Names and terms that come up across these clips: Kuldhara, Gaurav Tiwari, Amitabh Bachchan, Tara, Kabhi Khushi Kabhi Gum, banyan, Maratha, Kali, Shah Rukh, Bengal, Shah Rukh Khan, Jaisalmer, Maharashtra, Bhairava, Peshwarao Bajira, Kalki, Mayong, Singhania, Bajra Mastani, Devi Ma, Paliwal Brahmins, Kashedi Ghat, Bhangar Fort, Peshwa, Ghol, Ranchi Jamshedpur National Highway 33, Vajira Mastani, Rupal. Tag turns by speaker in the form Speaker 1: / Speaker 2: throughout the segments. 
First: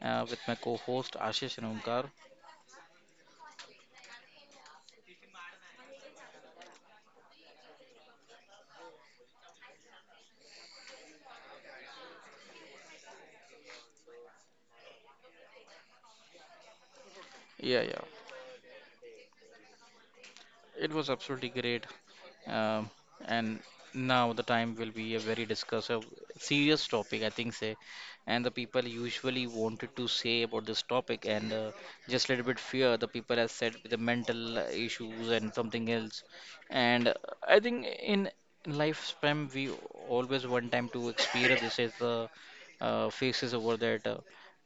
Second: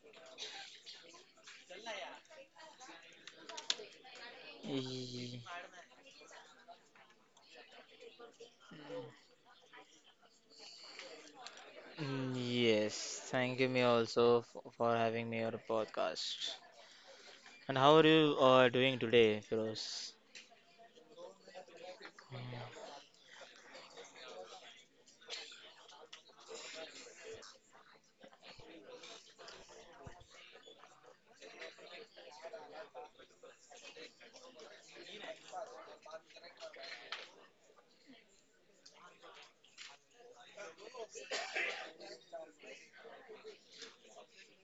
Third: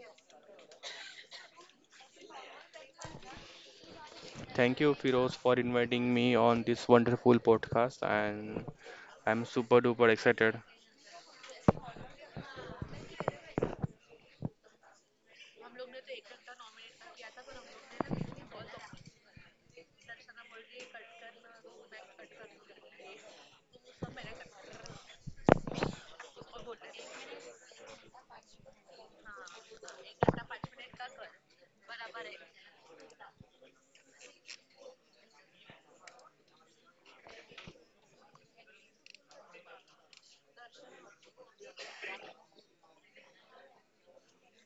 Speaker 1: with my co-host Ashish and Omkar.
Speaker 2: Thank you, Firoz,
Speaker 3: Y-
Speaker 2: for inviting me on this wonderful podcast, and I'm super duper excited.
Speaker 3: Yes, thank you, me also for having me on the podcast. And
Speaker 1: Yeah,
Speaker 3: how
Speaker 1: yeah,
Speaker 3: are you doing today, Firoz?
Speaker 1: it was absolutely great. Um, and now the time will be a very discussive, serious topic, I think, say. And the people usually wanted to say about this topic, and just a little bit fear. The people have said with the mental issues and something else. And I think in lifespan, we always one time to experience this is the faces over that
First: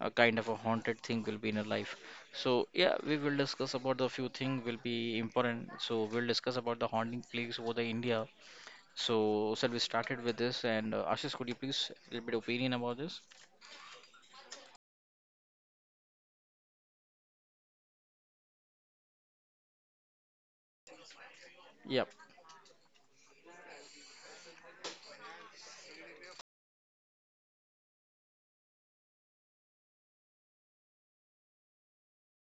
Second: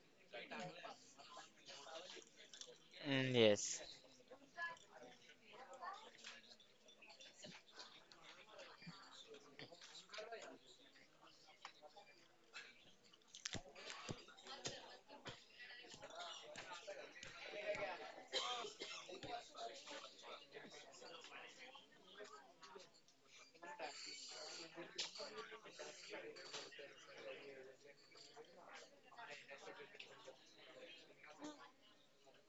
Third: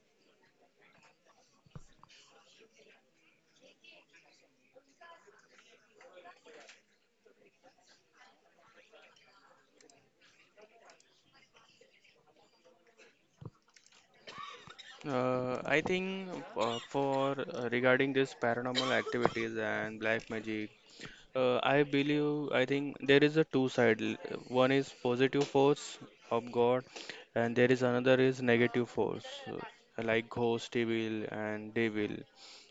Speaker 1: a kind of a haunted thing will be in a life. So yeah, we
Speaker 3: Mm,
Speaker 1: will discuss
Speaker 3: yes.
Speaker 1: about the few things will be important. So we'll discuss about the haunting plagues over the India. So shall we started with this? And Ashish, could you please a little bit opinion about this?
Speaker 2: I think for regarding this paranormal activities and black magic, I
Speaker 1: Yeah.
Speaker 2: believe, I think there is a two side. One is positive force of God, and there is another is negative force, uh, like ghost, evil, and devil.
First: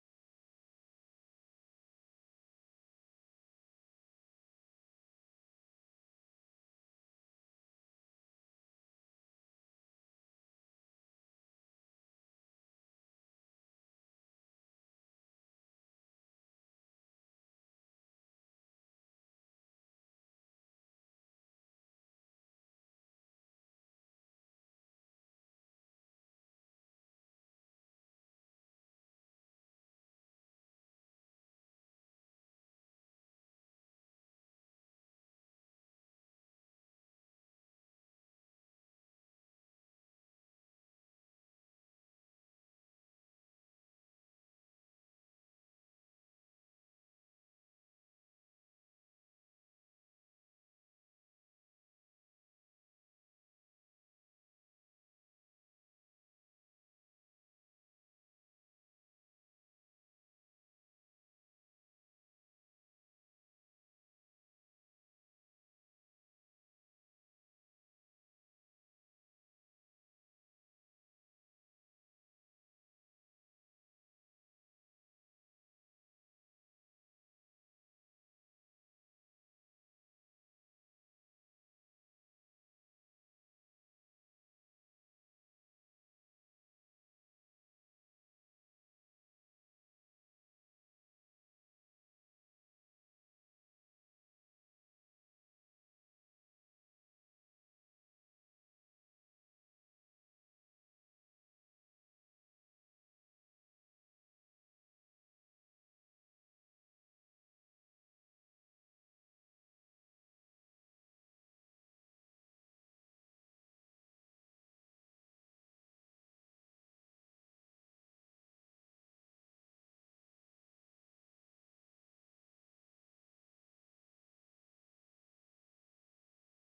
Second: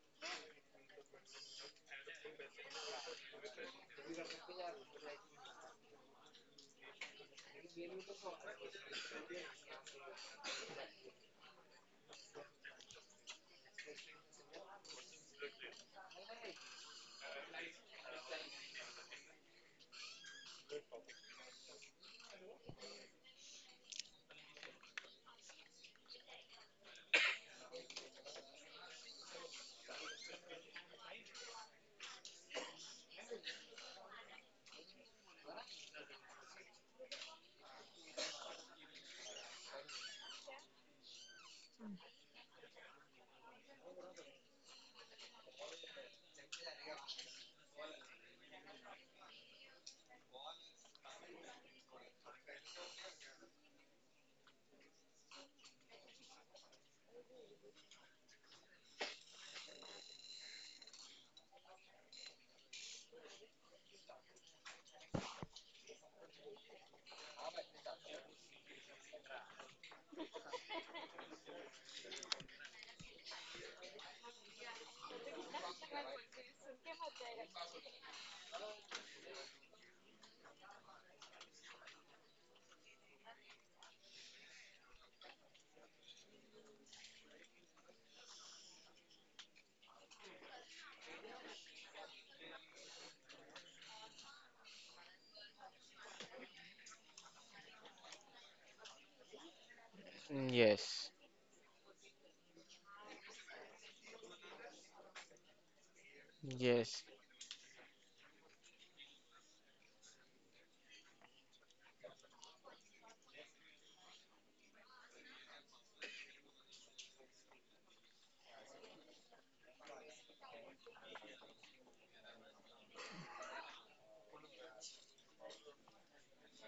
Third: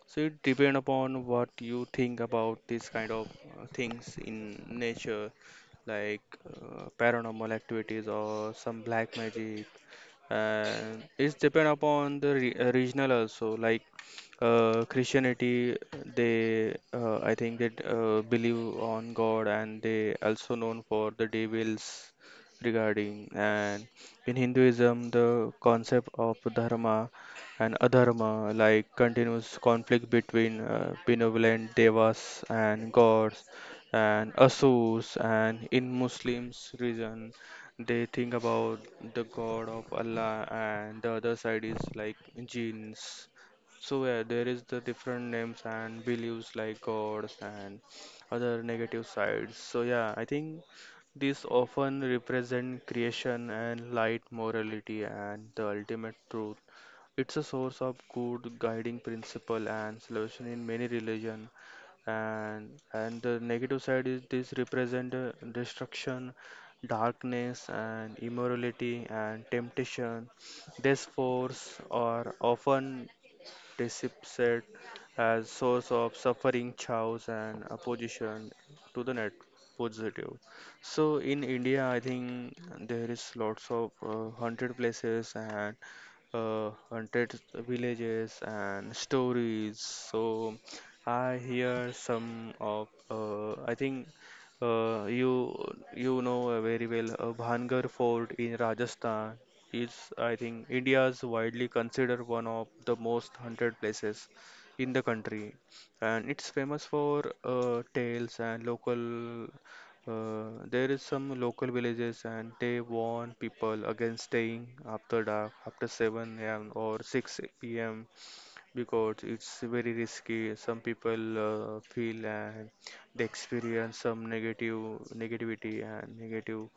Speaker 2: So it depend upon what you think about this kind of things in nature, like paranormal activities or some black magic, and it's depend upon the re regional also, like Christianity, they I think they believe on God and they also known for the devils regarding. And in Hinduism, the concept of dharma and adharma, like continuous conflict between benevolent devas and gods and asurs, and in Muslims region they think about the God of Allah, and the other side is like jinns. So yeah, there is the different names and beliefs like gods and other negative sides. So yeah, I think these often represent creation and light, morality, and the ultimate truth. It's a source of good guiding principle and salvation in many religions, and the negative side is this represent destruction, darkness, and immorality, and temptation. These forces are often depicted as source of suffering, chaos, and opposition to the net positive. So in India, I think there is lots of haunted places and haunted villages and stories. So I hear some of I think uh, you very well, Bhangar Fort in Rajasthan is, I
Speaker 3: Mm,
Speaker 2: think, India is
Speaker 3: yes,
Speaker 2: widely considered one of the most hunted places in the country, and it's famous
Speaker 3: yes,
Speaker 2: for tales and local. There is some local villages, and they warn people against staying after dark, after 7 a.m. or 6 p.m because it's very risky. Some people feel and they experience some negative negativity and negative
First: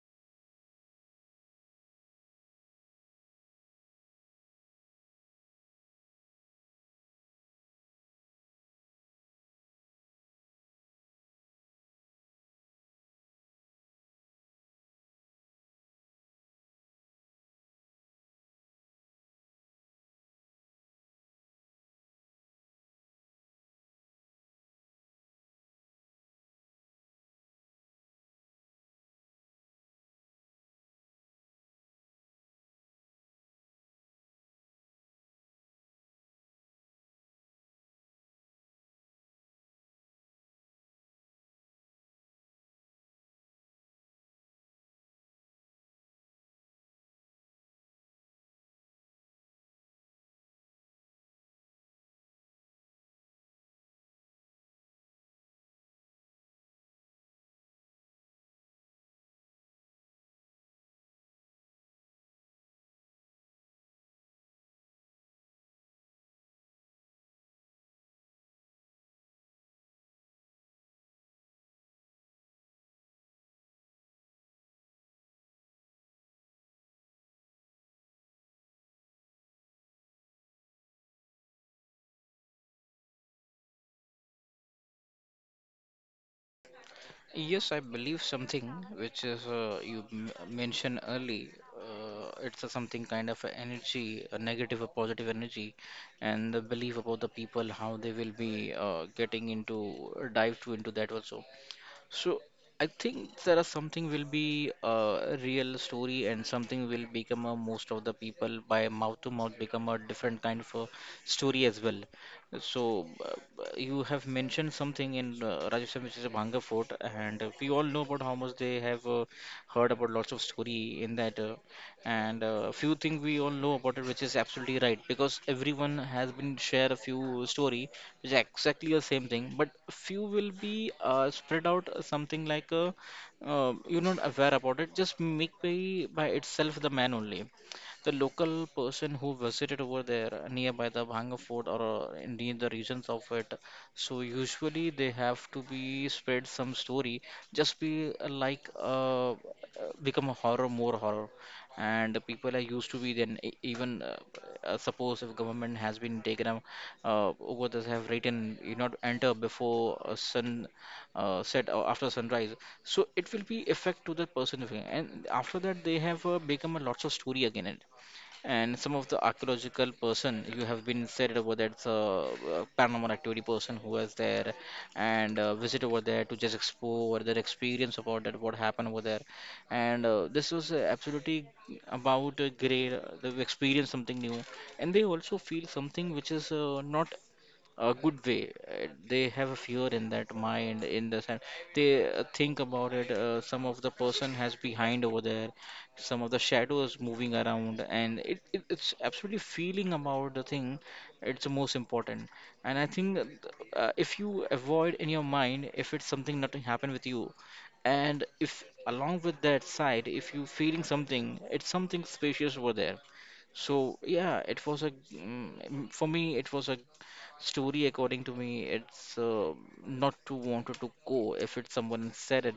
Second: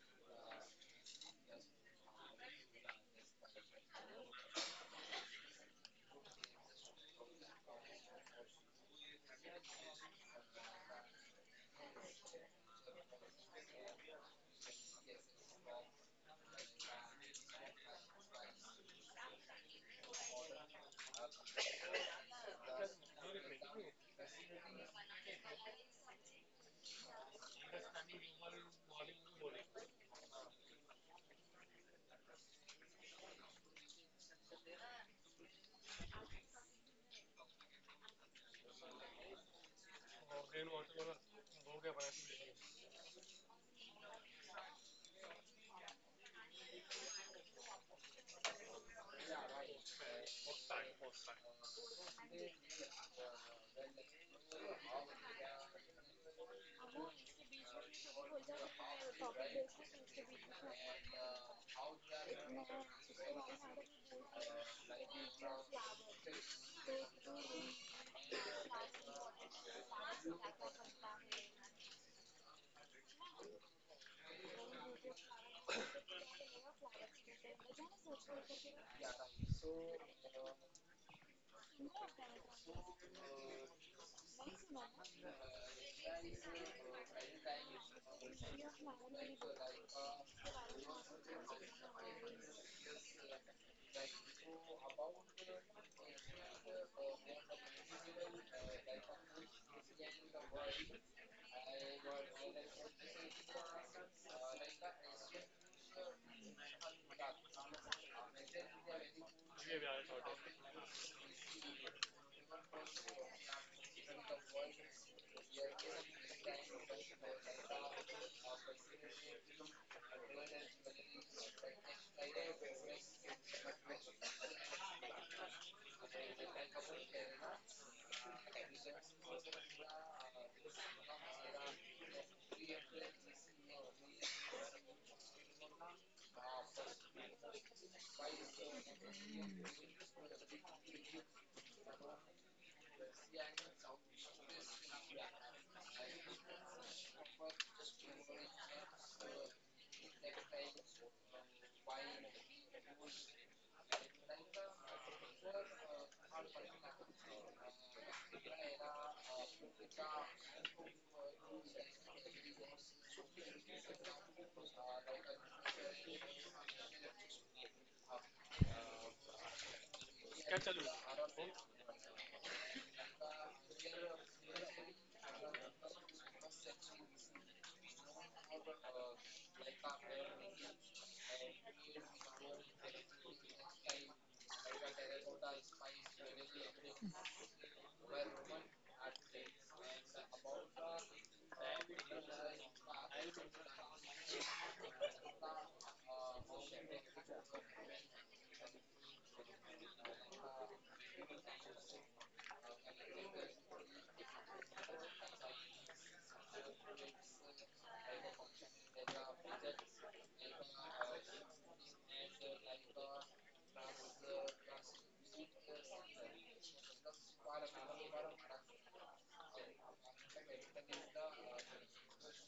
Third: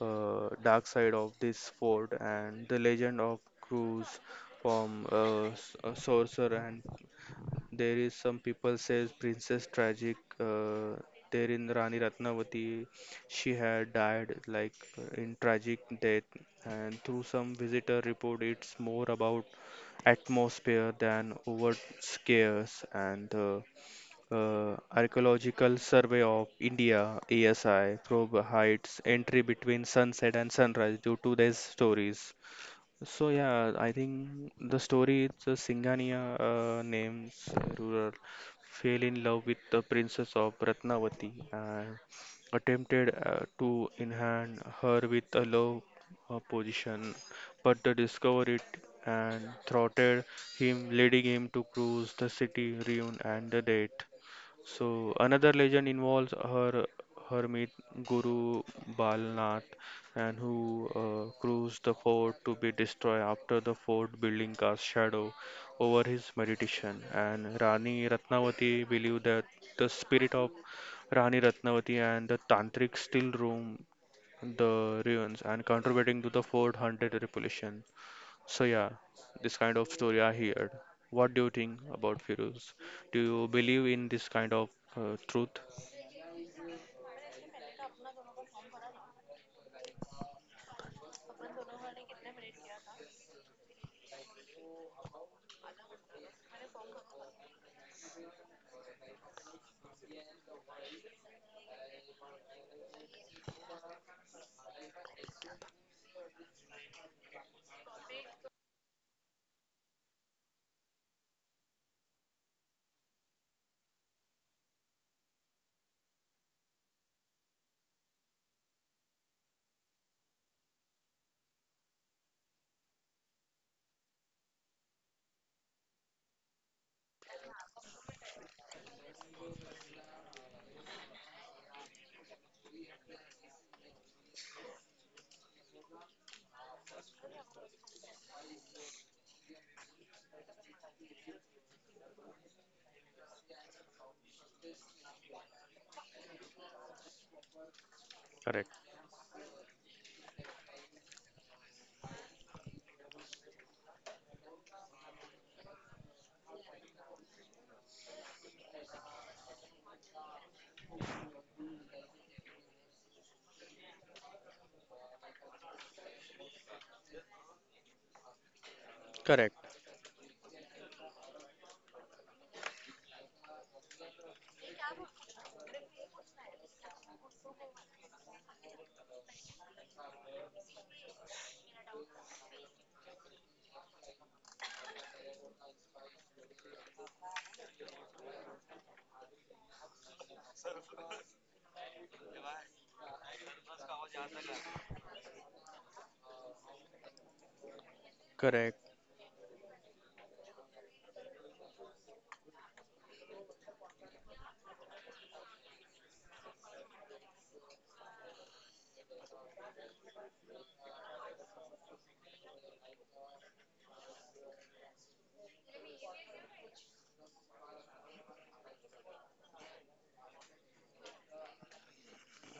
Speaker 2: dark side of this fort and the legend of Cruz from a sorcerer, and there is some people says Princess Tragic. There in Rani Ratnavati, she had died like in tragic death, and through some visitor report, it's more about atmosphere than overt scares, and the archaeological survey of India ASI probe hides entry between sunset and sunrise due to these stories. So yeah, I think the story, it's a Singhania names ruler fell in love with the princess of Ratnavati and attempted to enhance her with a love position, but they discovered it and thwarted him, leading him to cruise the city, ruin, and the death. So another legend involves her hermit Guru Balnath, and who cruised the fort to be destroyed after the fort building cast shadow over his meditation. And Rani Ratnavati believed that the spirit of Rani Ratnavati and the tantric still roam the ruins and contributing to the fort haunted reputation. So yeah, this kind of story I heard. What do you think about Firuz? Do you believe in this kind of truth?
Speaker 1: Yes, I believe something which is you mentioned early. It's a something kind of a energy, a negative or positive energy, and the belief about the people how they will be getting into dive to into that also. So I think there are something will be a real story and something will become a most of the people by mouth to mouth become a different kind of a story as well. So you have mentioned something in Rajasthan which is a Bhanga fort and we all know about how much they have heard about lots of story in that, and few things we all know about it which is absolutely right because everyone has been share a few story which is exactly the same thing but few will be spread out something like you're not aware about it just make by itself the man only the local person who visited over there nearby the Bhanga fort or in the regions of it so usually they have to be spread some story just be
Speaker 2: Correct.
Speaker 1: become a horror more horror and the people are used to be then even suppose if government has been taken a Ugadas have written, you not enter before sun set or after sunrise. So it will be effect to the person. And after that, they have become a lots of story again. It. And some of the
Speaker 2: Correct,
Speaker 1: archaeological person you have been said over that's a paranormal activity person who was there and visit over there to just explore their experience about that what happened over there. And this was absolutely about great. They've experienced something new and they also feel something which is not a good way. They have a fear in that mind, in the sense they think about it. Some of the person has behind over there, some of the shadows moving around, and it,
Speaker 2: correct,
Speaker 1: it's absolutely feeling about the thing. It's the most important, and I think that, if you avoid in your mind, if it's something nothing happen with you, and if along with that side, if you feeling something, it's something spacious over there. So yeah, it was a mm, for me it was a story according to me. It's not to wanted to go if it's someone said it,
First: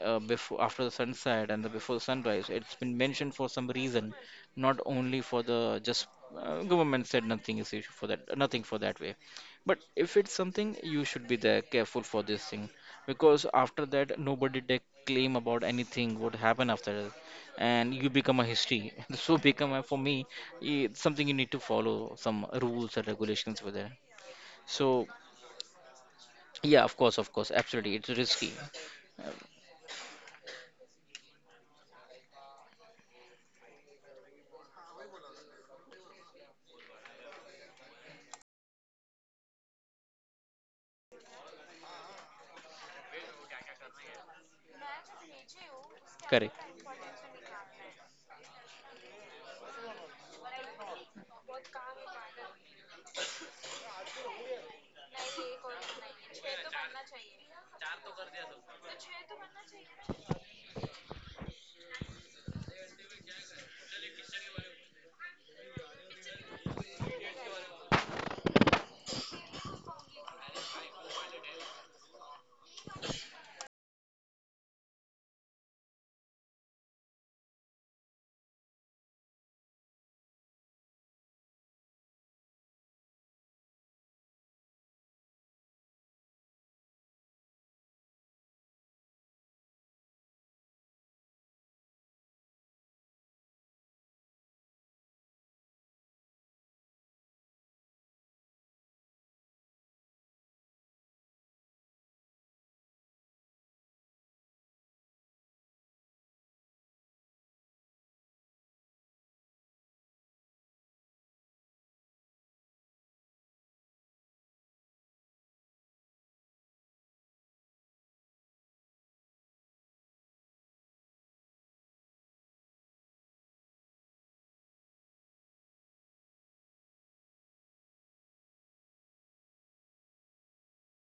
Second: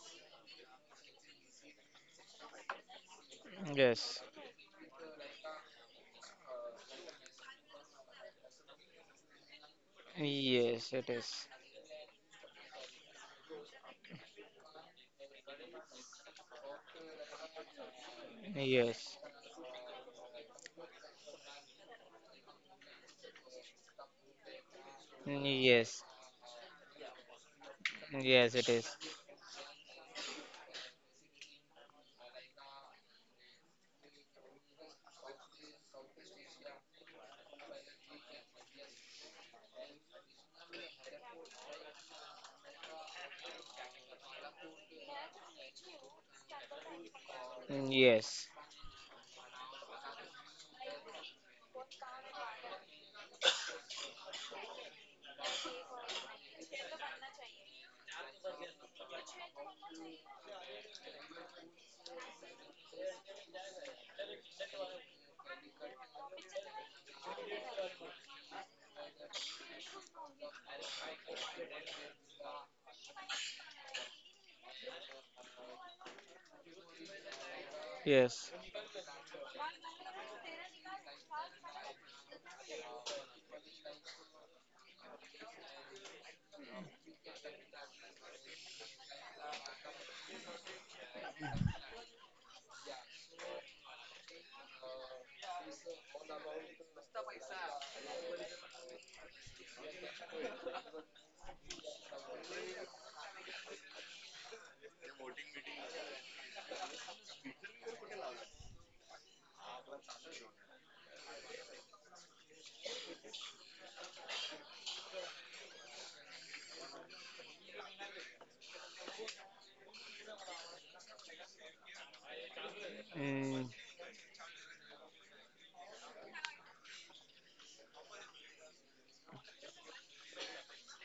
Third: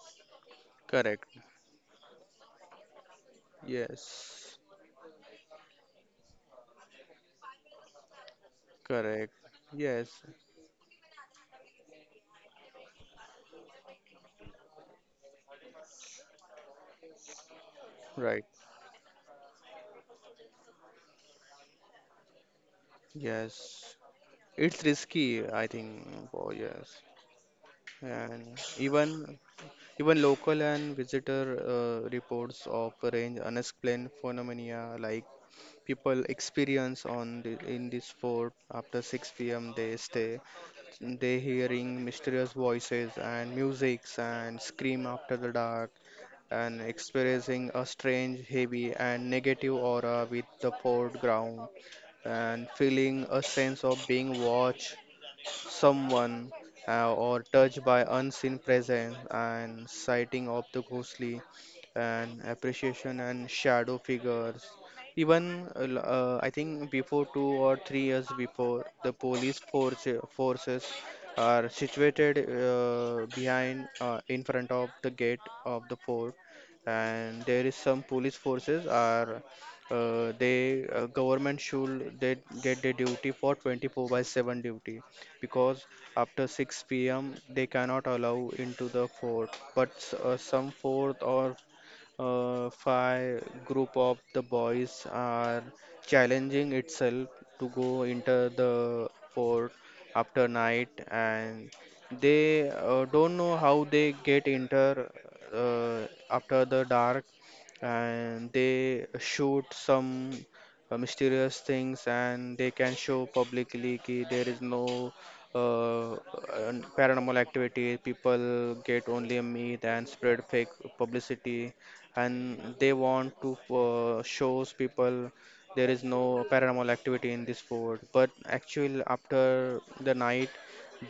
Speaker 1: before after the
Speaker 2: correct.
Speaker 1: sunset and the before sunrise it's been mentioned for some reason,
Speaker 3: yes,
Speaker 2: Yes,
Speaker 1: not only for the just government said nothing is issue for that nothing for that way,
Speaker 2: correct.
Speaker 1: but
Speaker 2: Yes,
Speaker 1: if it's something
Speaker 3: yes,
Speaker 1: you
Speaker 3: it
Speaker 1: should be
Speaker 3: is.
Speaker 1: there careful for this thing because after that nobody take claim about anything what happened after that and you become
Speaker 2: right.
Speaker 1: a history
Speaker 3: Yes.
Speaker 1: so become a, for me it's something you need to follow some rules and regulations for that.
Speaker 2: Yes, it's
Speaker 1: So
Speaker 2: risky,
Speaker 3: Mm,
Speaker 2: I
Speaker 3: yes,
Speaker 2: think. Oh,
Speaker 1: yeah, of
Speaker 2: yes,
Speaker 1: course, of course, absolutely it's
Speaker 2: and
Speaker 1: risky.
Speaker 3: yes, it is.
Speaker 2: even,
Speaker 1: Uh,
Speaker 2: even local and visitor reports of range unexplained phenomena, like people experience on the, in this fort after 6 p.m. they stay. They hearing mysterious voices and musics and scream after the dark,
Speaker 1: Correct.
Speaker 2: and experiencing a
Speaker 3: Mm,
Speaker 2: strange,
Speaker 3: yes,
Speaker 2: heavy, and negative aura with the foreground, and feeling a sense of being watched someone or touched by unseen presence, and sighting of the ghostly and appreciation and shadow figures. Even I think before 2 or 3 years before the forces are situated behind, in front of the gate of the fort, and there is some police
Speaker 3: yes.
Speaker 2: forces are they government should they get the duty for 24 by 7 duty because after 6 p.m. they cannot allow into the fort. But some fort or five group of the boys are challenging itself to go into the fort after night, and they don't know how they get into uh, after the dark, and they shoot some mysterious things, and they can show publicly that there is no uh, paranormal activity people get only a myth and spread fake publicity, and they want to
Speaker 3: Mm,
Speaker 2: shows people there is no paranormal activity in this fort, but actually after the night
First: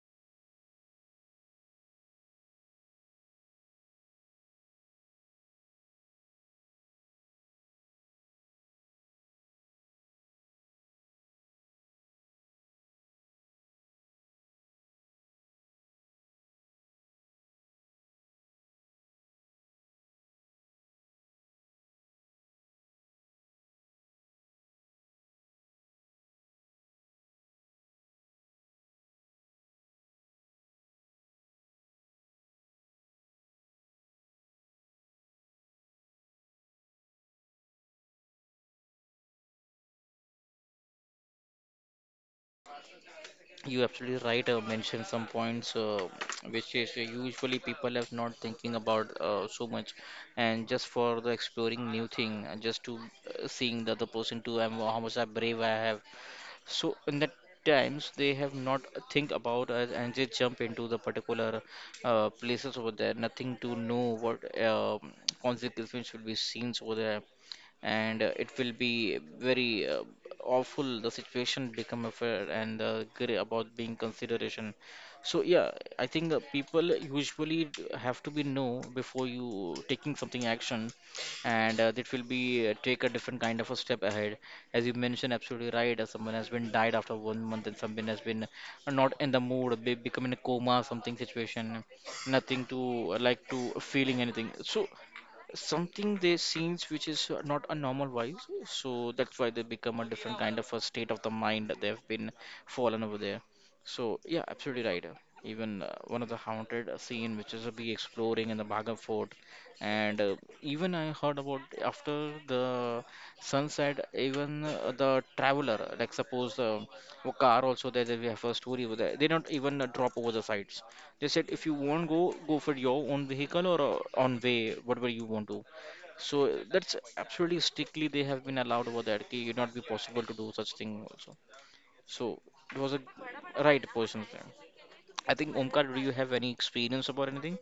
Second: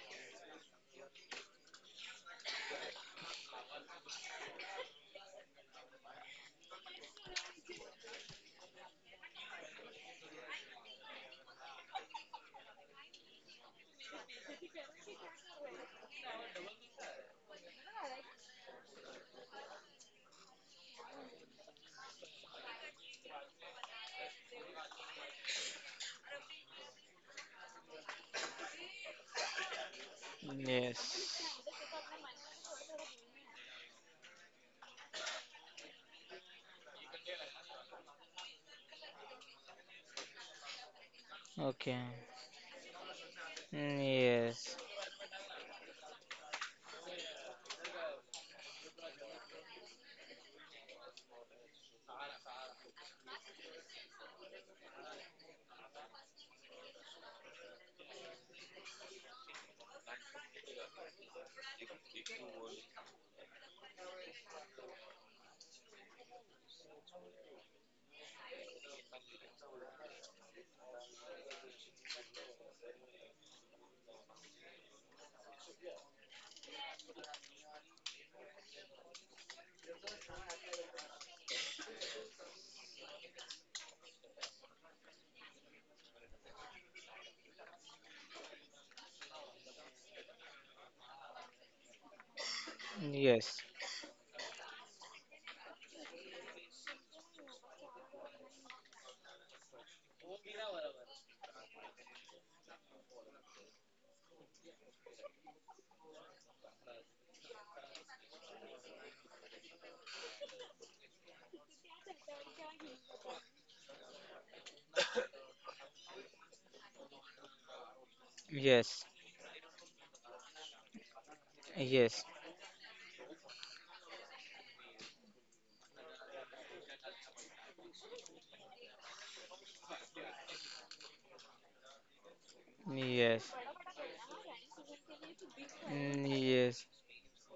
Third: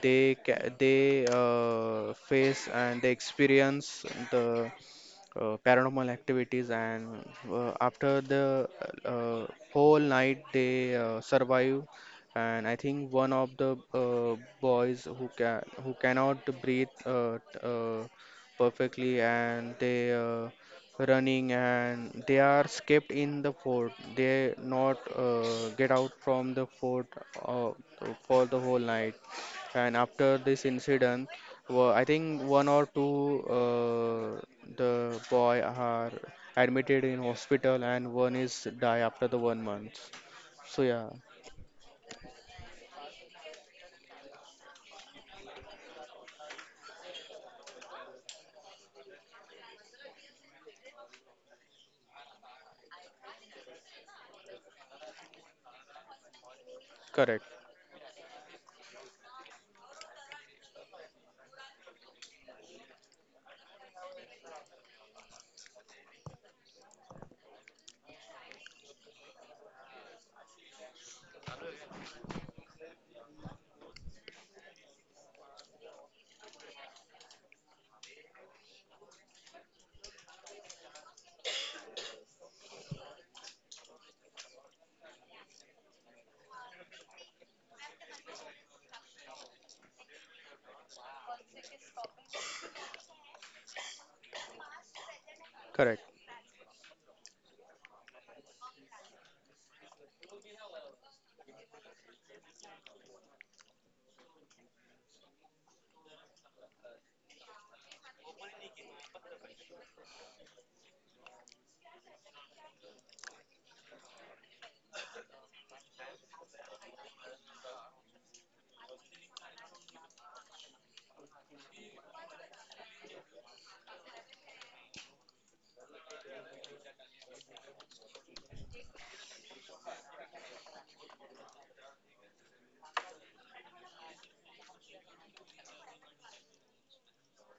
Speaker 2: they they face and they experience the paranormal activities, and after the uh, whole night they survive. And I think one of the boys who cannot breathe perfectly, and they running and they are escaped in the fort, they not get out from the fort uh, for the whole night. And after this incident,
Speaker 3: yes.
Speaker 2: well, I think one or two the boy are admitted in hospital, and one is die after the one month. So yeah,
Speaker 3: Okay.
Speaker 1: You
Speaker 3: Mm,
Speaker 1: absolutely right.
Speaker 3: yes,
Speaker 1: Mentioned some points which is usually people have not thinking about so much, and just for the exploring new thing, just to seeing the other person too, and how much I brave I have. So in that
Speaker 2: correct,
Speaker 1: times they have not think about us and they jump into the particular places over there. Nothing to know what um consequences will be seen over there. And it will be very awful the situation become affair and about being consideration. So yeah, I think people usually have to be know before you taking something action and that will be take a different kind of a step ahead as you mentioned absolutely right as someone has been died after 1 month and someone has been not in the mood, become in a coma something situation nothing to like to
Speaker 3: yes,
Speaker 1: feeling anything. So
Speaker 2: correct.
Speaker 1: something they scenes which is not a normal wise, so that's why they become a different kind of a state of the mind that they've been fallen over there. So yeah, absolutely right. Even one of the haunted scene which is be exploring in the Bhaga fort and even I heard about after the sunset even the traveler like suppose a car also there, they have a story over
Speaker 3: yes,
Speaker 1: there, they don't even drop over the sides. They said if you won't
Speaker 3: yes,
Speaker 1: go, go for your own vehicle or on way, whatever you want to. So that's absolutely strictly they have been allowed over that. It would not be possible to do such thing also. So it was a
Speaker 3: yes.
Speaker 1: right person there. I think Omkar, do you
Speaker 3: Mm,
Speaker 1: have any
Speaker 3: yes.
Speaker 1: experience about anything?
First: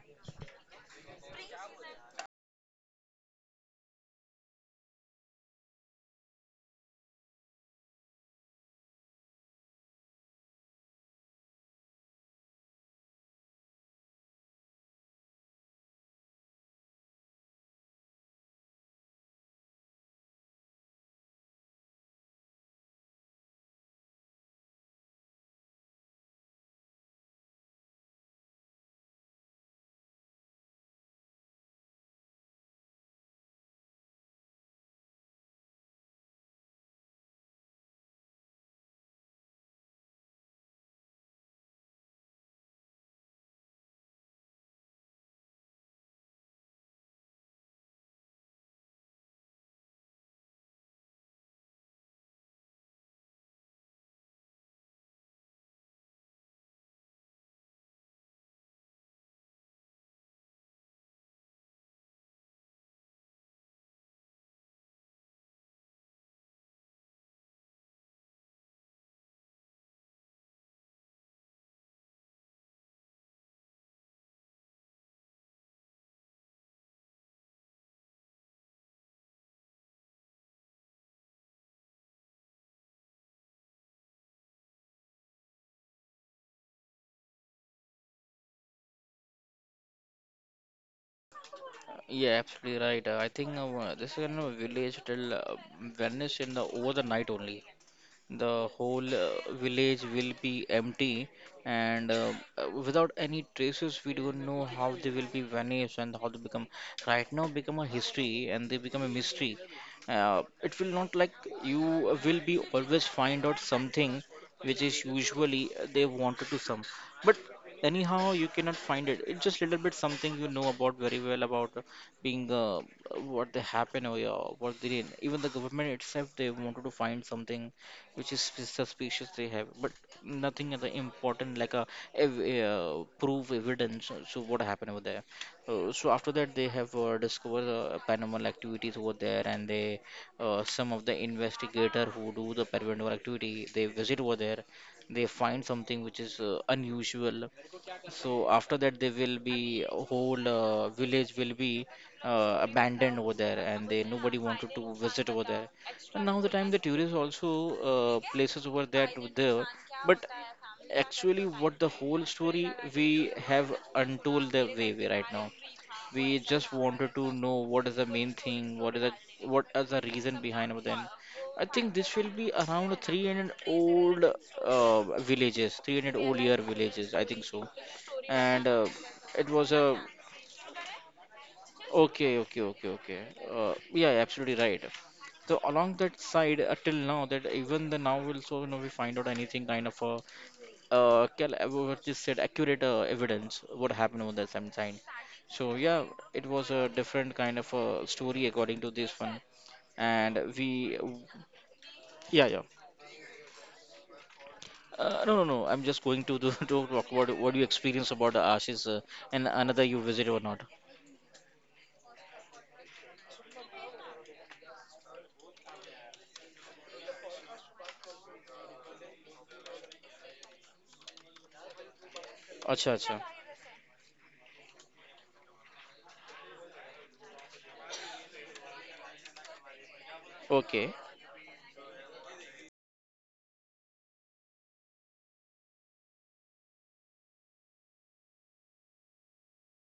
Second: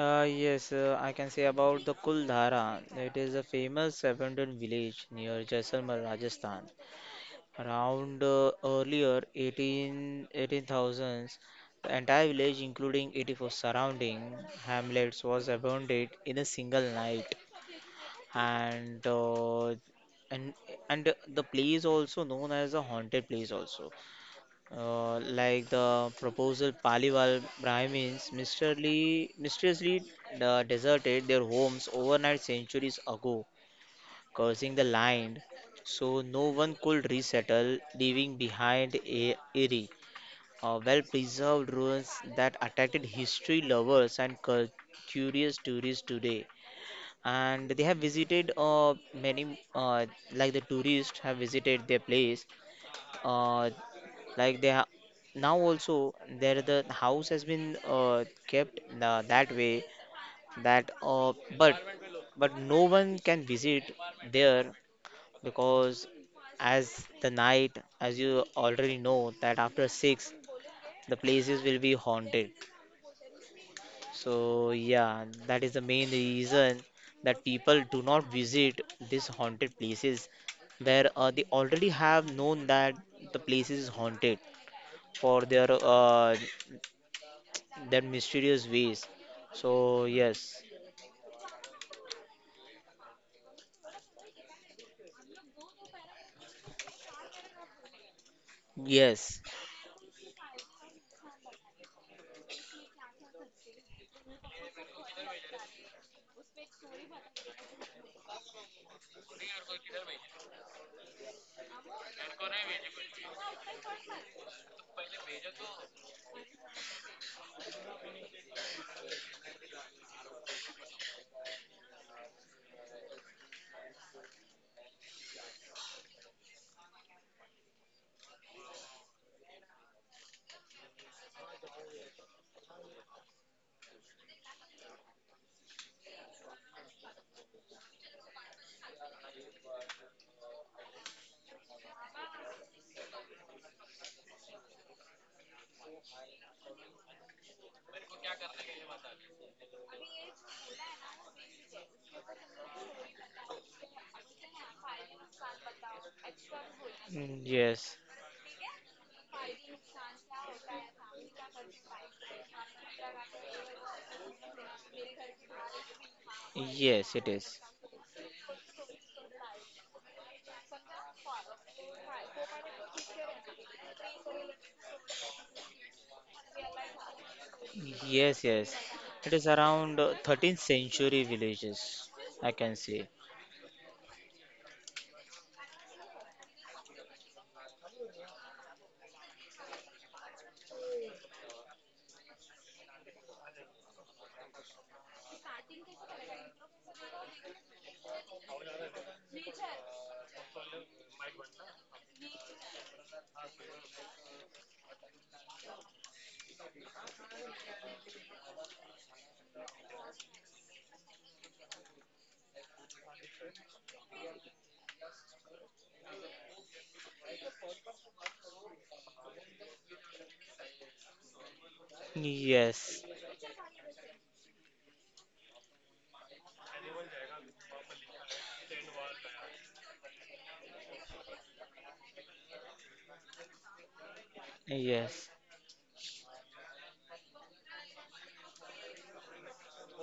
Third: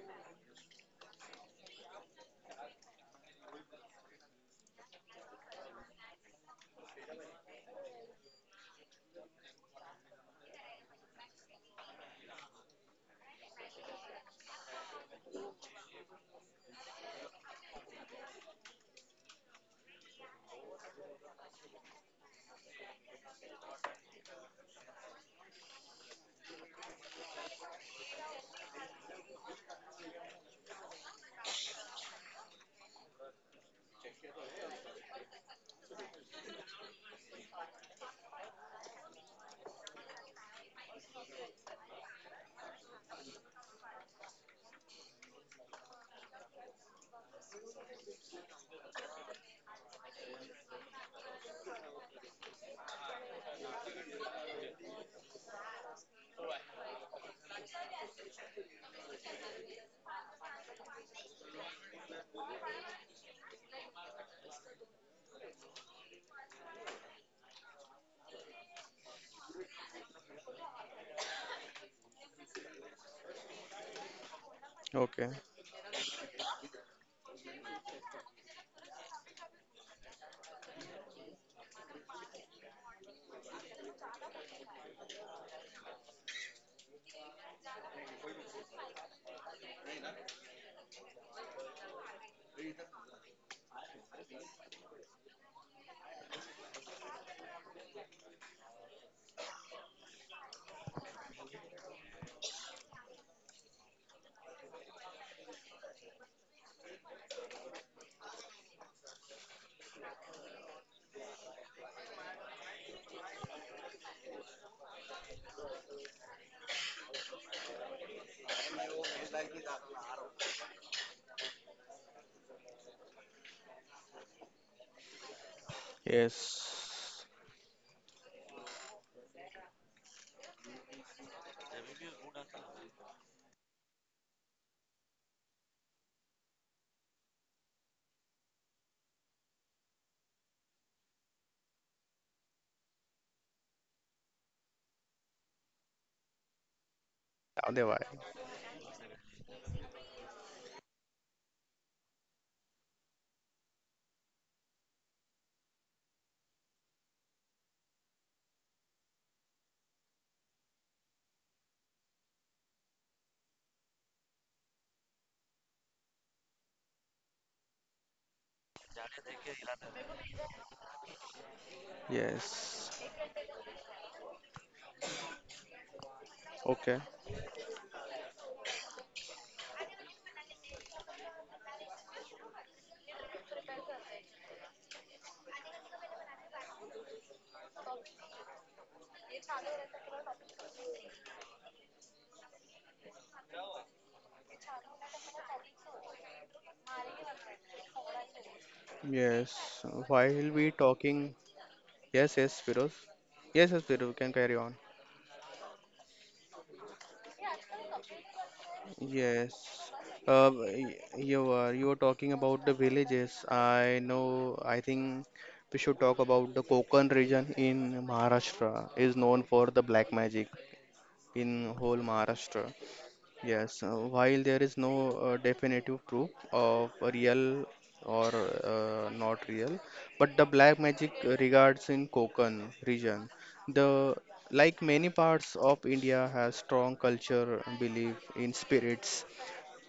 Speaker 3: Yes, I can say about the Kuldhara. It is a famous abandoned village near Jaisalmer, Rajasthan. Around earlier 18,000s, the entire village, including 84 surrounding hamlets, was abandoned in a single night. And uh, and and the place also known as a haunted place also, like the proposal Paliwal Brahmins mysteriously deserted their homes overnight centuries ago, cursing the land, so no one could resettle, leaving behind a eerie, well-preserved ruins that attracted history lovers and curious tourists today. And they have visited many, like the tourists have visited their place. Uh, like they now also there the house has been kept that way that, but no one can visit there, because as the night as you already know that after 6 the places will be haunted. So yeah,
Speaker 2: Okay.
Speaker 3: that is the main reason that people do not visit these haunted places, where they already have known that the place is haunted for their that mysterious ways. So yes,
Speaker 1: Yeah, absolutely right. I think this is in a village till vanish in the over the night only. The whole
Speaker 3: yes.
Speaker 1: village will be empty and without any traces we don't know how they will be vanished and how they become right now, become a history and they become a mystery. It will not like you will be always find out something which is usually they wanted to some, but anyhow you cannot find it, it's just little bit something you know about very well about being what they happen or yeah, what they did. Even the government itself they wanted to find
Speaker 2: Yes.
Speaker 1: something which is suspicious they have, but nothing other important like a, ev proof evidence so what happened over there. So after that they have discovered paranormal activities over there and they some of the investigator who do the paranormal activity they visit over there, they find something which is unusual.
Speaker 2: Now they why?
Speaker 1: So after that, they will be a whole village will be abandoned over there and they nobody wanted to visit over there. And now the time the tourists
Speaker 3: Mm,
Speaker 1: also
Speaker 3: yes,
Speaker 1: places over there to there, but actually what the whole story we have untold the way we right now, we just
Speaker 3: yes, it
Speaker 1: wanted to
Speaker 3: is.
Speaker 1: know what is the main thing, what is the, what is the reason behind over then. I think this will be around
Speaker 2: Yes.
Speaker 1: 300 old uh, villages, 300 old year
Speaker 2: Okay.
Speaker 1: villages, I think so.
Speaker 3: Yes, yes,
Speaker 1: And
Speaker 3: it is
Speaker 1: it was
Speaker 3: around
Speaker 1: a
Speaker 3: 13th century villages. I
Speaker 1: Okay,
Speaker 3: can
Speaker 1: okay, okay,
Speaker 3: say.
Speaker 1: okay. Yeah, absolutely right. So along that side, till now, that even the now also, you know, we find out anything kind of a what you said, accurate evidence what happened on that same time. So yeah, it was a different kind of a story according to this one,
Speaker 2: Yes.
Speaker 1: and
Speaker 2: While we
Speaker 1: we,
Speaker 2: talking,
Speaker 1: yeah,
Speaker 2: yes,
Speaker 1: yeah.
Speaker 2: yes, Firoz. Yes, yes, Firoz, you can carry on.
Speaker 1: No, no, no. I'm just going to do, to talk about what you experience about the ashes and
Speaker 2: Yes,
Speaker 1: another you visit or not.
Speaker 2: you are, you are talking about the villages. I know. I think we should talk about the Konkan region in Maharashtra is known for the black magic in whole Maharashtra.
Speaker 3: Yes,
Speaker 1: Acha, acha.
Speaker 2: Yes, while there is no definitive proof of real or not real, but the black
Speaker 1: Okay.
Speaker 2: magic regards in Konkan region. The, like many
Speaker 3: yes,
Speaker 2: parts of India has strong culture belief in spirits,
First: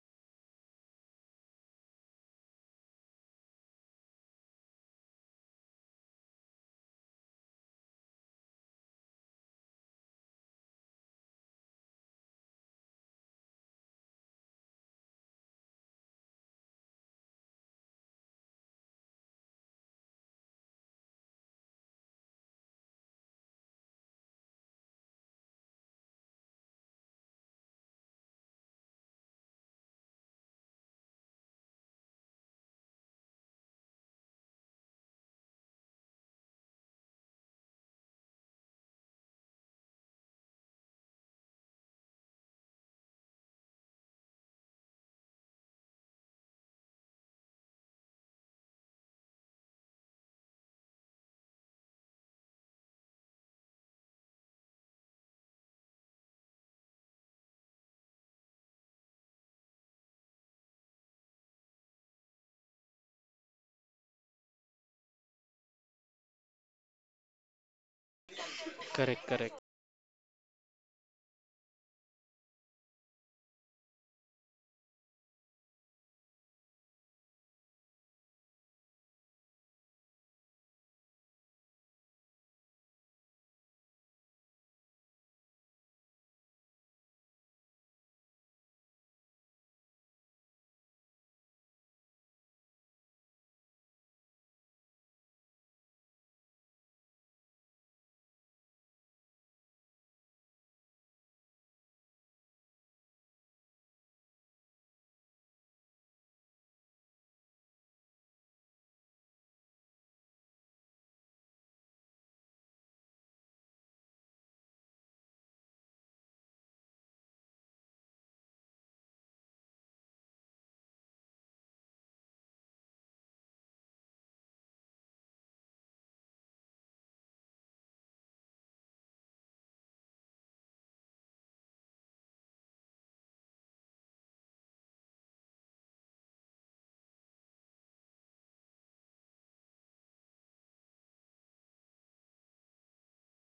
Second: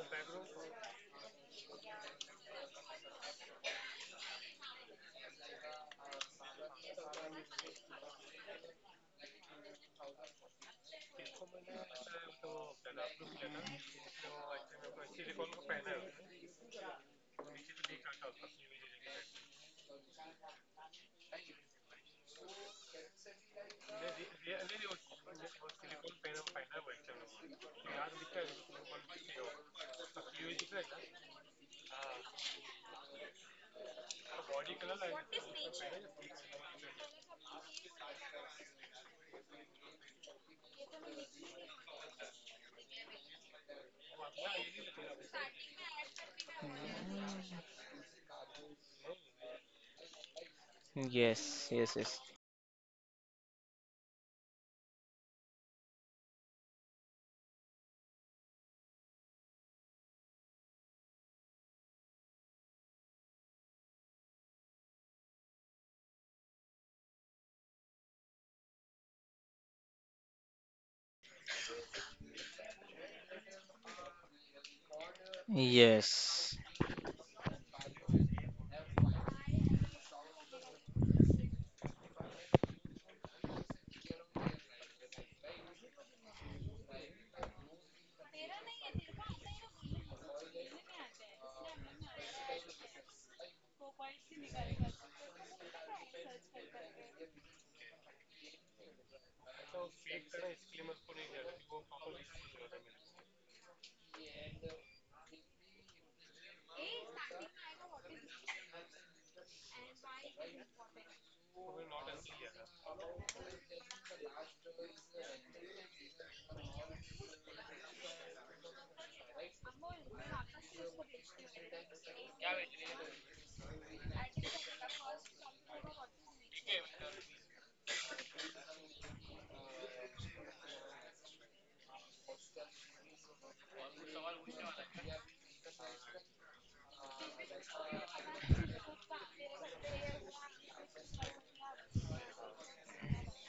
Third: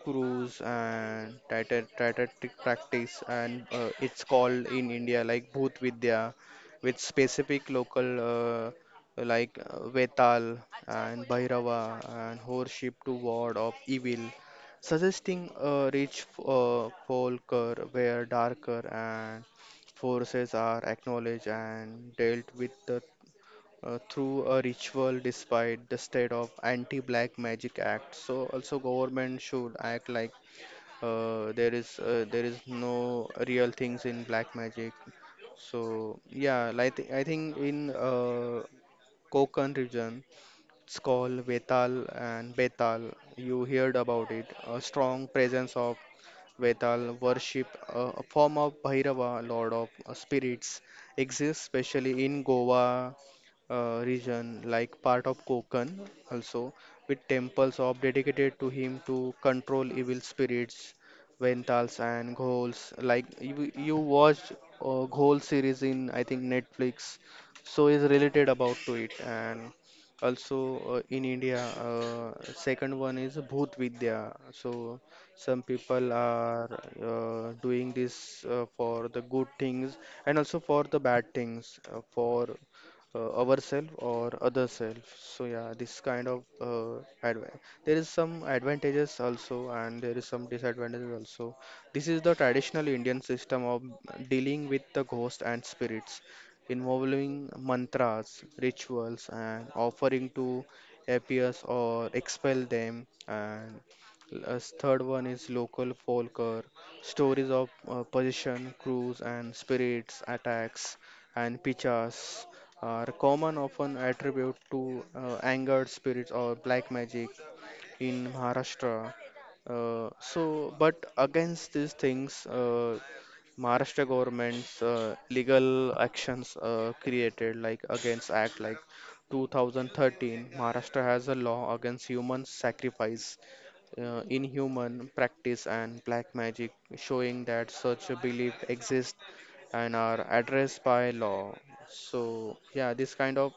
Speaker 2: cruise, and tata practice, and it's called in India like Bhut Vidya with specific local uh, Vetal and Bhairava, and worship to ward of evil, suggesting a rich folklore where darker and forces are acknowledged and dealt with through a ritual, despite the state of anti-black magic act. So also government should act like there is no real things in black magic. So yeah, like I think in Konkan region it's called Vetal and Betal. You heard about it. A strong presence of Vetal worship, a form of Bhairava, Lord of Spirits,
Speaker 3: yes,
Speaker 2: exists
Speaker 3: yes, yes,
Speaker 2: especially in Goa region, like part of Konkan also, with temples of dedicated to him to control evil spirits, Ventals and Ghols. Like you watched Ghol series in I think Netflix, so is related about to it.
Speaker 1: Correct, correct,
Speaker 2: And also in India, second one is Bhut Vidya. So some people
Speaker 3: yes.
Speaker 2: are doing this for the good things and also for the bad things, for ourselves or other self. So yeah, this kind of there is some advantages also, and there is some disadvantages also. This is the traditional Indian system of dealing with the ghost and spirits, involving mantras, rituals, and offering to appease or expel them. And as third one is local folklore, stories of possession, crews, and spirits attacks, and pichas are common, often attribute to angered spirits or black magic in Maharashtra. So, but against these things, Maharashtra government's legal actions created like against Act like 2013, Maharashtra has a law against human sacrifice, inhuman practice, and black magic, showing that such a belief exists and are addressed by law. So, yeah, this kind of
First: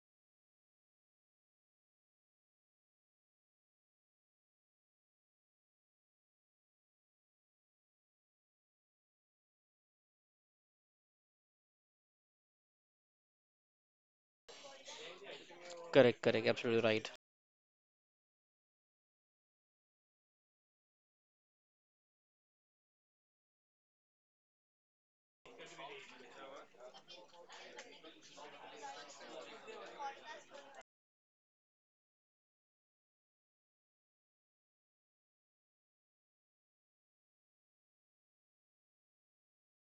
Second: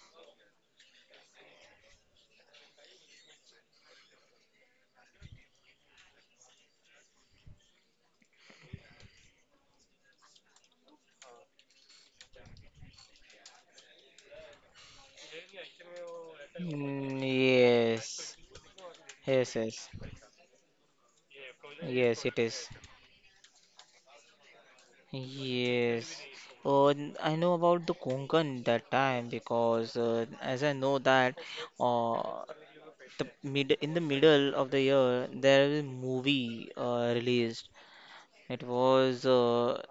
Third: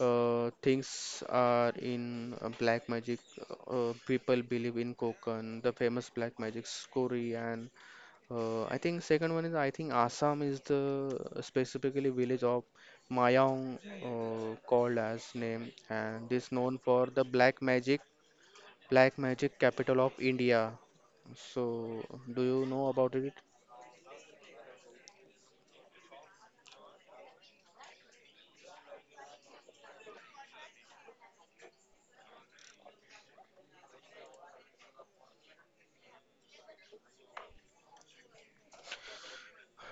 Speaker 2: things are in black magic. People believe in Konkan, the famous black magic story, and I think second one is I think Assam is the specifically village of Mayong called as name,
Speaker 1: correct,
Speaker 2: and
Speaker 1: correct.
Speaker 2: this known
Speaker 1: Absolutely
Speaker 2: for
Speaker 1: right.
Speaker 3: Mm,
Speaker 2: the
Speaker 3: yes,
Speaker 2: black
Speaker 3: yes,
Speaker 2: magic
Speaker 3: yes,
Speaker 2: capital of India. So,
Speaker 3: yes, it
Speaker 2: do
Speaker 3: is.
Speaker 2: you know about it?
Speaker 3: Yes. Oh, I know about the Konkan that time, because as I know that uh, the mid in the middle of the year there was a movie released. It was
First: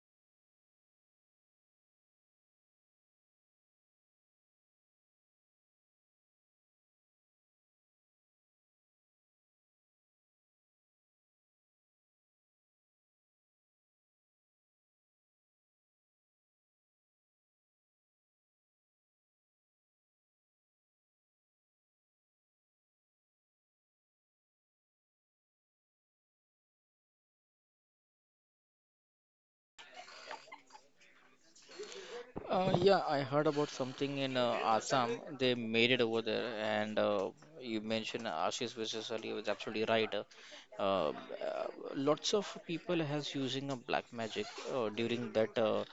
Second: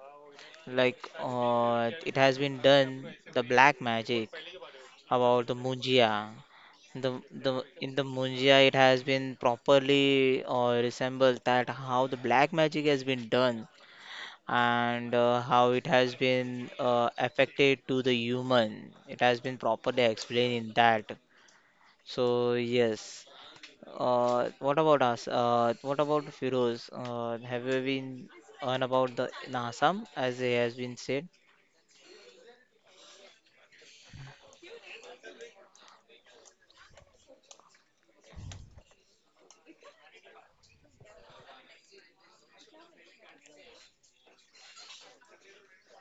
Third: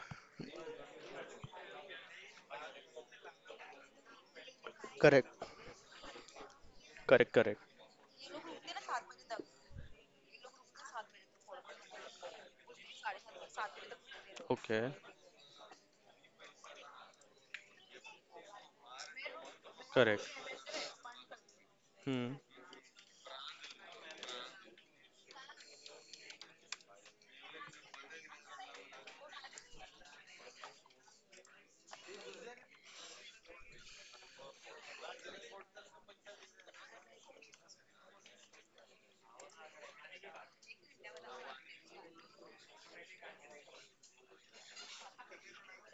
Speaker 3: like it has been done the black magic
Speaker 2: Correct,
Speaker 3: about the munjia. the
Speaker 2: correct, correct.
Speaker 3: the in the munjia it has been properly resembled that how the black magic has been done,
Speaker 2: Okay,
Speaker 3: and how it has been affected to the human, it has been properly
Speaker 2: correct.
Speaker 3: explained in that.
Speaker 2: Hmm.
Speaker 3: So yes. What about us? What about Firoz? Have you been on about the in Assam as it has been said?
Speaker 1: Yeah, I heard about something in Assam. They made it over there, and you mentioned Ashish versus Ali was absolutely right. Uh, uh, Lots of people has using a black magic during that.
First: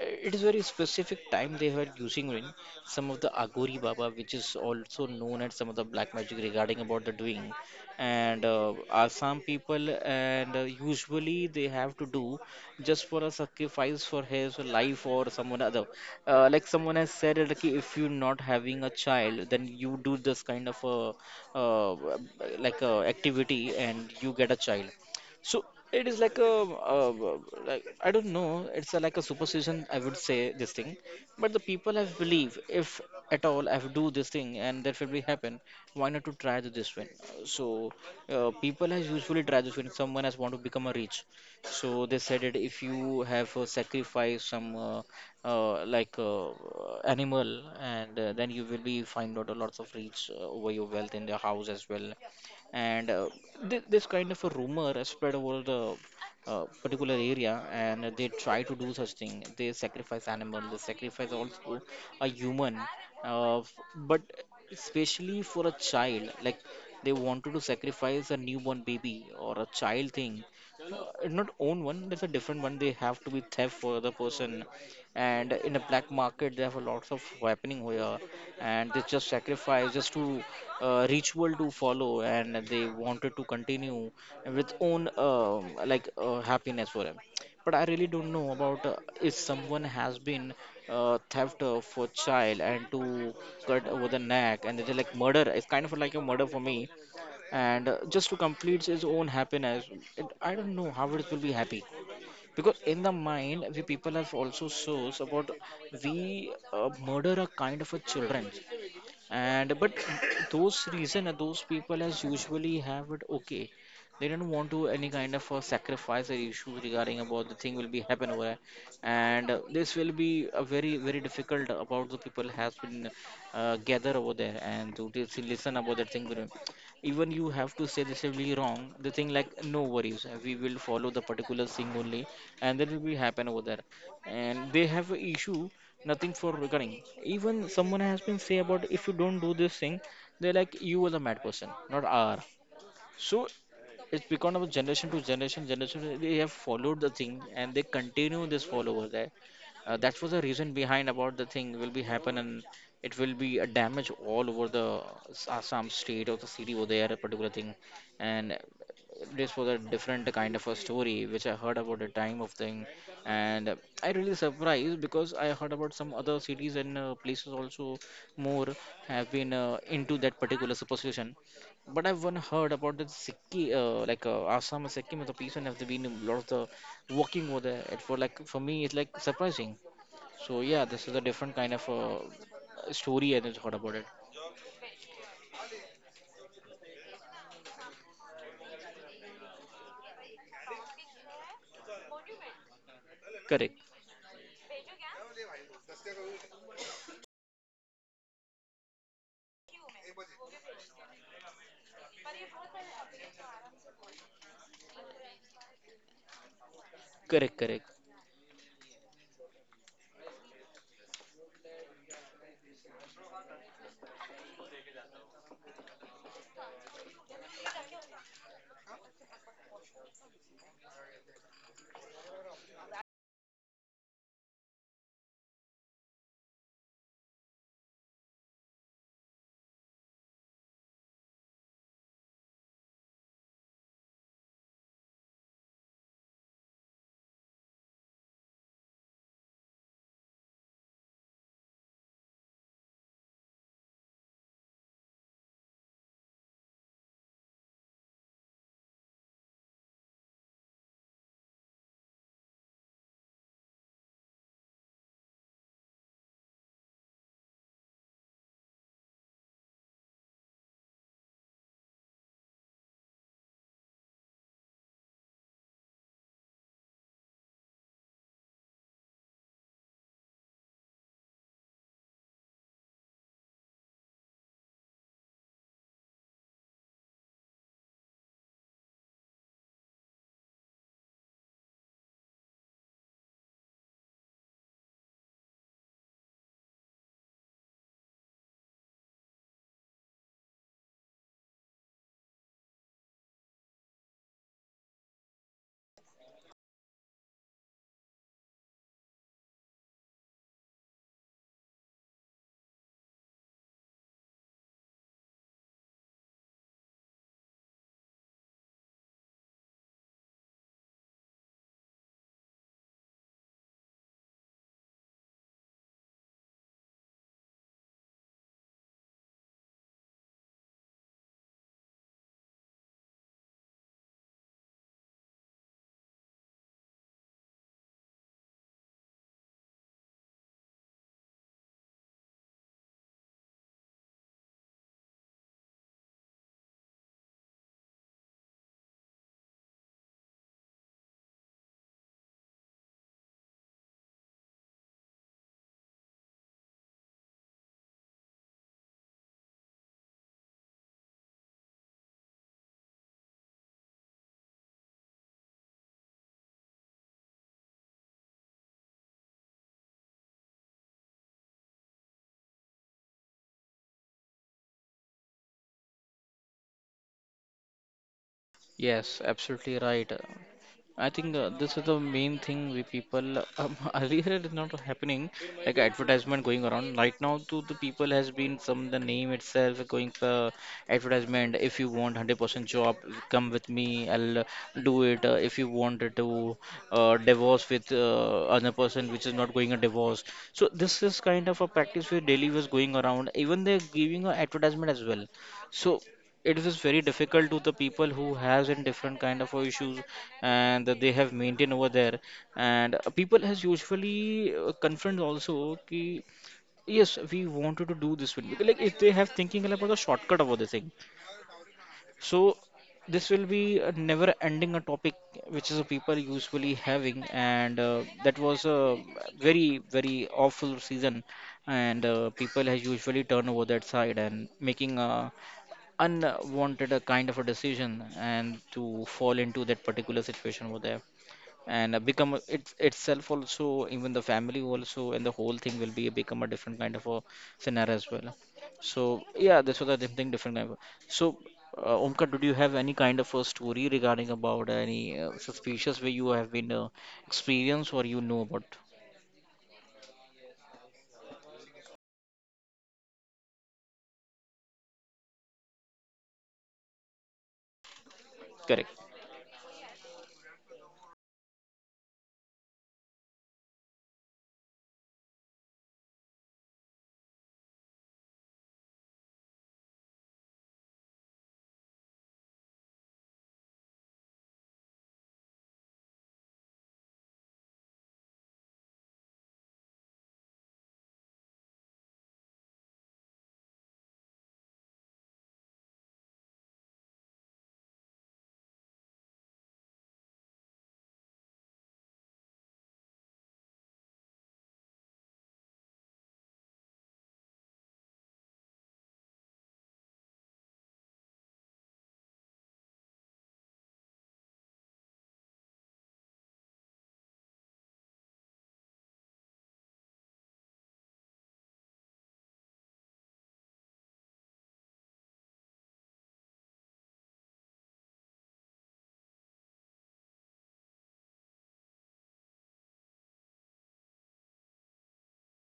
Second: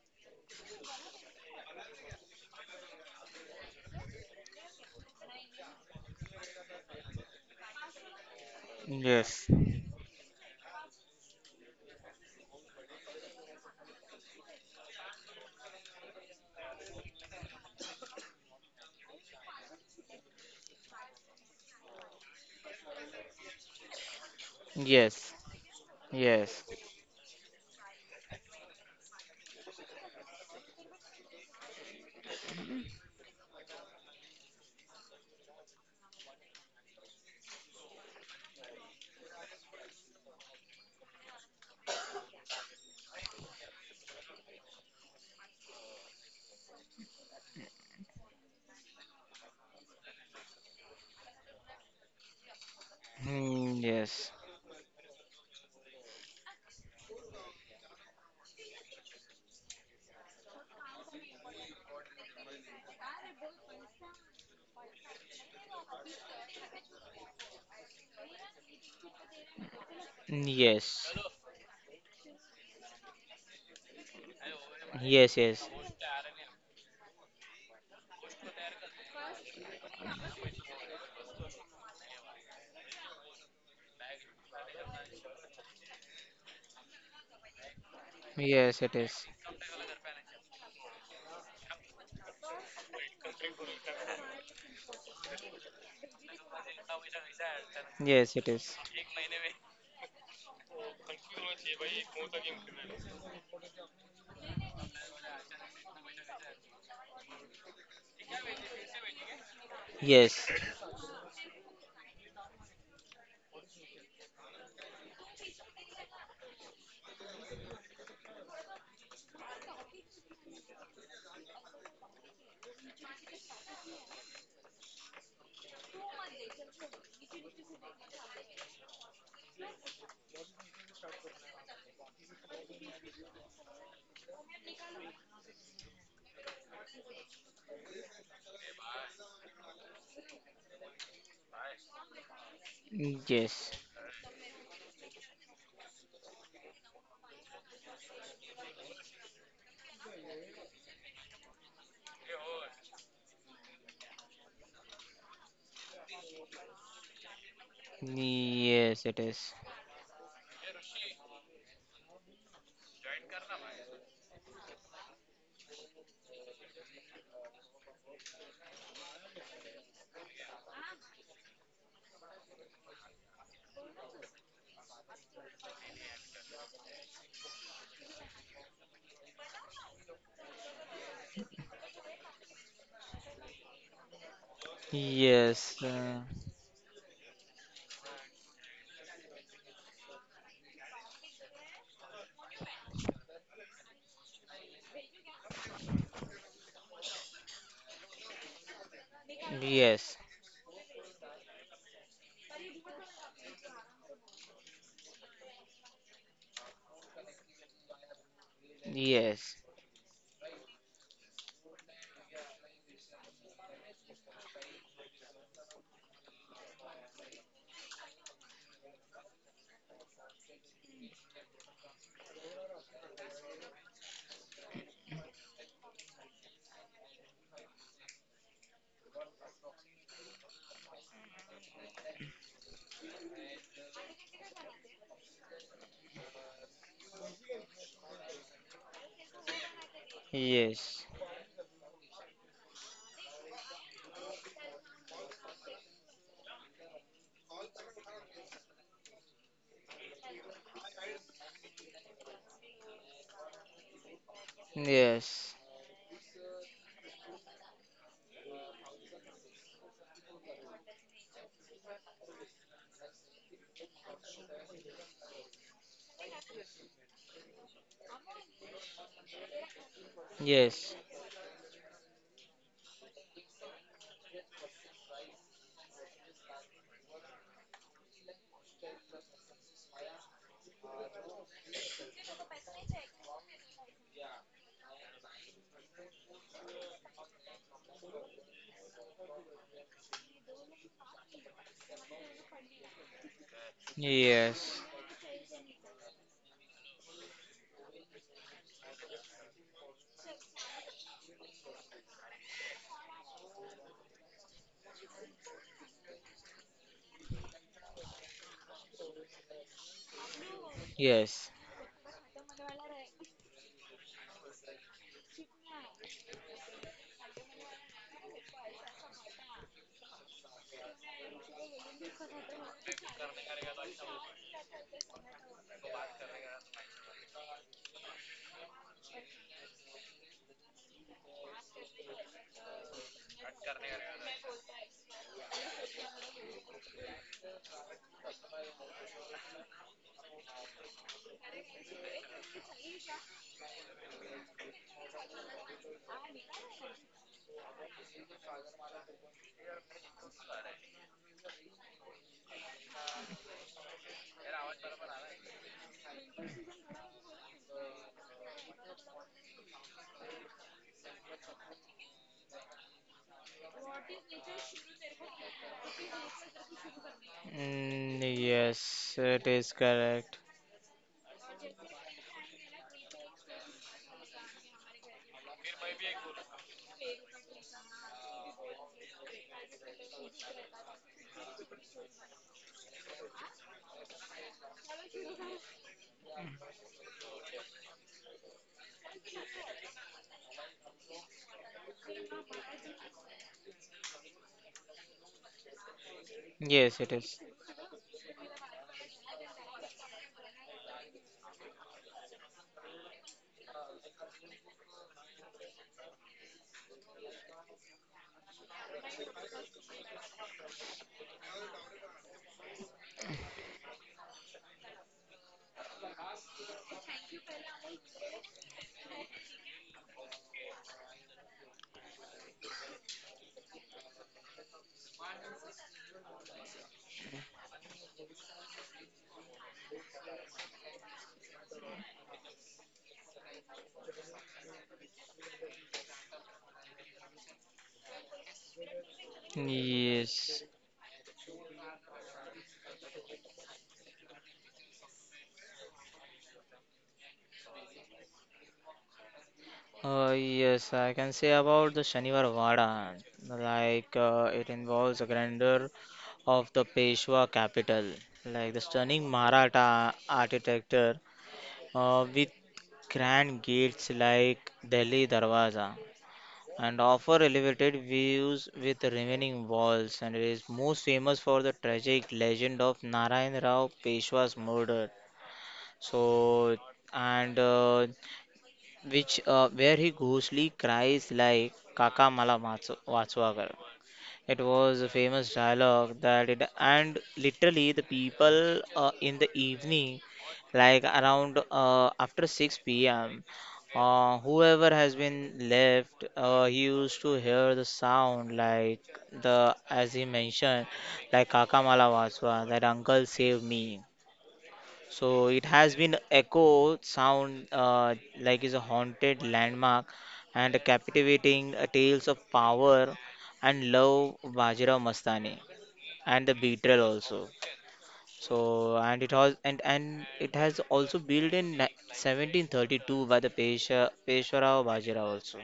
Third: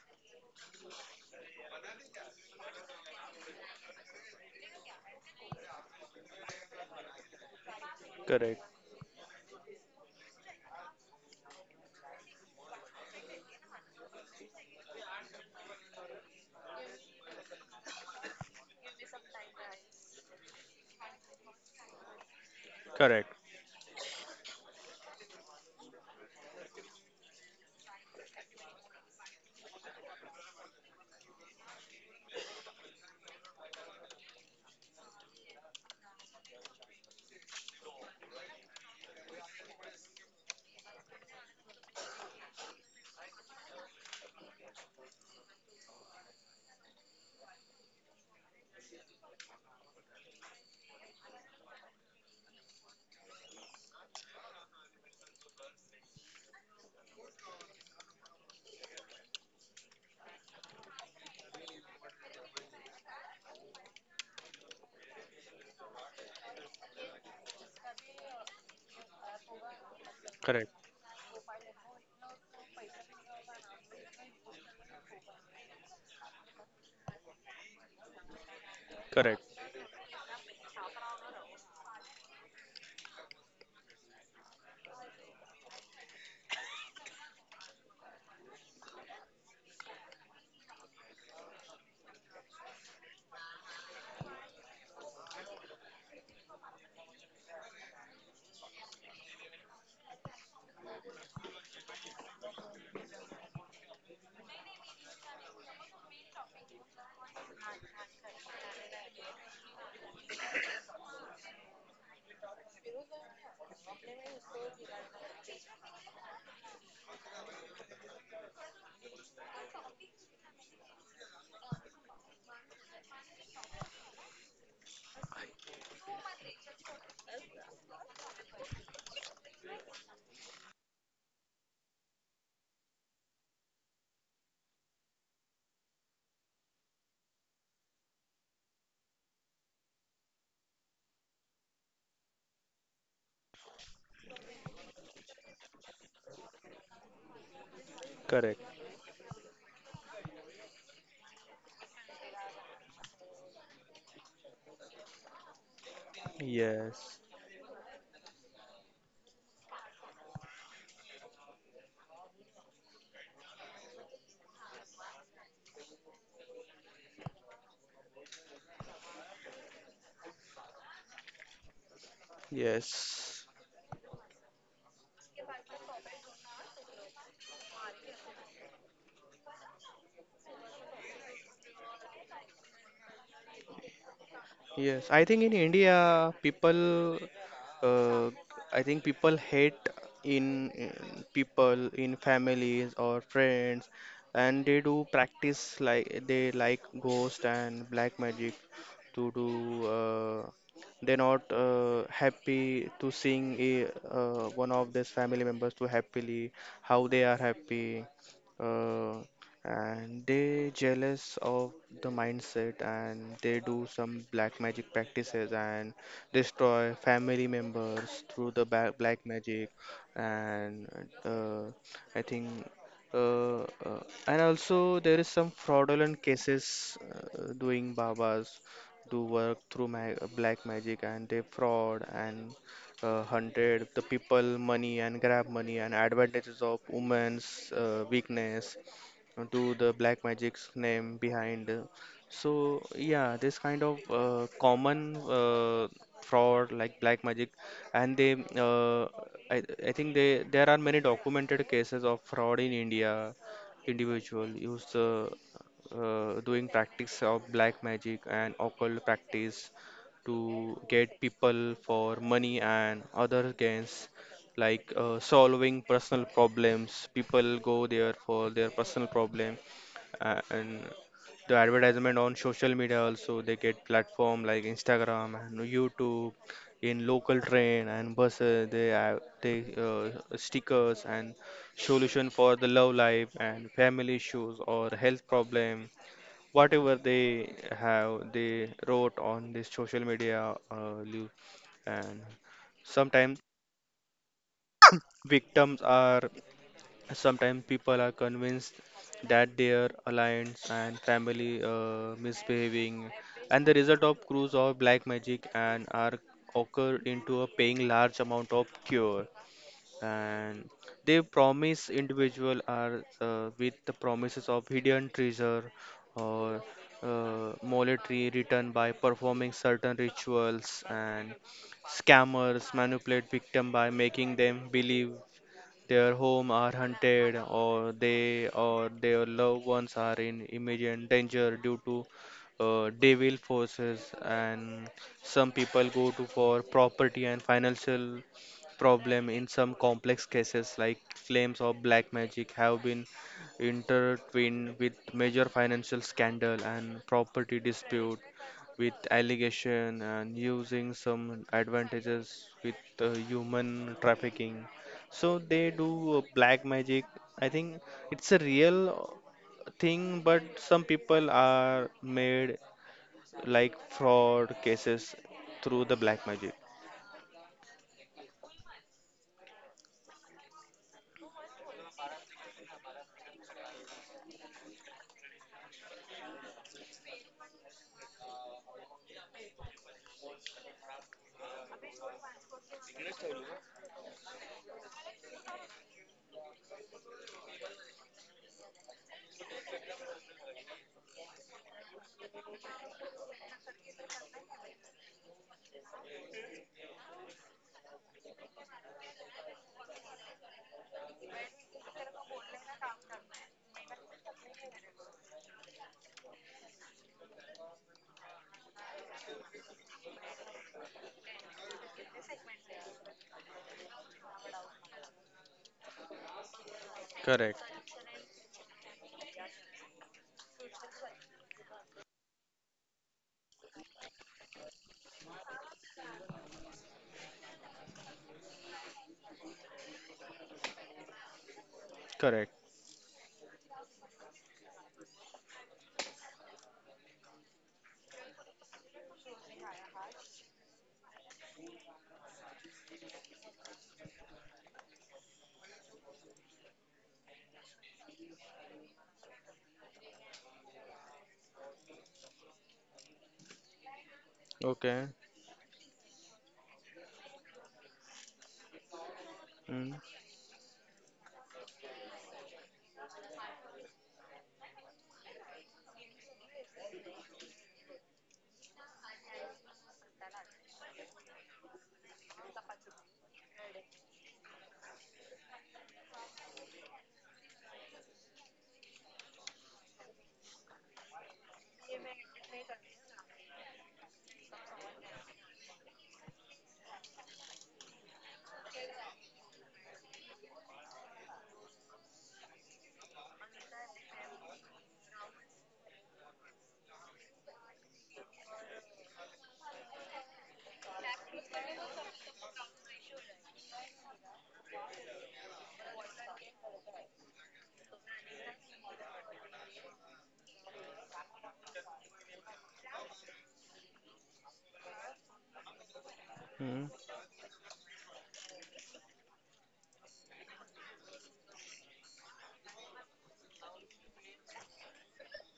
Speaker 1: It is very specific time they were using in some of the Agori Baba, which is also known as some of the black magic regarding about the doing, and
Speaker 2: Correct,
Speaker 1: Assam
Speaker 3: Yes.
Speaker 1: people and usually they have to do just for a sacrifice for his life or someone other. Like someone has said, like if you're not having a child, then you do this kind of a uh, like a
Speaker 2: correct,
Speaker 1: activity and you get a child.
Speaker 3: Yes.
Speaker 1: So it is like a
Speaker 3: Yes.
Speaker 1: like I don't know. It's a, like a superstition. I would say this thing, but the people have believe if at all I have do this thing and that will be happen. Why not to try to this one? So people has usually try this when someone has want to become a rich, so they said that if you have sacrificed some uh, like uh, animal, and then you will be find out a lot of rich over your wealth in the house as well. And th
Speaker 3: Mm,
Speaker 1: this kind
Speaker 3: yes.
Speaker 1: of a rumor has spread over the particular area, and they try to do such thing. They sacrifice animal, they sacrifice also a human, but especially for a child, like they wanted to sacrifice a newborn baby or a child thing.
Speaker 2: correct,
Speaker 3: Yes.
Speaker 1: Not own one, there's a different one they have to be theft for other person,
Speaker 3: Yes.
Speaker 1: and
Speaker 3: Yes.
Speaker 1: in a black market they have a lots of happening here, and they just
Speaker 2: correct,
Speaker 1: sacrifice just to ritual to follow, and they wanted to continue with own happiness for them. But I really don't know
Speaker 3: Yes.
Speaker 1: about
Speaker 3: It is.
Speaker 1: if someone has been theft for child and to cut over the neck, and they like murder. It's kind of like a murder for me, and just to
Speaker 3: Yes. It is.
Speaker 1: complete his own happiness. I don't know how it will be happy, because in the mind we people have also shows about we murder a kind of a children. And but
Speaker 3: Yes.
Speaker 1: those reason and those people as usually have it okay, they don't want to any kind of a sacrifice or issue regarding about the thing will be happen over there. And this will be a very very difficult about the people has been gather over there and to just listen about that thing. Even you have to say this is really wrong the thing, like no worries, we will follow the particular thing only, and that will be happen over there, and they have an issue nothing for recurring. Even someone has been say about if you don't do this thing, they're like you was a mad person, not R. So
Speaker 3: Yes.
Speaker 1: it's become of generation to generation. They have followed the thing and they continue
Speaker 2: correct.
Speaker 1: this follower there. That was the reason behind about the thing will be happen, and it will be a damage all over the Assam state or the city over there, a
Speaker 2: Yes,
Speaker 1: particular thing. And
Speaker 3: Yes. It
Speaker 1: this
Speaker 3: is.
Speaker 1: was a different kind of a story which I heard about the time of thing, and I really surprised because I heard about some other cities and places also more have been into that particular superstition, but I've one heard about the
Speaker 2: yes,
Speaker 1: Sikkim, Assam and Sikkim, the people have been a lot of the working over there. It for like for me, it's like surprising. So yeah, this is a different kind of story I just heard about it.
Speaker 2: yes. I think in
Speaker 3: Yes.
Speaker 2: India, people, uh, I think people hate in people in families or
Speaker 1: Correct,
Speaker 2: friends, and they do practice like they like ghost and black magic to do.
Speaker 3: Yes.
Speaker 2: They're not happy to sing a, one of these family members to happily how they are
Speaker 1: correct, correct.
Speaker 2: happy. Uh,
Speaker 3: Yes.
Speaker 2: and they jealous of the mindset, and they do some black magic practices and destroy family members through the black magic. And uh, I think uh, uh, and also there is some fraudulent cases doing babas do work through black magic, and they fraud and hunted the people money and grab money and advantages of women's weakness to the black magic's
Speaker 3: Yes.
Speaker 2: name behind. So yeah, this kind of common fraud like black magic, and they I, I think they there are many documented cases of fraud in India. Individual use the
Speaker 3: Yes.
Speaker 2: doing practice of black magic and occult practice to get people for money and other gains, like solving personal problems. People go there for their personal problem, and
Speaker 3: Yes.
Speaker 2: the advertisement on social media also. They get platform like Instagram and YouTube. In local train and buses they have they stickers and solution for the love life and family issues or health problem. Whatever they have, they wrote on this social media and sometimes
Speaker 3: Yes,
Speaker 2: victims are, sometimes people are convinced that their alliance and family misbehaving, and the result of cruise or black magic, and are occurred into a paying large amount of cure. And they
Speaker 3: yes.
Speaker 2: promise individual are with the promises of hidden treasure, or monetary return by performing certain rituals. And scammers manipulate victim by making them believe their home are hunted, or they or their loved ones are in immediate danger due to devil forces. And some people go to for property and financial problem. In some complex cases, like claims of black magic have been intertwined with major financial scandal and property dispute with allegation and using some advantages with human trafficking, so they do black magic. I think it's a real thing, but some people are made, like fraud cases through the black magic.
Speaker 3: Mm, yes,
Speaker 1: Yes,
Speaker 3: it is
Speaker 1: absolutely right.
Speaker 3: correct.
Speaker 1: I think this is the main thing we people earlier it is not happening, like advertisement going around right now, to the people has been some the name itself going for advertisement. If you want 100% job, come with me, I'll do it. If you wanted to divorce with another person which is not going a divorce, so this is kind of a practice where daily was going around, even they're giving a advertisement as well. So it is
Speaker 3: Yes,
Speaker 1: very
Speaker 3: it is.
Speaker 1: difficult to the people who has in different kind of issues, and that they have maintained over there. And people has usually confront also ki, yes we wanted to do this one. Because, like if they have thinking like about the shortcut about the thing, so this will be a never ending a topic which is a people usually having,
Speaker 2: Correct.
Speaker 1: and that was a very very awful season. And people has usually turn over that side and making a unwanted a kind of a decision and to fall into that particular situation over there, and become
Speaker 2: Correct.
Speaker 1: it itself also, even the family also, and the whole thing will be become a different kind of a scenario as well. So yeah, this was a different thing, different
Speaker 3: Yes.
Speaker 1: kind of. So, Omkar, did you have any kind of a story regarding about any suspicious way you have been experienced or you know about?
Speaker 3: Yes, I can say about the Shaniwar Vada. Like it
Speaker 2: Okay.
Speaker 3: involves a grandeur of the Peshwa capital, like the
Speaker 1: Correct.
Speaker 3: stunning
Speaker 2: Hmm.
Speaker 3: Maratha architecture with grand gates like Delhi Darwaza, and offer elevated views with remaining walls, and it is most famous for the tragic legend of Narayan Rao Peshwa's murder. So, and which, where he ghostly cries like Kaka Mala Matsu-, it was a famous dialogue that it, and literally the people, in the evening, like around after 6 p.m., whoever has been left, he used to hear the sound like the as he mentioned, like Kakamala Waswa, that uncle saved me. So it has been echo sound, like is a haunted landmark and a captivating tales of power and love Bajra Mastani and the
Speaker 2: Hmm.
Speaker 3: betrayal also. So, and it has also built in 1732 by the Peshwarao Bajira also.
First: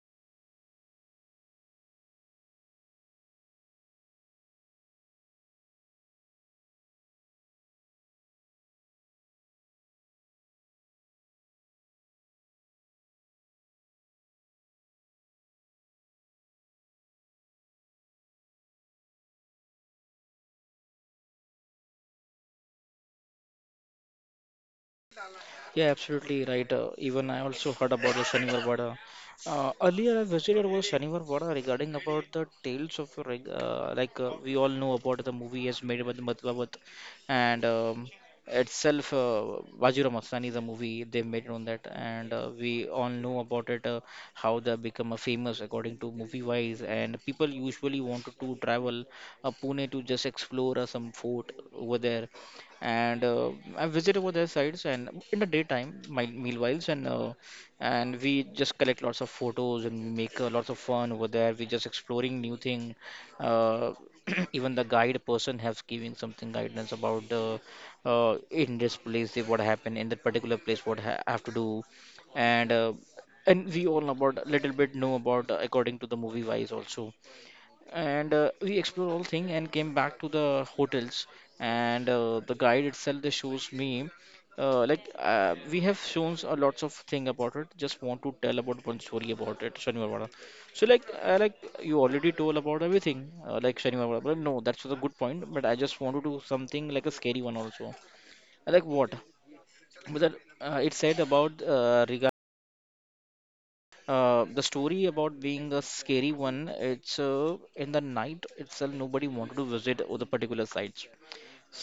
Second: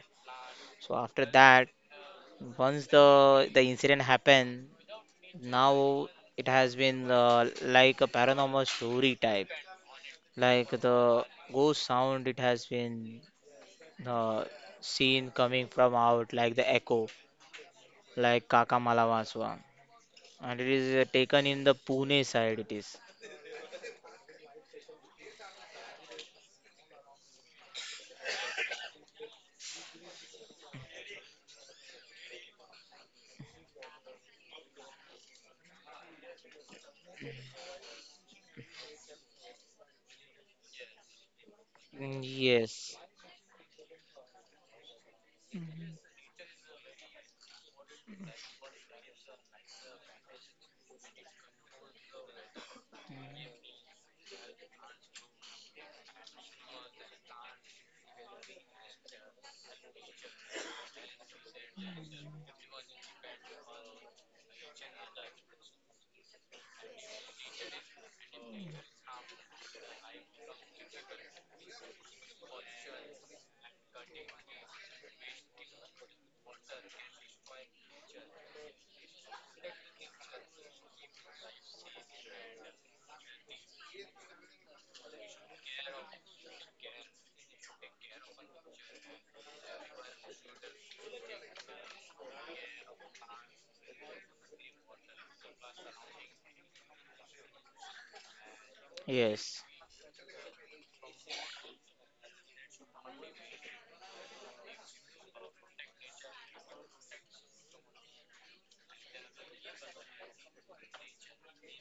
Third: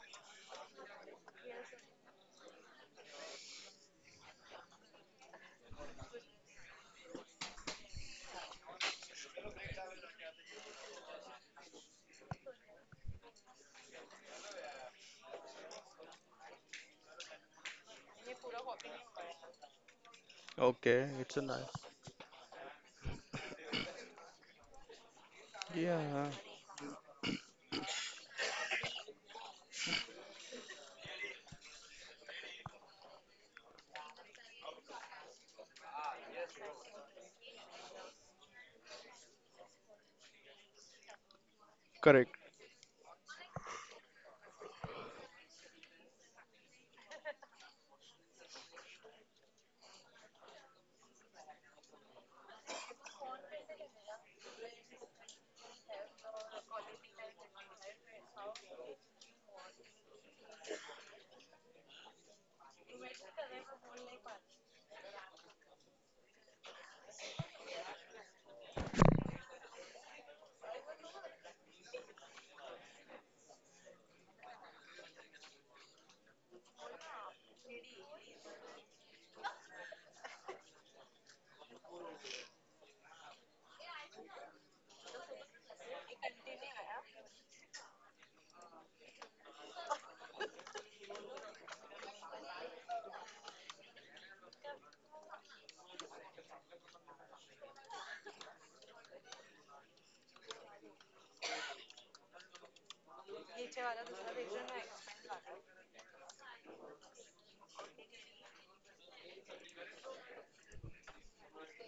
Speaker 3: So after that, once the incident happened, now it has been like a paranormal story type, like the ghost sound it has been uh, seen coming from out, like the echo, like kakamala Vaswa. And it is
Speaker 2: Okay. It's a
Speaker 3: taken in the
Speaker 2: nice.
Speaker 3: Pune side, it is.
Speaker 1: Yeah,
Speaker 2: Yeah.
Speaker 1: absolutely right. Even I also heard about the Shaniwar Vada. Earlier, I visited was Shaniwar Vada regarding about the tales of we all know about the movie as made by the Madhvavat, and itself Vajira Mastani is a movie they made on that,
Speaker 3: Mm,
Speaker 1: and
Speaker 2: Correct.
Speaker 3: yes,
Speaker 1: we all know about it. How they become a famous according to movie wise, and people usually wanted to travel Pune to just explore some fort over there. And I visit over their sites, and in the daytime, my meanwhiles and we just collect lots of photos, and we make lots of fun over there. We just exploring new thing. Uh, even the guide person has giving something guidance about the in this place if what happened in that particular place what have to do, and uh, and we all about little bit know about according to the movie wise also, and we explored all thing and came back to the hotels, and the guide itself they shows me we have shown a lots of thing about it. Just want to tell about one story about it, Shani Varvara. So like you already told about everything, like Shani Varvara, but no, that's a good point, but I just want to do something like a scary one also. And like what,
Speaker 3: yes.
Speaker 1: but that, it said about regarding the story about being a scary one. It's in the night itself, nobody wanted to visit all the particular sites.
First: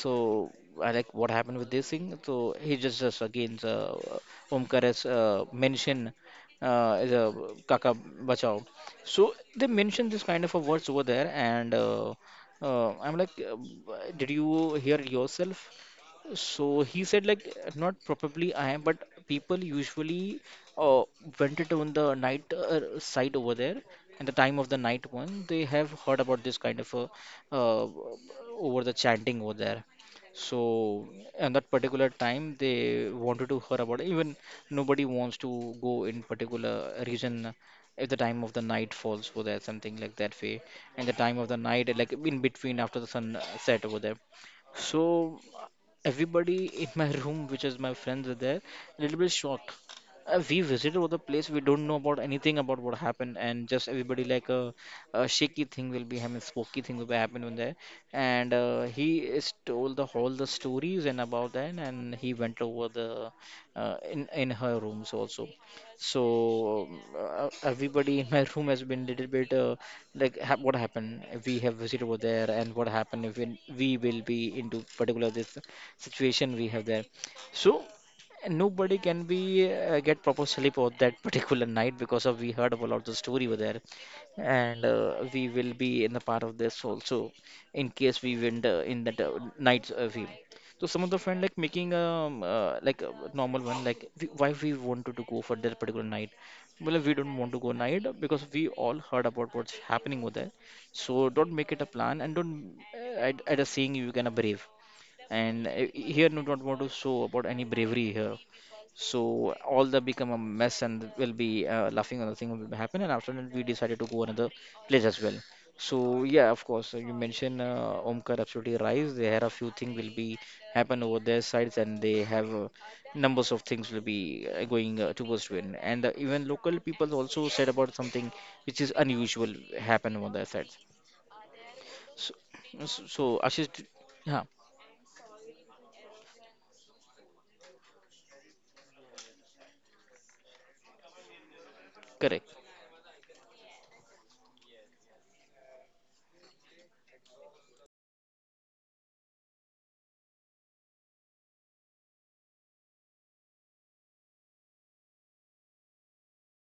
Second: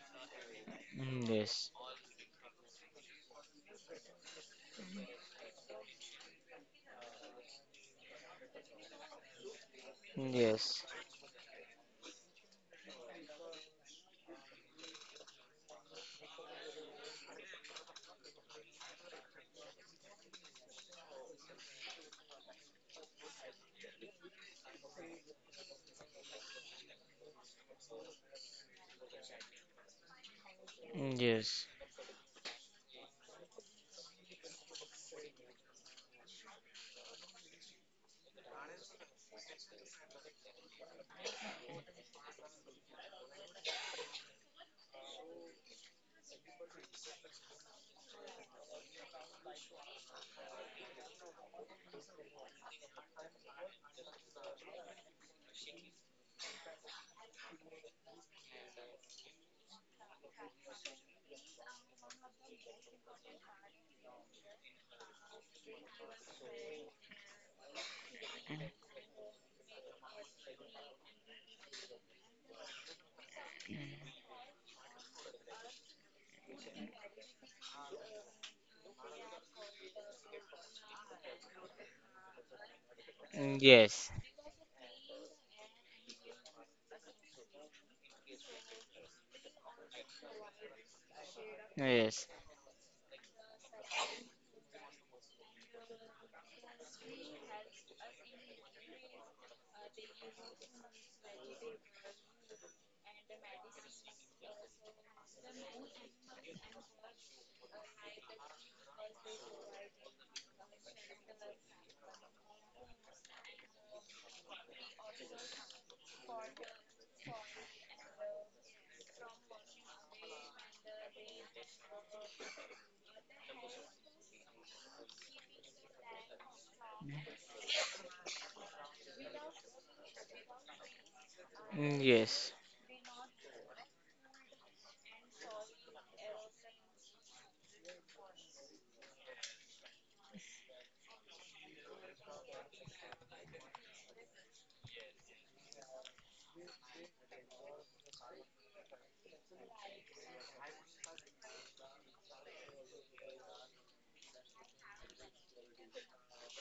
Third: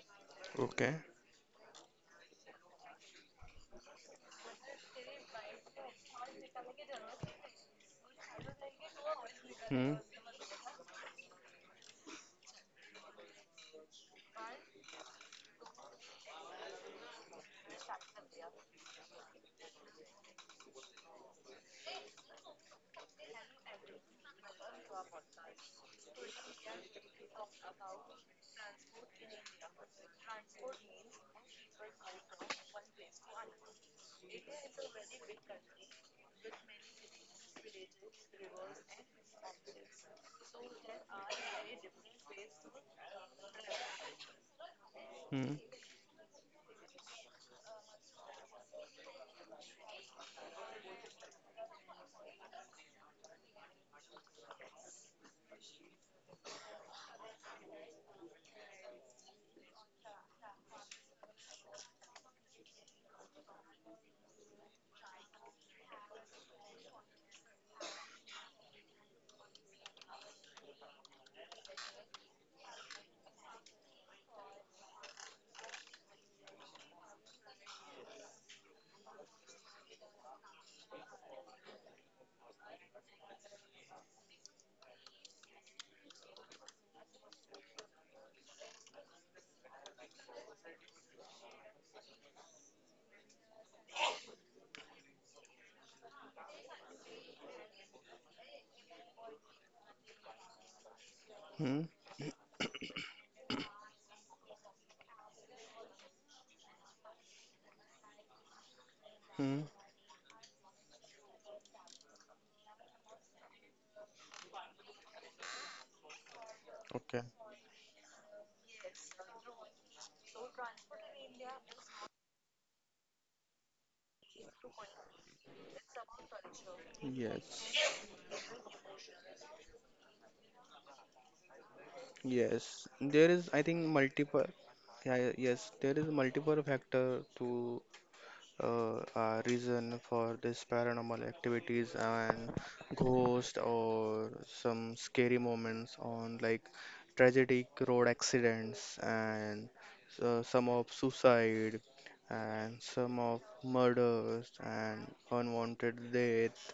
Speaker 1: So I
Speaker 2: Okay.
Speaker 1: like
Speaker 3: Mm,
Speaker 1: what happened with
Speaker 3: yes.
Speaker 1: this thing. So he just again, Omkar has mentioned, is a Kaka Bachao. So they
Speaker 2: Hmm.
Speaker 1: mentioned this
Speaker 3: Mm,
Speaker 1: kind of a
Speaker 3: yes.
Speaker 1: words over there, and I'm like, did you hear yourself? So he said like not probably I am, but people usually uh, went it on the night side over there, and the time of the night one they have heard about this kind of a uh, over the chanting over there. So,
Speaker 3: Mm, yes. Mm,
Speaker 1: and
Speaker 3: yes,
Speaker 1: that particular time, they wanted to hear about, even nobody wants to go in particular region if the time of the night falls over there, something like that way, and the time of the night, like in between after the sun set over there. So
Speaker 2: Hmm.
Speaker 1: everybody in my room, which is my friends, were there, a little bit shocked. We visited all the place, we don't know about anything about what happened, and just everybody like a shaky thing will be happening, spooky thing will be happening on there. And he is told the whole the stories and about that, and he went over the in her rooms also. So everybody in my room has been little bit what happened if we have visited over there, and what happened if we will be into particular this situation we have there. So nobody can be get proper sleep on that particular night because of we heard about lot of
Speaker 3: yes.
Speaker 1: story over
Speaker 3: Mm, yes. Mm,
Speaker 1: there,
Speaker 3: yes.
Speaker 1: and we will be in the part of this also in case we win the, in that night we. So some of the friend like making like a normal one, like we, why we wanted to go for that particular night. Well we don't want to go night because we all heard about what's happening over there, so don't make
Speaker 2: Hmm.
Speaker 1: it a plan and don't at a saying you can brave, and here do not want to show about any bravery here. So
Speaker 2: Hmm.
Speaker 1: all that become a mess and will be laughing on the thing will happen, and after that we decided to go another place as well. So yeah, of course, you
Speaker 2: Okay.
Speaker 1: mentioned Omkar absolutely right, there are a few things will be happen over their sides, and they have numbers of things will be going towards win, and even local people also said about
Speaker 2: Yes.
Speaker 1: something which is unusual happen on their sides. So
Speaker 2: Yes.
Speaker 1: so,
Speaker 2: There
Speaker 1: so
Speaker 2: is, I
Speaker 1: ashish
Speaker 2: think,
Speaker 1: yeah.
Speaker 2: multiple. Yeah. Yes. There is multiple factor to are reason for this paranormal activities,
Speaker 1: Correct.
Speaker 2: and ghost or some scary moments on, like tragic road accidents, and some of suicide, and some of murders, and unwanted death.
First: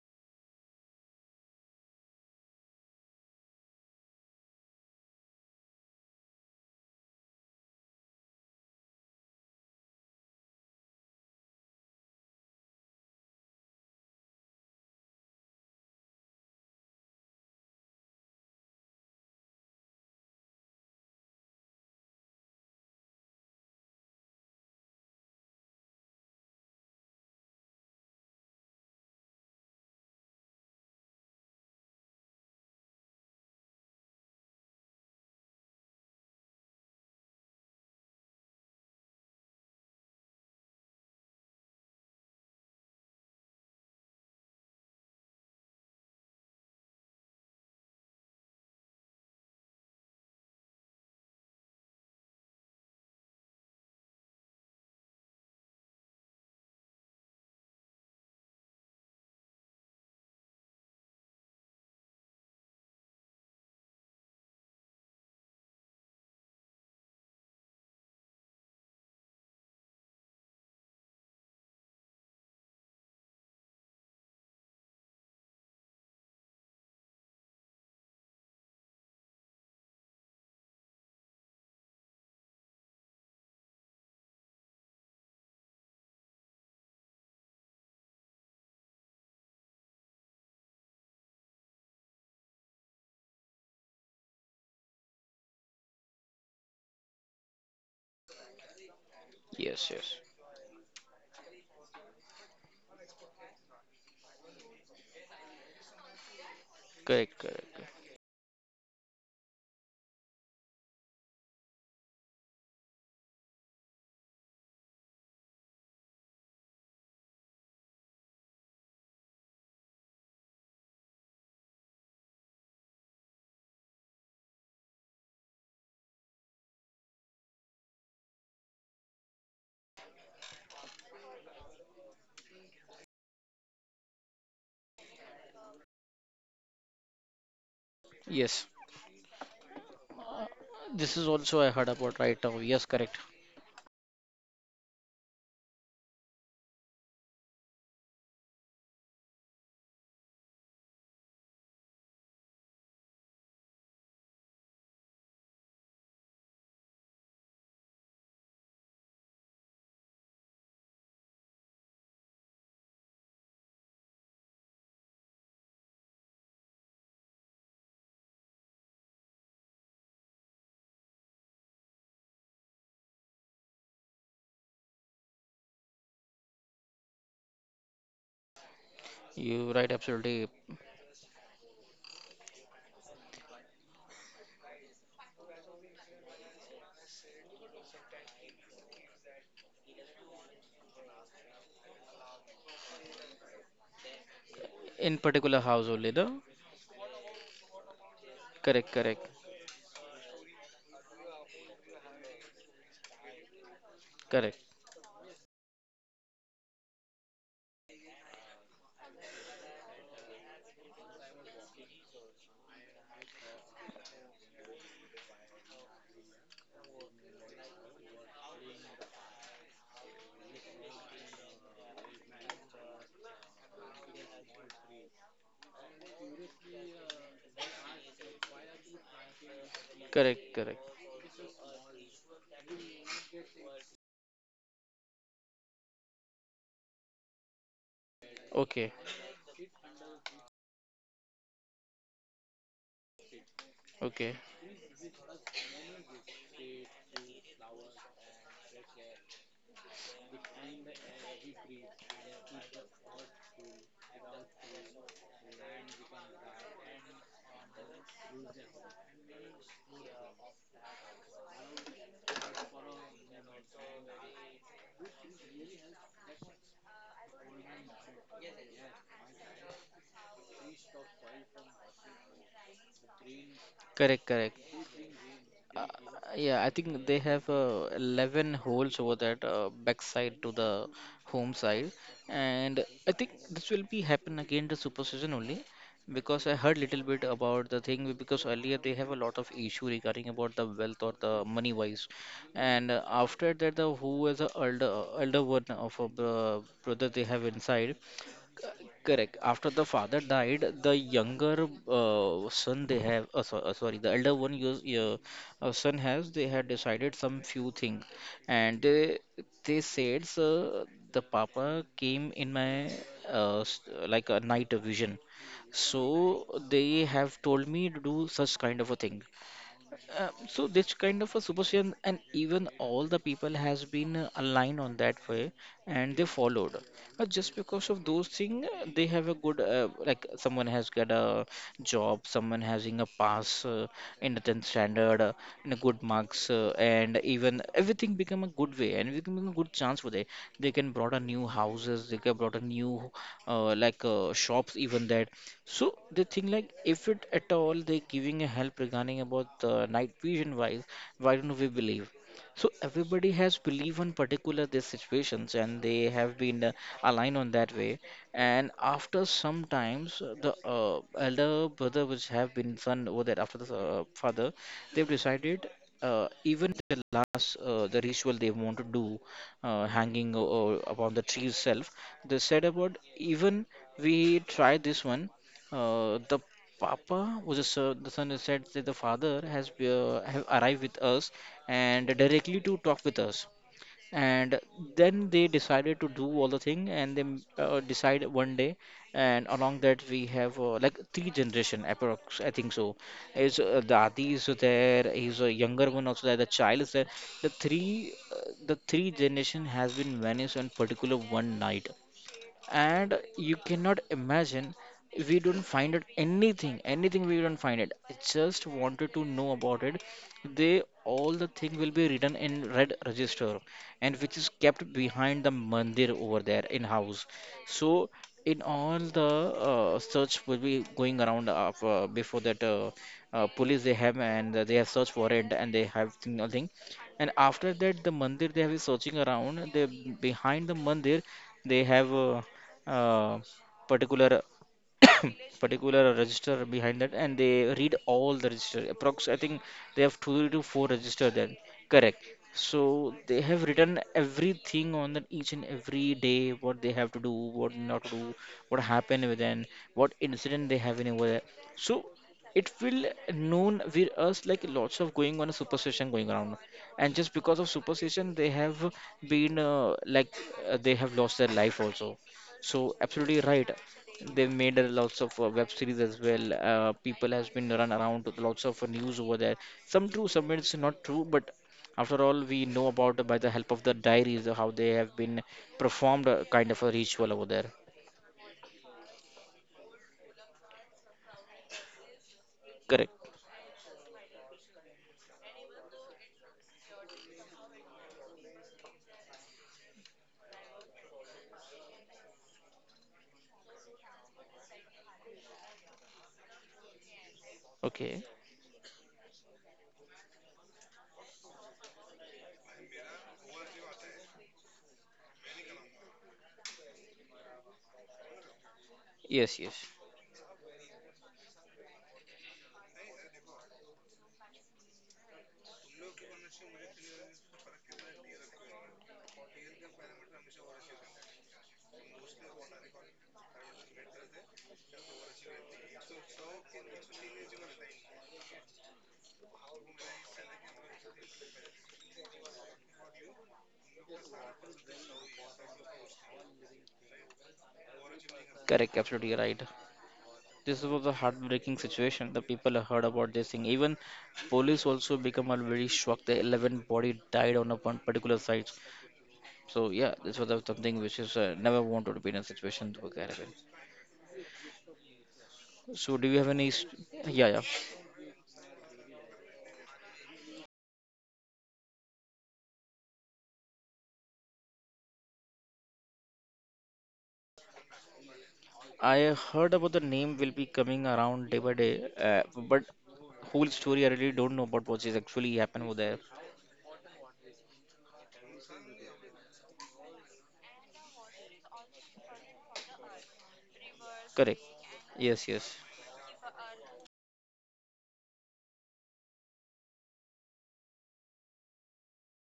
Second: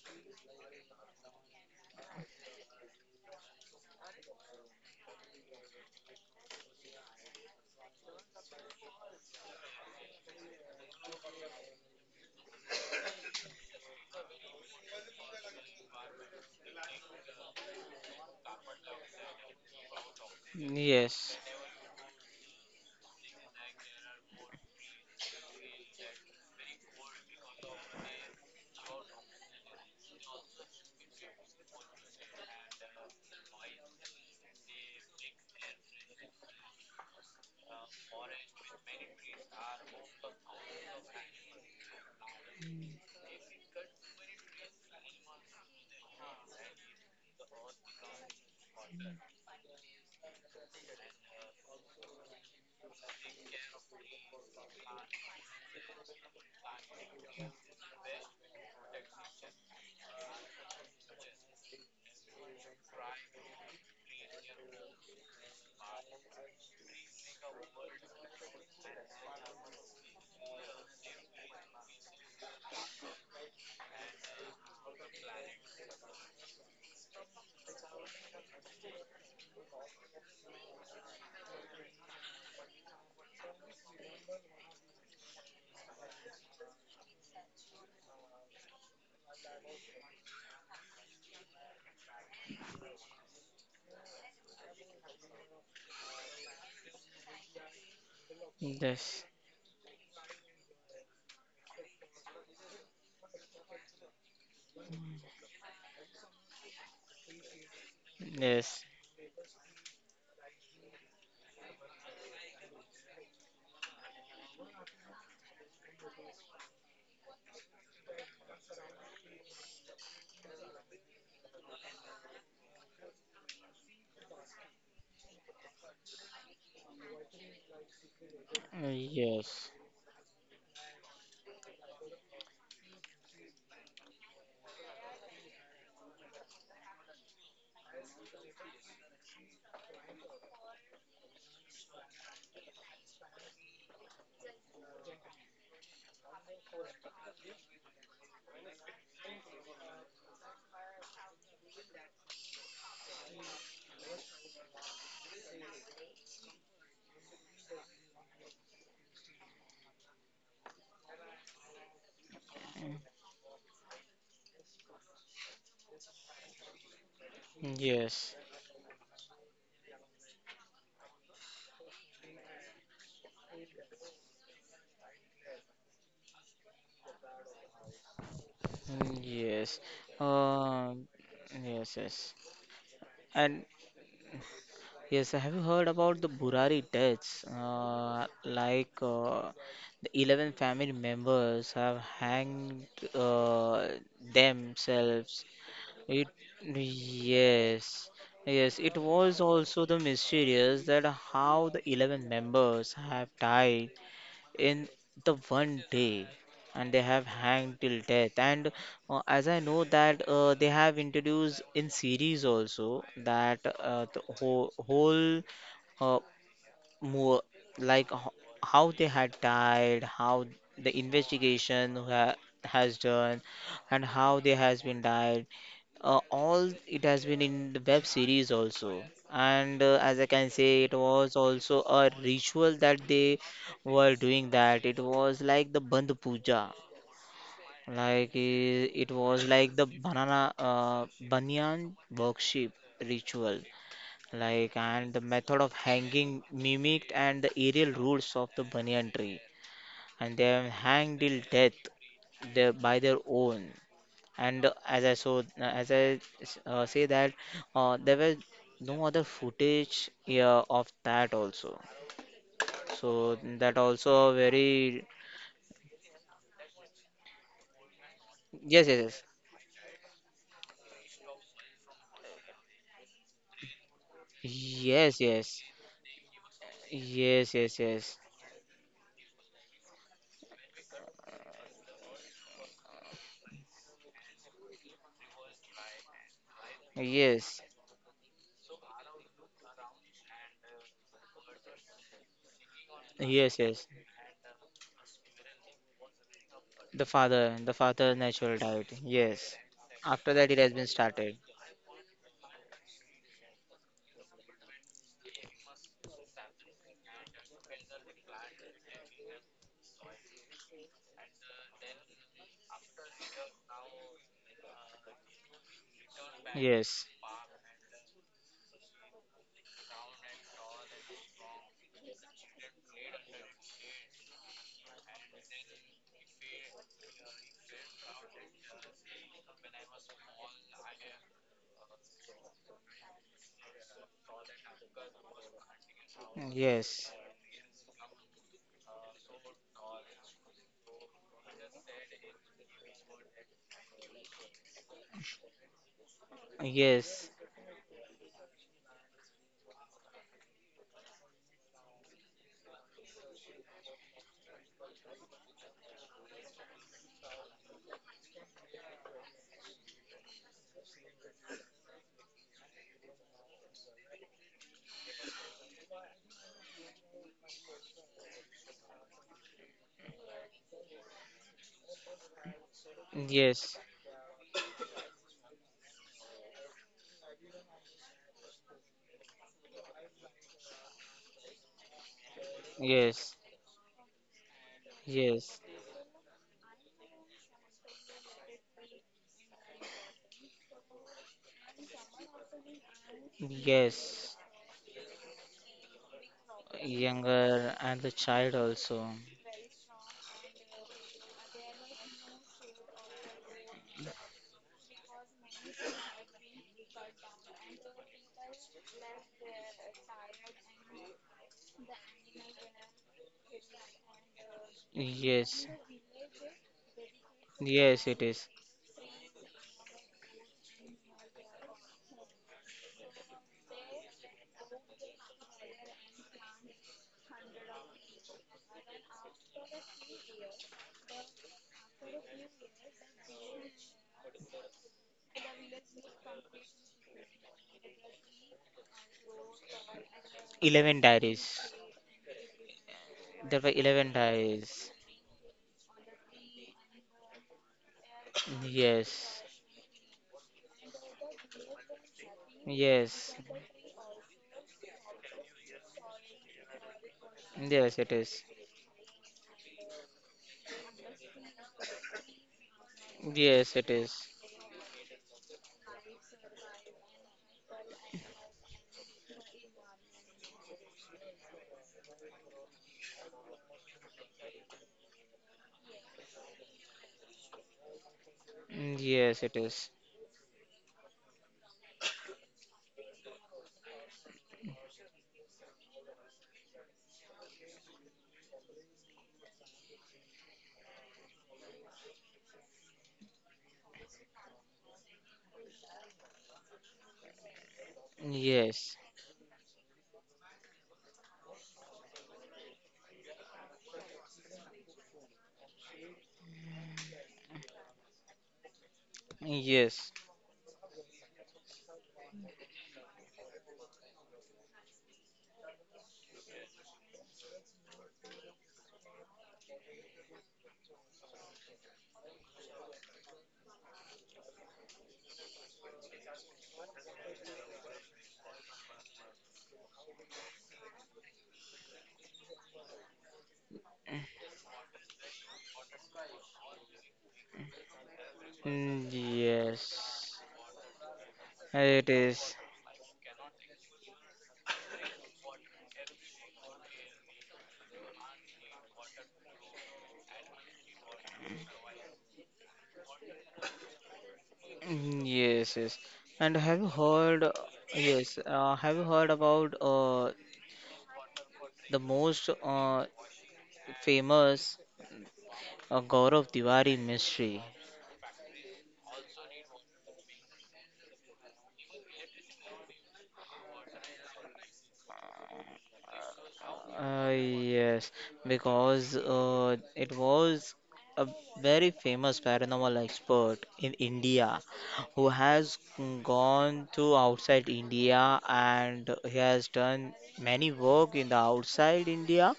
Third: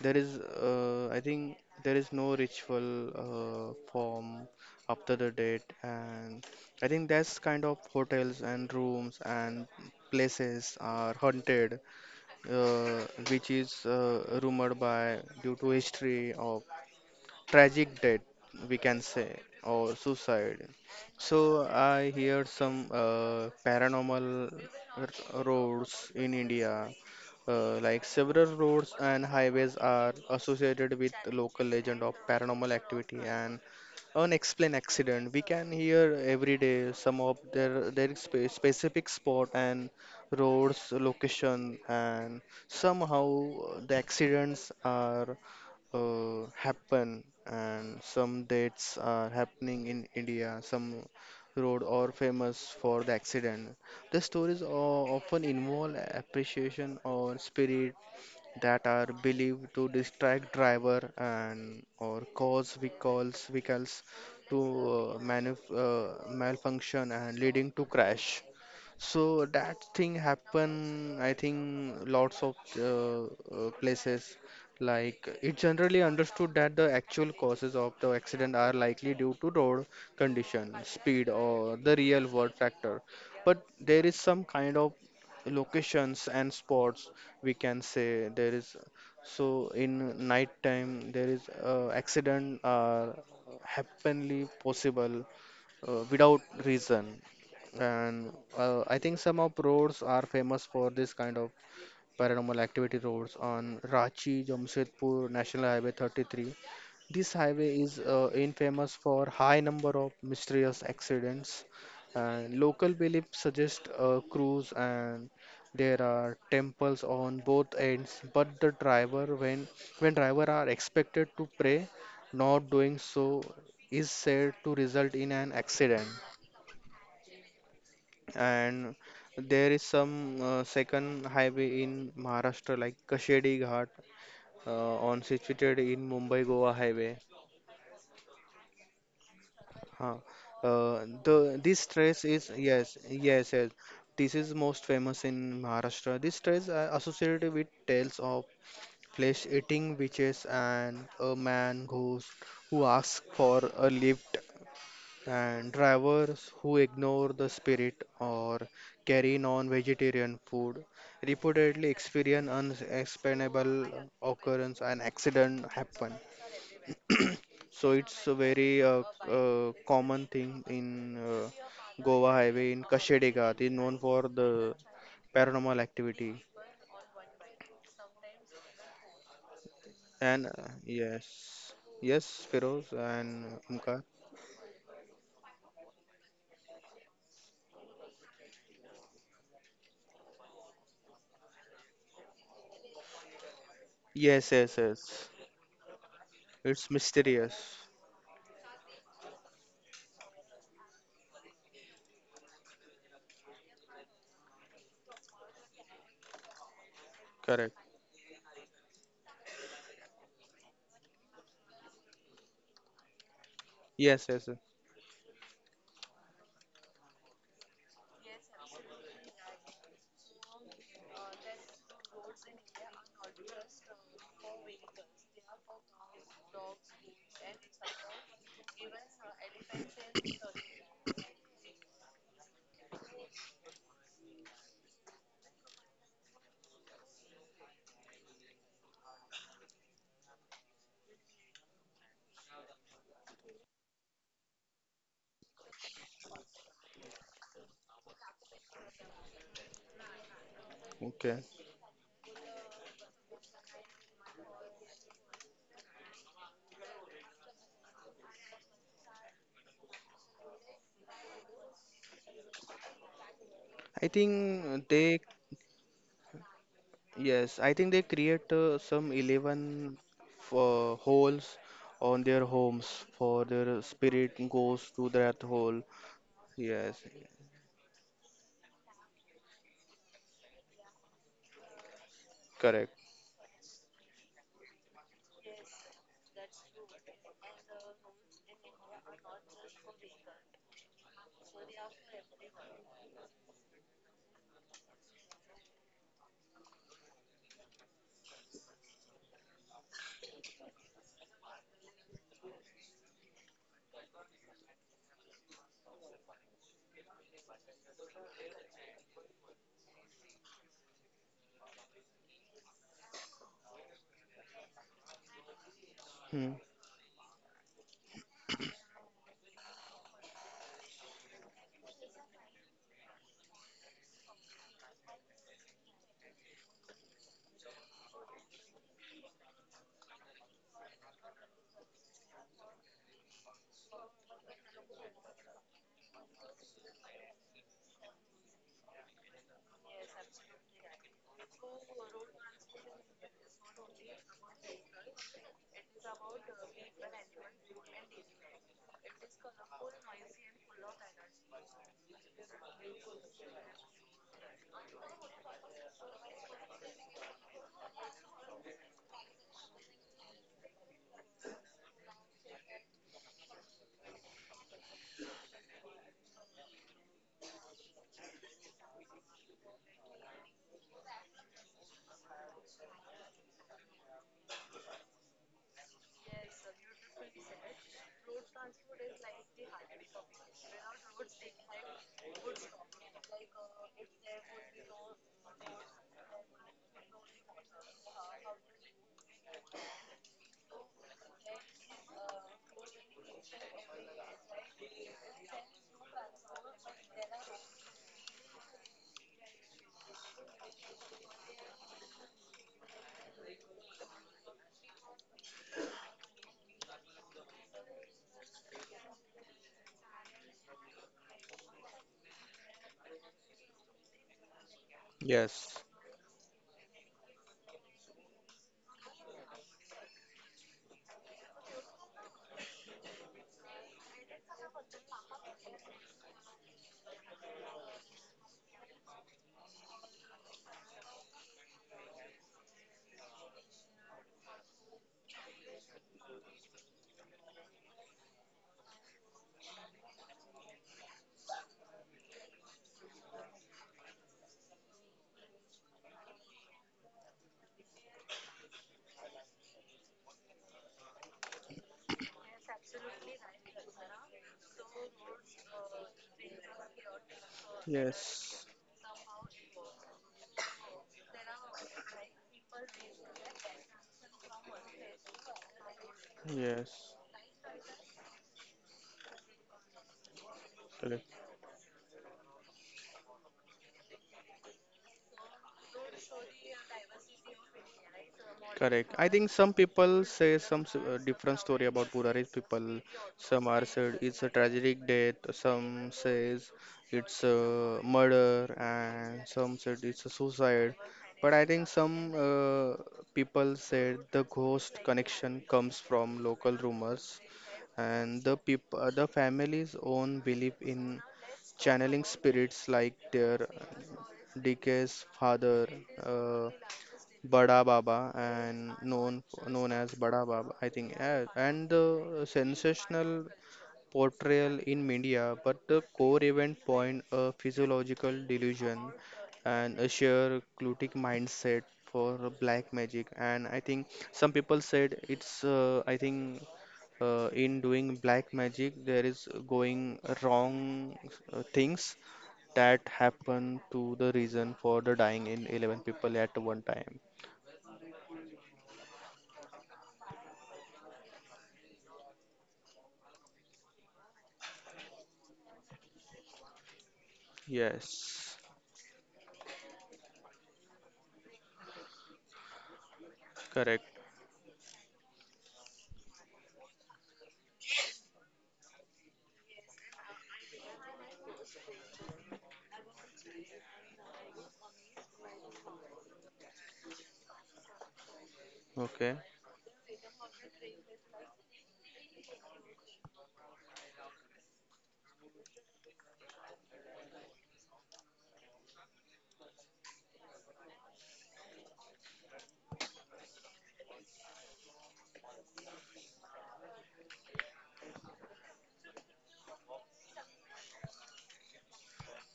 Speaker 2: There is, I think, there is no ritual form after the date. And I think that's kind of hotels and rooms and places are haunted, uh, which is rumored by due to history of tragic death, we can say, or suicide. So I hear some paranormal roads in India, like several roads and highways are associated with local legend of paranormal activity and unexplained accident. We can hear every day some of their specific spot and roads location, and somehow the accidents are happen and some deaths are happening in India. Some road are famous for the accident. The stories often involve appreciation or spirit that are believed to distract driver and or cause vehicles to malfunction and leading to crash. So that thing happen, I think, lots of places. Like, it's generally understood that the actual causes of the accident are likely due to road condition, speed, or the real world factor. But there is some kind of locations and spots, we can say. There is, so in night time there is accident are happenly possible without reason. And
Speaker 3: Mm, yes. Mm,
Speaker 2: I
Speaker 3: yes.
Speaker 2: think some of
Speaker 1: Yes,
Speaker 2: roads
Speaker 1: yes.
Speaker 2: are famous for this kind of paranormal activity. Roads on Ranchi Jamshedpur National Highway 33. This
Speaker 1: Correct, correct.
Speaker 2: highway
Speaker 1: Correct.
Speaker 2: is infamous for high number of mysterious accidents. And local beliefs suggest a cruise, and there are temples on both ends. But the driver, when driver are expected to pray, not doing so is said to result in an accident. And
Speaker 3: Mm, yes.
Speaker 2: there is some second highway in Maharashtra like Kashedi Ghat, on situated in Mumbai Goa highway.
Speaker 1: Yes,
Speaker 2: Huh.
Speaker 1: this is
Speaker 2: The
Speaker 1: also I heard
Speaker 2: this
Speaker 1: about right
Speaker 2: trace
Speaker 1: now.
Speaker 2: is,
Speaker 1: Yes,
Speaker 2: yes,
Speaker 1: correct.
Speaker 2: yes, yes, this is most famous in Maharashtra. This trace are associated with tales of flesh eating witches and a man ghost who asks for a lift, and drivers who ignore the spirit or carry non-vegetarian food reportedly experience
Speaker 3: Mm,
Speaker 2: unexplainable occurrence and accident happen. So it's
Speaker 3: yes.
Speaker 2: a very common thing in Goa highway. In Kashedi Ghat is known for the paranormal activity.
Speaker 3: Mm,
Speaker 1: You
Speaker 3: yes.
Speaker 1: right,
Speaker 2: And
Speaker 1: absolutely.
Speaker 3: Uh,
Speaker 2: yes,
Speaker 3: yes,
Speaker 2: yes,
Speaker 3: yes.
Speaker 2: Firoz and
Speaker 3: And
Speaker 2: Umkar.
Speaker 3: yes, I have you heard about the Burari deaths? Like the 11 family members have hanged uh,
Speaker 2: Yes, yes,
Speaker 1: In
Speaker 2: yes,
Speaker 3: themselves.
Speaker 1: particular house only,
Speaker 3: It,
Speaker 1: no?
Speaker 2: it's mysterious.
Speaker 3: yes, yes. It
Speaker 1: Correct, correct,
Speaker 3: was also the mysterious that how the 11 members have died
Speaker 1: correct,
Speaker 3: in the one day, and they have hanged
Speaker 2: Correct.
Speaker 3: till death, and as I know that they have introduced in series also, that the
Speaker 2: Yes, yes, yes.
Speaker 3: whole, whole uh, more like how they had died, how the investigation ha has done, and how they has been died. All it has been in the web series also, and as I
Speaker 1: correct,
Speaker 3: can
Speaker 1: correct.
Speaker 3: say, it was also a ritual that they were doing that. It was like the Bandh Puja, like
Speaker 1: Okay,
Speaker 3: it was like the banana banyan worship ritual,
Speaker 1: okay,
Speaker 3: like, and the method of hanging mimicked and the aerial rules of the banyan tree, and they have hanged till
Speaker 2: Okay,
Speaker 3: death, their, by their own, and as I say that there were no other footage, yeah, of that also, so that
Speaker 2: I
Speaker 3: also
Speaker 2: think
Speaker 3: very.
Speaker 2: they, yes, I think they create
Speaker 3: Yes,
Speaker 2: some
Speaker 3: yes,
Speaker 2: 11 holes on their homes for their
Speaker 1: correct,
Speaker 2: spirit
Speaker 1: correct.
Speaker 2: goes to
Speaker 3: yes,
Speaker 2: that
Speaker 3: yes,
Speaker 2: hole.
Speaker 1: Uh, yeah, I
Speaker 2: Yes,
Speaker 1: think they have
Speaker 3: yes, yes, yes,
Speaker 1: 11 holes over that backside to the home side, and
Speaker 2: correct.
Speaker 1: I think this will be happen again the super season only because I heard little bit
Speaker 3: yes,
Speaker 1: about the thing because earlier they have a lot of issue regarding about the wealth or the money wise, and after
Speaker 3: yes, yes,
Speaker 1: that the
Speaker 3: yes.
Speaker 1: who is the elder one of a brother they have
Speaker 3: The
Speaker 1: inside.
Speaker 3: father natural died,
Speaker 1: Correct.
Speaker 3: yes.
Speaker 1: After the father
Speaker 3: After that it has
Speaker 1: died,
Speaker 3: been
Speaker 1: the
Speaker 3: started.
Speaker 1: younger son they have, sorry, the elder one your son has, they had decided some few things, and they said, sir, the papa came in my uh, s- like a night vision, so
Speaker 2: Hmm.
Speaker 1: they
Speaker 3: Yes,
Speaker 1: have told me to do such kind of a thing. So this kind of a superstition and even all the people has been aligned on that way and they followed, but just because of those things they have a good like someone has got a job, someone having a pass in the 10th standard in a good marks
Speaker 3: yes,
Speaker 1: and even everything become a good way and everything become a good chance for they can brought a new houses, they can brought a new shops even that. So the thing like if
Speaker 3: yes,
Speaker 1: it at all they giving a help regarding about the night vision wise, why don't we believe? So everybody has belief on particular these situations and they have been aligned on that way. And after sometimes the elder brother which have been son over that after the father, they've decided even the last the ritual they want to do hanging upon the tree itself, they said about
Speaker 3: yes,
Speaker 1: even we try this one, the papa was a sir, the son said that the father has have arrived with us and directly to talk with
Speaker 3: yes,
Speaker 1: us. And then
Speaker 3: yes,
Speaker 1: they decided to do all the thing and they decide one day. And along that we have like three generation approx. I think so. Is
Speaker 3: yes.
Speaker 1: Dadi is there? Is a younger one also there? The child is there. The
Speaker 3: Younger and the child also.
Speaker 1: three generation has been vanished on particular one night, and you cannot imagine, we don't find it anything, we don't find it. I just wanted to know about it. They, all the thing will be written in red register, and which is kept behind the
Speaker 3: Yes,
Speaker 2: Yes,
Speaker 1: mandir over there in house. So
Speaker 3: yes, it is.
Speaker 1: in all the search will be going around of, before that, police they have and they have search warrant, and they have nothing. And after that the mandir they have been searching around, they behind the mandir they have uh, particular particular register behind that, and they read all the register approx, I think they have two to four
Speaker 3: 11
Speaker 1: register
Speaker 3: diaries.
Speaker 1: there. Correct. So they
Speaker 3: There were
Speaker 1: have written
Speaker 3: 11 diaries.
Speaker 1: everything on that, each and every day what they have to do, what not to do, what happened
Speaker 3: Yes,
Speaker 1: with them, what incident they have in over there. So it will
Speaker 3: yes,
Speaker 1: known with us like lots of going on a superstition going around, and just because of
Speaker 3: yes, it is.
Speaker 1: superstition they
Speaker 2: yes,
Speaker 1: have been they have lost their life also. So absolutely
Speaker 3: Yes,
Speaker 1: right.
Speaker 3: it is.
Speaker 1: They've made a lots of web series as well.
Speaker 2: yes,
Speaker 1: People has been run around with lots of news over there. Some true, some it's not true,
Speaker 2: correct.
Speaker 1: but after all, we know about by the help of the diaries how they have been performed kind of a ritual over there.
Speaker 2: Correct. I
Speaker 3: Yes,
Speaker 2: think
Speaker 3: it
Speaker 2: some
Speaker 3: is.
Speaker 2: people say some different story about poor people.
Speaker 1: Correct.
Speaker 2: Some are said it's a tragic death. Some says it's a murder, and some said it's a suicide. But I think some people said the ghost connection comes from local rumors
Speaker 1: Okay.
Speaker 2: and
Speaker 3: Yes,
Speaker 2: the family's own belief in channeling spirits like their deceased father. uh, Bada Baba and known
Speaker 1: Yes, yes.
Speaker 2: known
Speaker 3: yes,
Speaker 2: as Bada Baba, I think, and the sensational portrayal in media, but the core event point a physiological delusion and a sheer cultic mindset for black magic. And I think some people said it's, I think, in doing black magic there is going wrong things that happen to the reason for the dying in 11 people at one time.
Speaker 1: Correct, absolutely right.
Speaker 3: yes.
Speaker 1: This was a heartbreaking
Speaker 3: It
Speaker 1: situation. The
Speaker 3: is.
Speaker 1: people heard about this thing. Even police also become a very shocked. The 11 body died on a one particular
Speaker 2: Yes,
Speaker 1: site. So yeah, this was a- something which is never want to be in a situation to occur again.
Speaker 2: correct.
Speaker 3: Mm, yes, yes.
Speaker 1: So, do you
Speaker 3: And
Speaker 1: have any?
Speaker 3: have you heard,
Speaker 1: Yeah, yeah.
Speaker 3: yes, have you heard about the most famous Gaurav Tiwari mystery?
Speaker 1: I
Speaker 2: Okay,
Speaker 1: heard about the name will be coming around day by day, but whole story I really don't know about what is actually happened over there.
Speaker 3: Yes, because it was a very famous paranormal expert in India,
Speaker 1: Correct.
Speaker 3: who
Speaker 1: Yes,
Speaker 3: has
Speaker 1: yes.
Speaker 3: gone to outside India, and he has done many work in the outside India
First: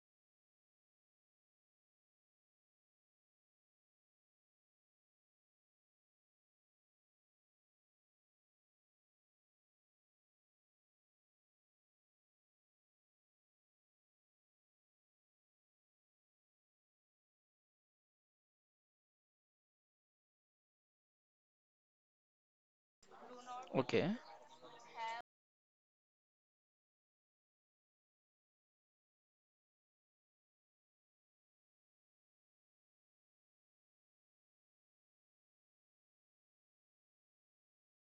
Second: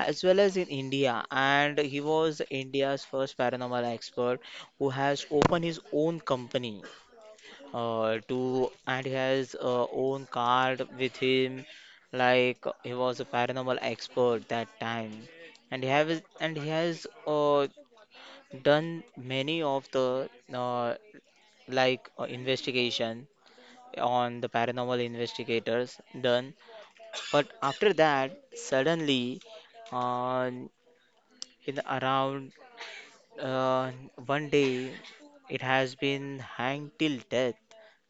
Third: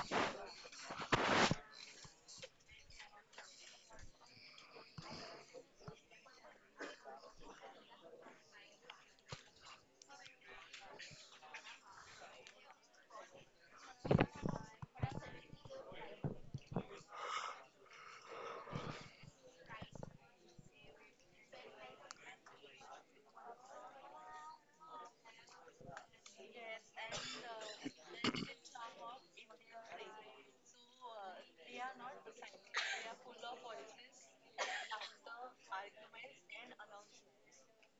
Speaker 3: as well as in India. And he was India's first paranormal expert who has opened his own company, to and he has own card with him, like he was a paranormal expert that time, and he has done many of the like investigation
Speaker 1: Okay.
Speaker 3: on the paranormal investigators done. But after that suddenly, uh, in around uh, one day, it has been hanged till death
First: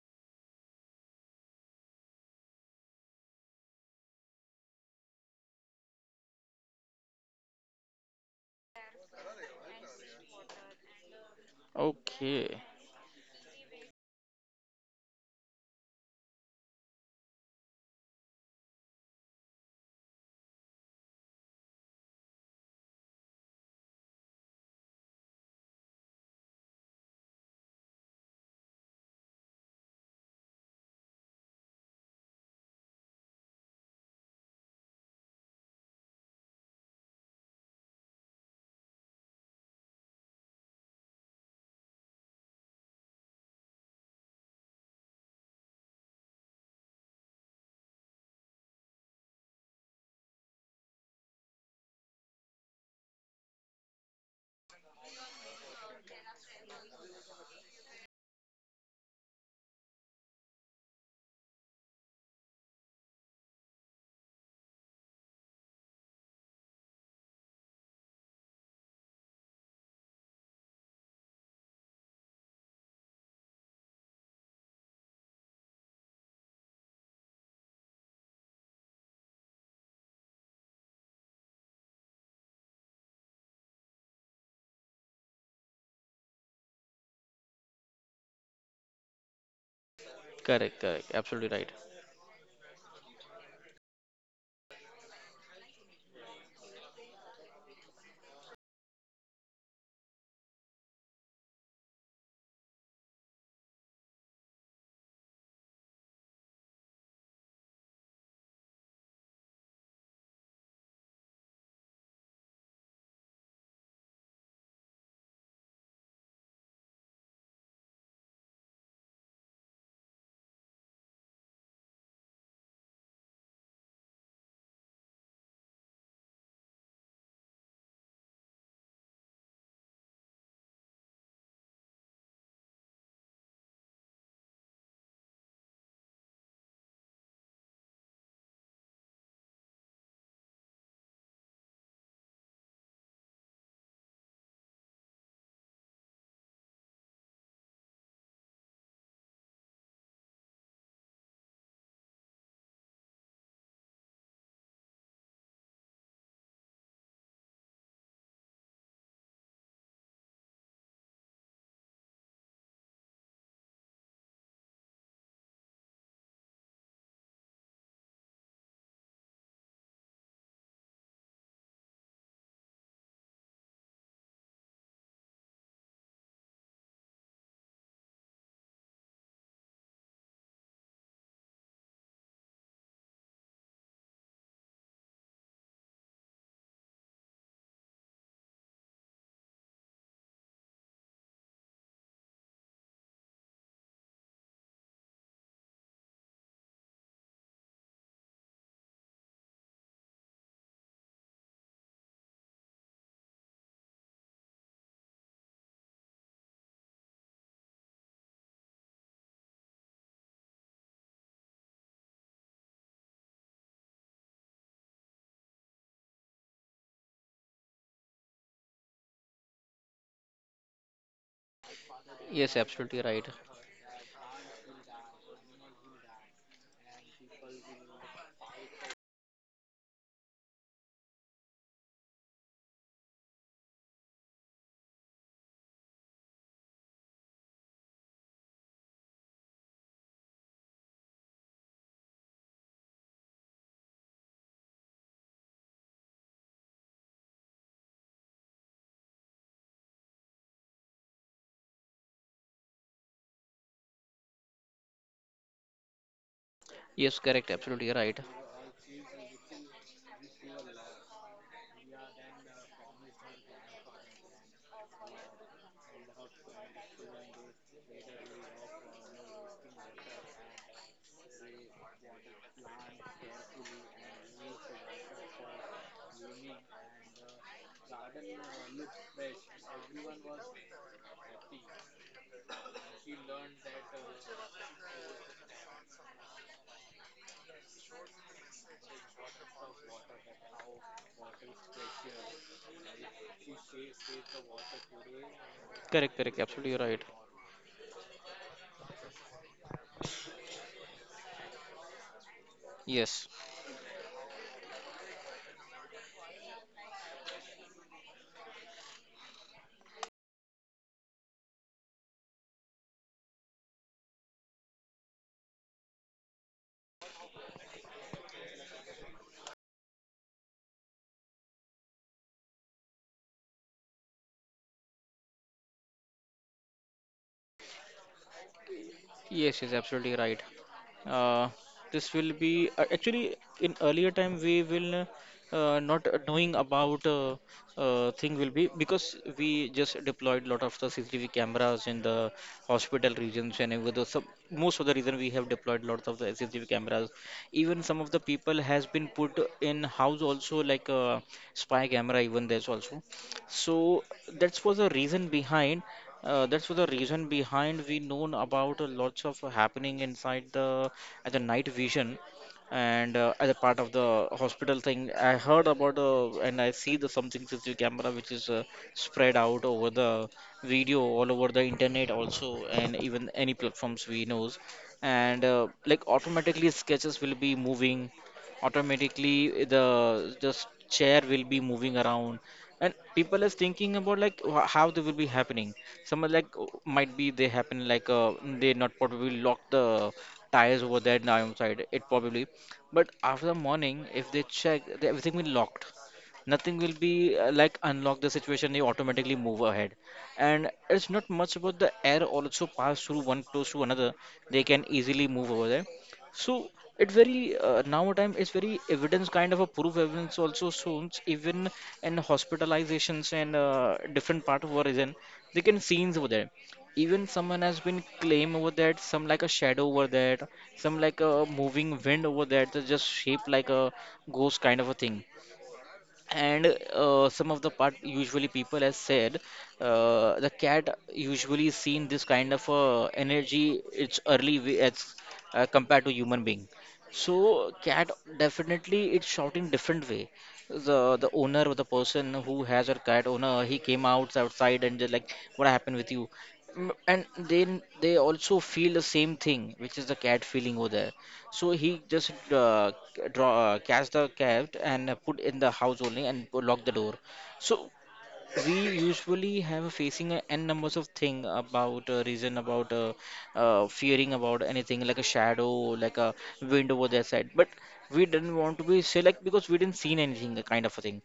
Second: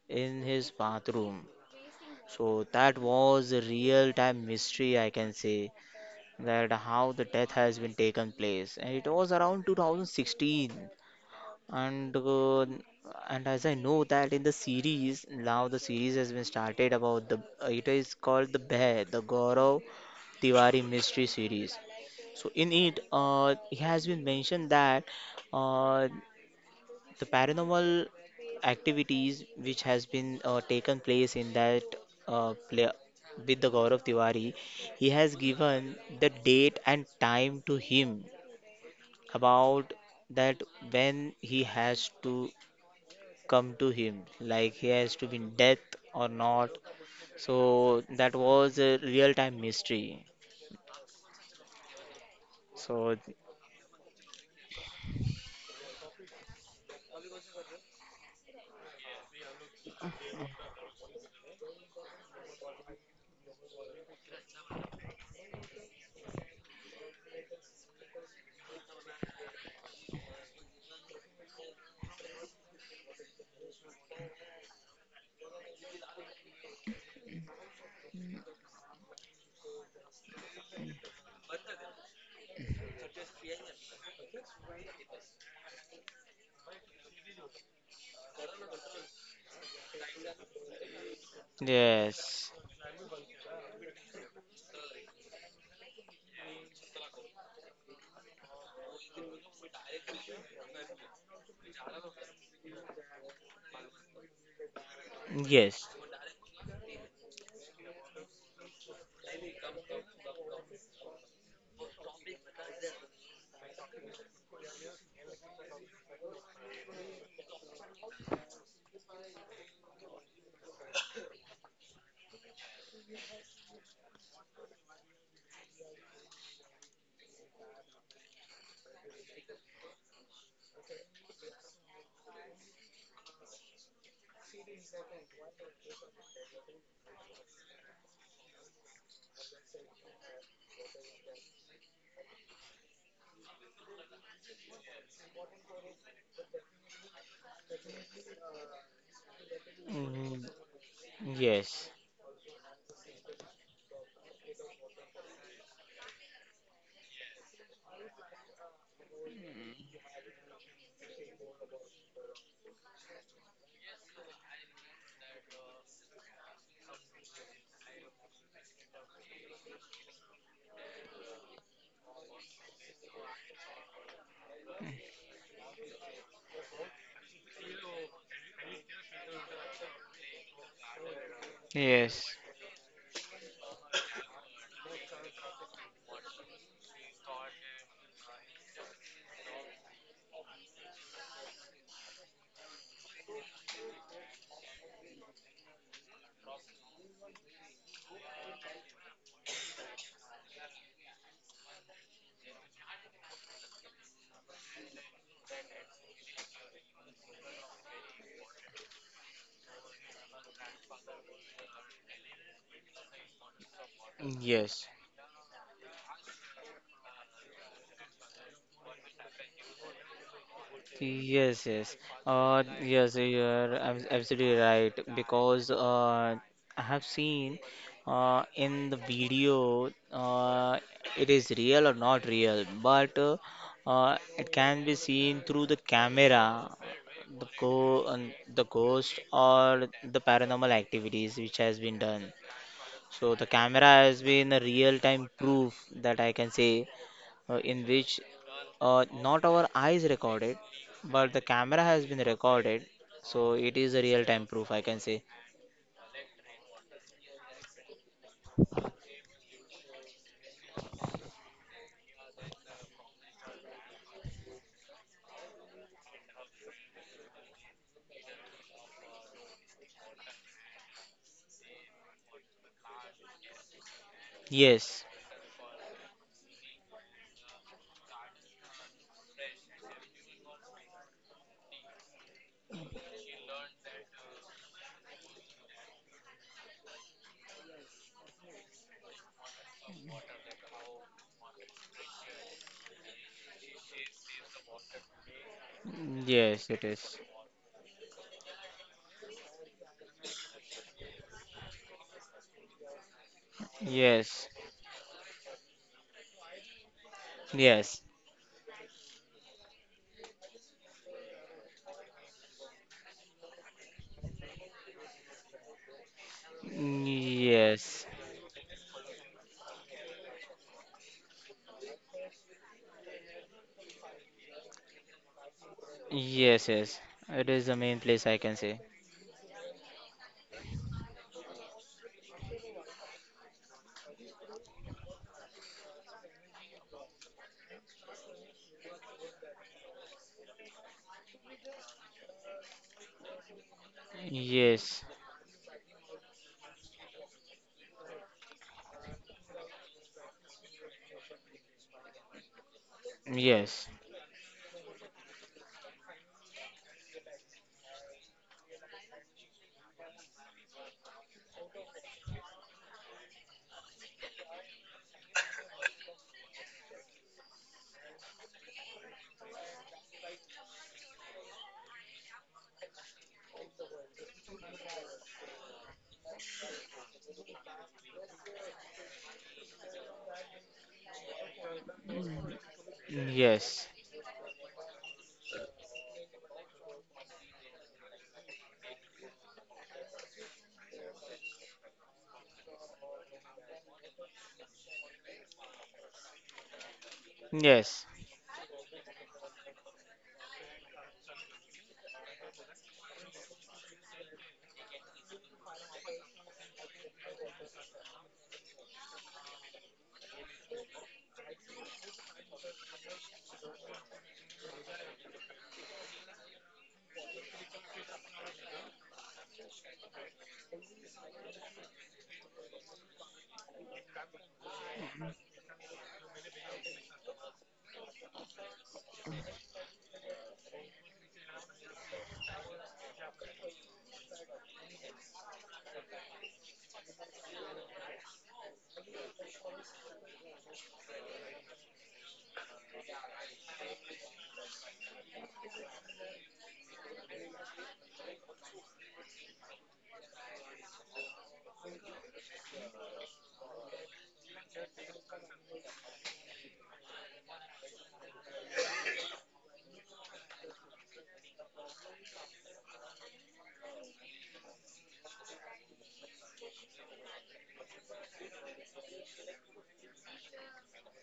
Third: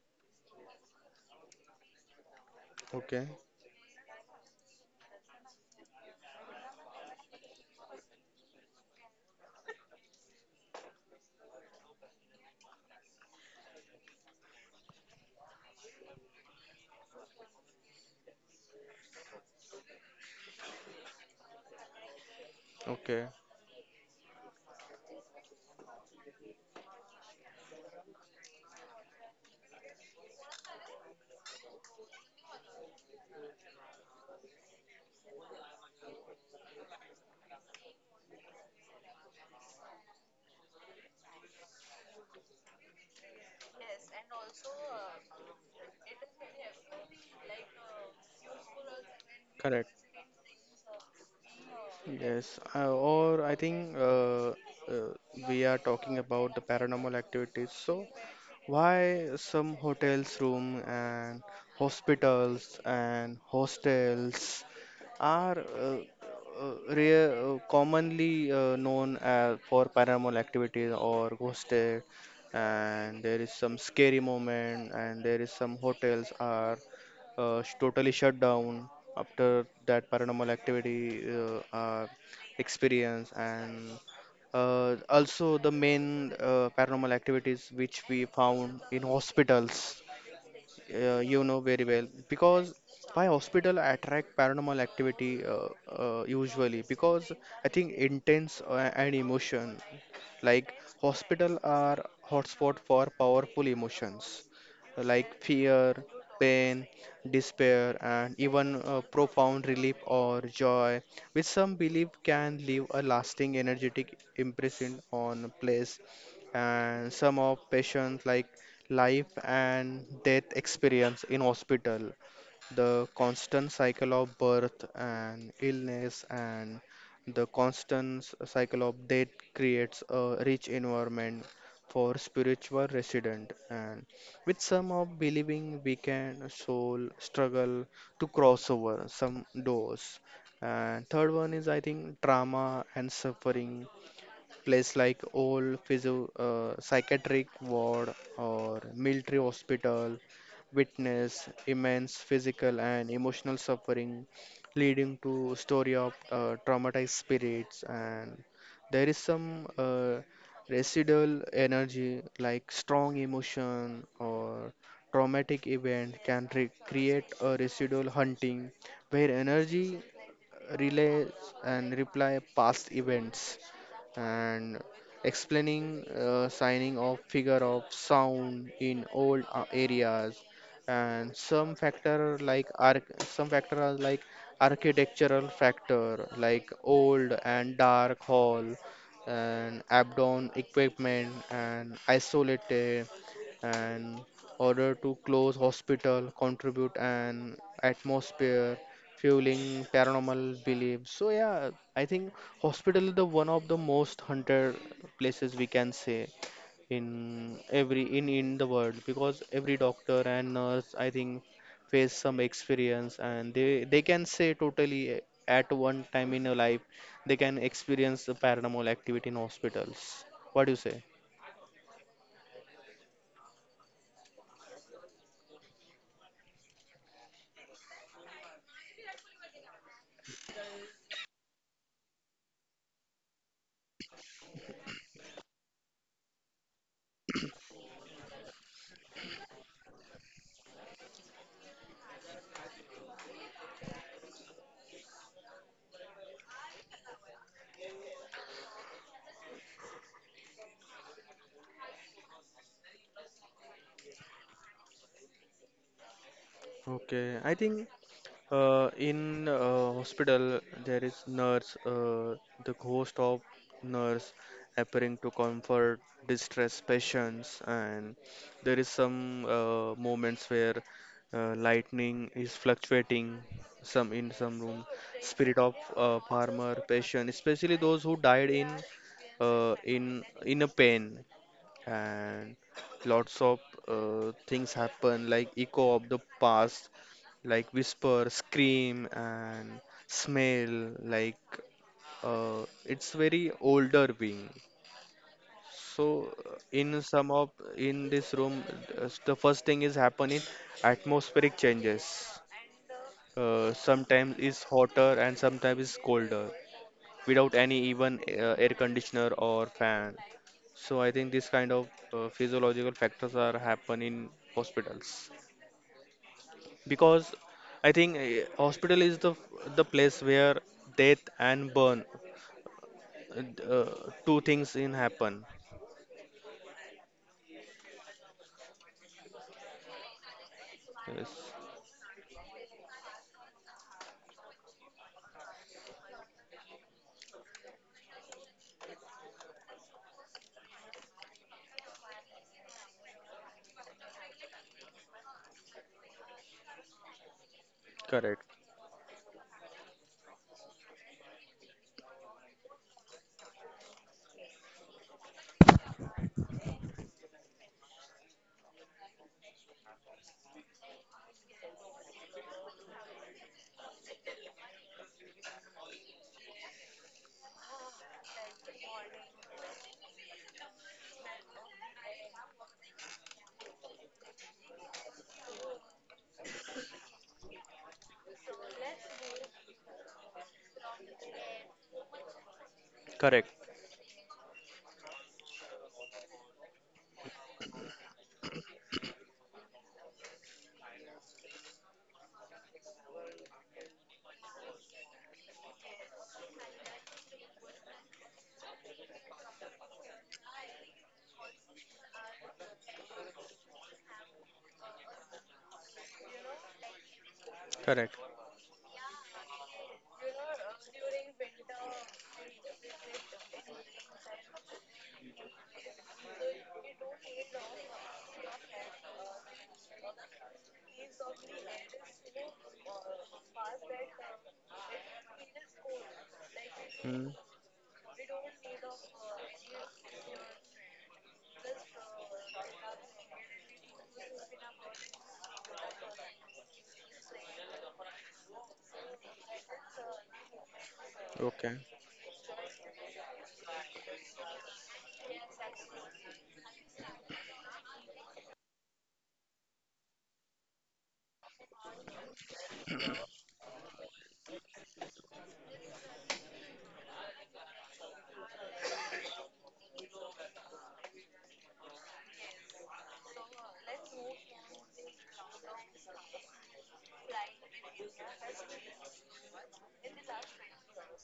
Speaker 3: in his bathroom. So that
Speaker 2: okay,
Speaker 3: was a real time mystery, I can say, that how the death has been taken place. And it was around 2016. And
Speaker 1: Okay.
Speaker 3: uh, and as I know that in the series, now the series has been started about the, it is called the Bear, the Gaurav Tiwari mystery series. So in it,
Speaker 2: okay.
Speaker 3: it has been mentioned that uh, the paranormal activities which has been taken place in that play with the Gaurav Tiwari, he has given the date and time to him, about that, when he has to come to him, like he has to be in death or not. So that was a real time
Speaker 2: Correct.
Speaker 3: mystery.
Speaker 2: Yes, uh,
Speaker 3: So
Speaker 2: or I think we are talking about the paranormal activities. So, why some hotels room and hospitals and hostels are rare, commonly known as for paranormal activities or ghosted. And there is some scary moment, and there is some hotels are totally shut down after that paranormal activity experience. And also, the main paranormal activities which we found in hospitals,
Speaker 1: Correct, correct.
Speaker 2: you
Speaker 1: Absolutely
Speaker 2: know
Speaker 1: right.
Speaker 2: very well.
Speaker 3: yes,
Speaker 2: Because why hospital attract paranormal activity usually because I think intense and emotion, like hospital are hotspot for powerful emotions like fear,
Speaker 3: yes.
Speaker 2: pain, despair, and even profound relief or joy, which some believe can leave a lasting energetic impression on place. And some of patients like life and death experience in hospital, the constant cycle of birth and illness and cycle of death creates a rich environment for spiritual resident, and with some of believing we can soul struggle to cross over some doors. And third one is, I think, trauma and suffering. Place like old physio, psychiatric ward or military hospital
Speaker 3: Mm,
Speaker 2: witness
Speaker 3: yes,
Speaker 2: immense physical and emotional suffering, leading to story of traumatized spirits. And there is some residual energy, like strong emotion or traumatic event can create a residual hunting where energy relays and reply past events, and explaining signing of figure of sound in old areas. And some factor
Speaker 3: yes,
Speaker 2: like some factor are like architectural factor like old and dark hall and abdomen equipment and isolated, and order to close hospital contribute an atmosphere fueling paranormal beliefs. So yeah, I think hospital is the one of the most hunted places we can say in every in the world, because every doctor and nurse, I think, face some experience and they can say
Speaker 3: yes.
Speaker 2: totally at one time in a life they can experience the paranormal activity in hospitals. What do you say?
Speaker 3: Yes, yes.
Speaker 1: Yes, absolutely
Speaker 3: Yes,
Speaker 1: right.
Speaker 3: you're absolutely right, because I have seen in the video, it is real or not real, but it can be seen through the camera, the go and the ghost or the paranormal activities which has been done. So the camera has been a real-time proof, that I can say in which not our eyes recorded, but the camera has been recorded. So it is a real time proof, I can say.
Speaker 1: Yes,
Speaker 2: Okay,
Speaker 1: correct.
Speaker 2: I think,
Speaker 1: Absolutely right.
Speaker 2: In hospital, there is nurse, the ghost of nurse appearing to comfort distressed patients. And there is some moments where lightning is fluctuating. Some in some room,
Speaker 3: Yes,
Speaker 2: spirit of farmer patient, especially those who died in in a pain. And lots of things happen like echo of the past, like whisper scream and smell like it's very older being. So
Speaker 1: Correct, correct.
Speaker 3: yes,
Speaker 1: Absolutely
Speaker 3: it
Speaker 2: in
Speaker 1: right.
Speaker 3: is.
Speaker 2: some of in this room, the first thing is happening atmospheric changes.
Speaker 1: Yes.
Speaker 2: Sometimes
Speaker 3: Yes,
Speaker 2: it's hotter and sometimes it's colder without any
Speaker 3: yes,
Speaker 2: even air conditioner or fan. So I think this kind of physiological factors are happen in hospitals, because I
Speaker 3: yes,
Speaker 2: think hospital is the place where death and burn, uh, two things in happen.
Speaker 3: yes, yes. It is the main place, I can say.
Speaker 1: Yes, yes, absolutely right.
Speaker 2: Yes,
Speaker 1: Uh, this will be actually in earlier time we will not knowing about thing will be because we just deployed lot of the CCTV cameras in the hospital regions, and with the sub, most of the
Speaker 3: Yes,
Speaker 1: reason we have deployed lots of the CCTV cameras. Even some of the
Speaker 2: correct,
Speaker 1: people has been put in house also like a spy camera even there's also.
Speaker 3: yes,
Speaker 1: So that was the reason behind that's for the reason behind we known about lots of happening inside the at the night vision. And as a part of the hospital thing I heard about and I see the something CCTV camera which is spread out over the video all over the internet also and even any platforms we knows. And like automatically sketches will be moving, automatically the chair will be moving around, and people is
Speaker 2: correct,
Speaker 3: yes, yes,
Speaker 1: thinking about like how they will be happening. Someone like oh, might be they happen like they not probably lock the tires over there now outside it probably, but after the morning if they check the- everything will locked, nothing will be like
Speaker 3: yes,
Speaker 1: unlock the situation they automatically move ahead. And it's not much about the air also pass through one close to another, they can easily move over there. So it very now
Speaker 2: correct.
Speaker 1: time it's very evidence kind of a proof, evidence also shows even in hospitalizations and different part of origin they can scenes over there. Even someone has been claim over that some like a shadow over that, some like a moving wind over that that just shape like a ghost kind of a thing. And
Speaker 2: Hmm.
Speaker 1: some of the part usually people has said the cat usually seen this kind of energy, it's early way as compared to human being. So cat definitely it's shouting different way, the owner
Speaker 2: Okay,
Speaker 1: or the person who has a cat owner he came out outside and just like what happened with you. Mm, and then they also feel the same thing which is the cat feeling over there. So he just catch the cat and put in the house only and go lock the door. So we usually have a facing a n numbers of thing about reason about fearing about anything like a shadow, like a wind over their side, but we didn't want to be say like because we didn't seen anything kind of a thing.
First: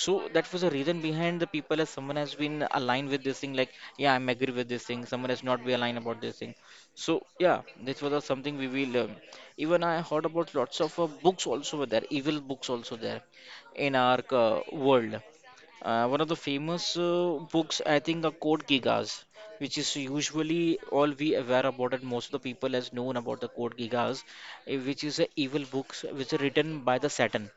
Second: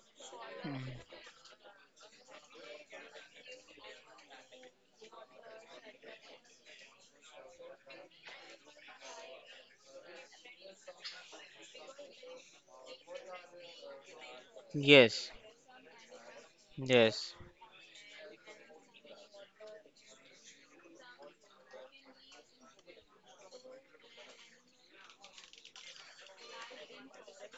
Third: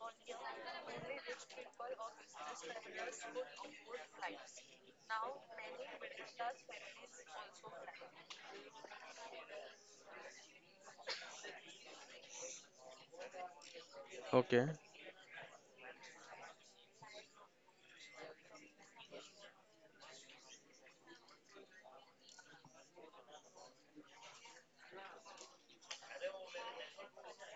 Speaker 1: So that was the reason behind the people as someone has been aligned with this thing like yeah I'm agree with this thing, someone has not be aligned about this thing. So yeah, this was something we will even I heard about lots of books also were there, evil books also there in our
Speaker 2: okay,
Speaker 1: world.
Speaker 3: yes,
Speaker 1: One of the famous books, I think, are Code Geass, which is usually all we aware about it. Most of the people has known about the Code Geass, eh, which is a evil books which are written by the Satan.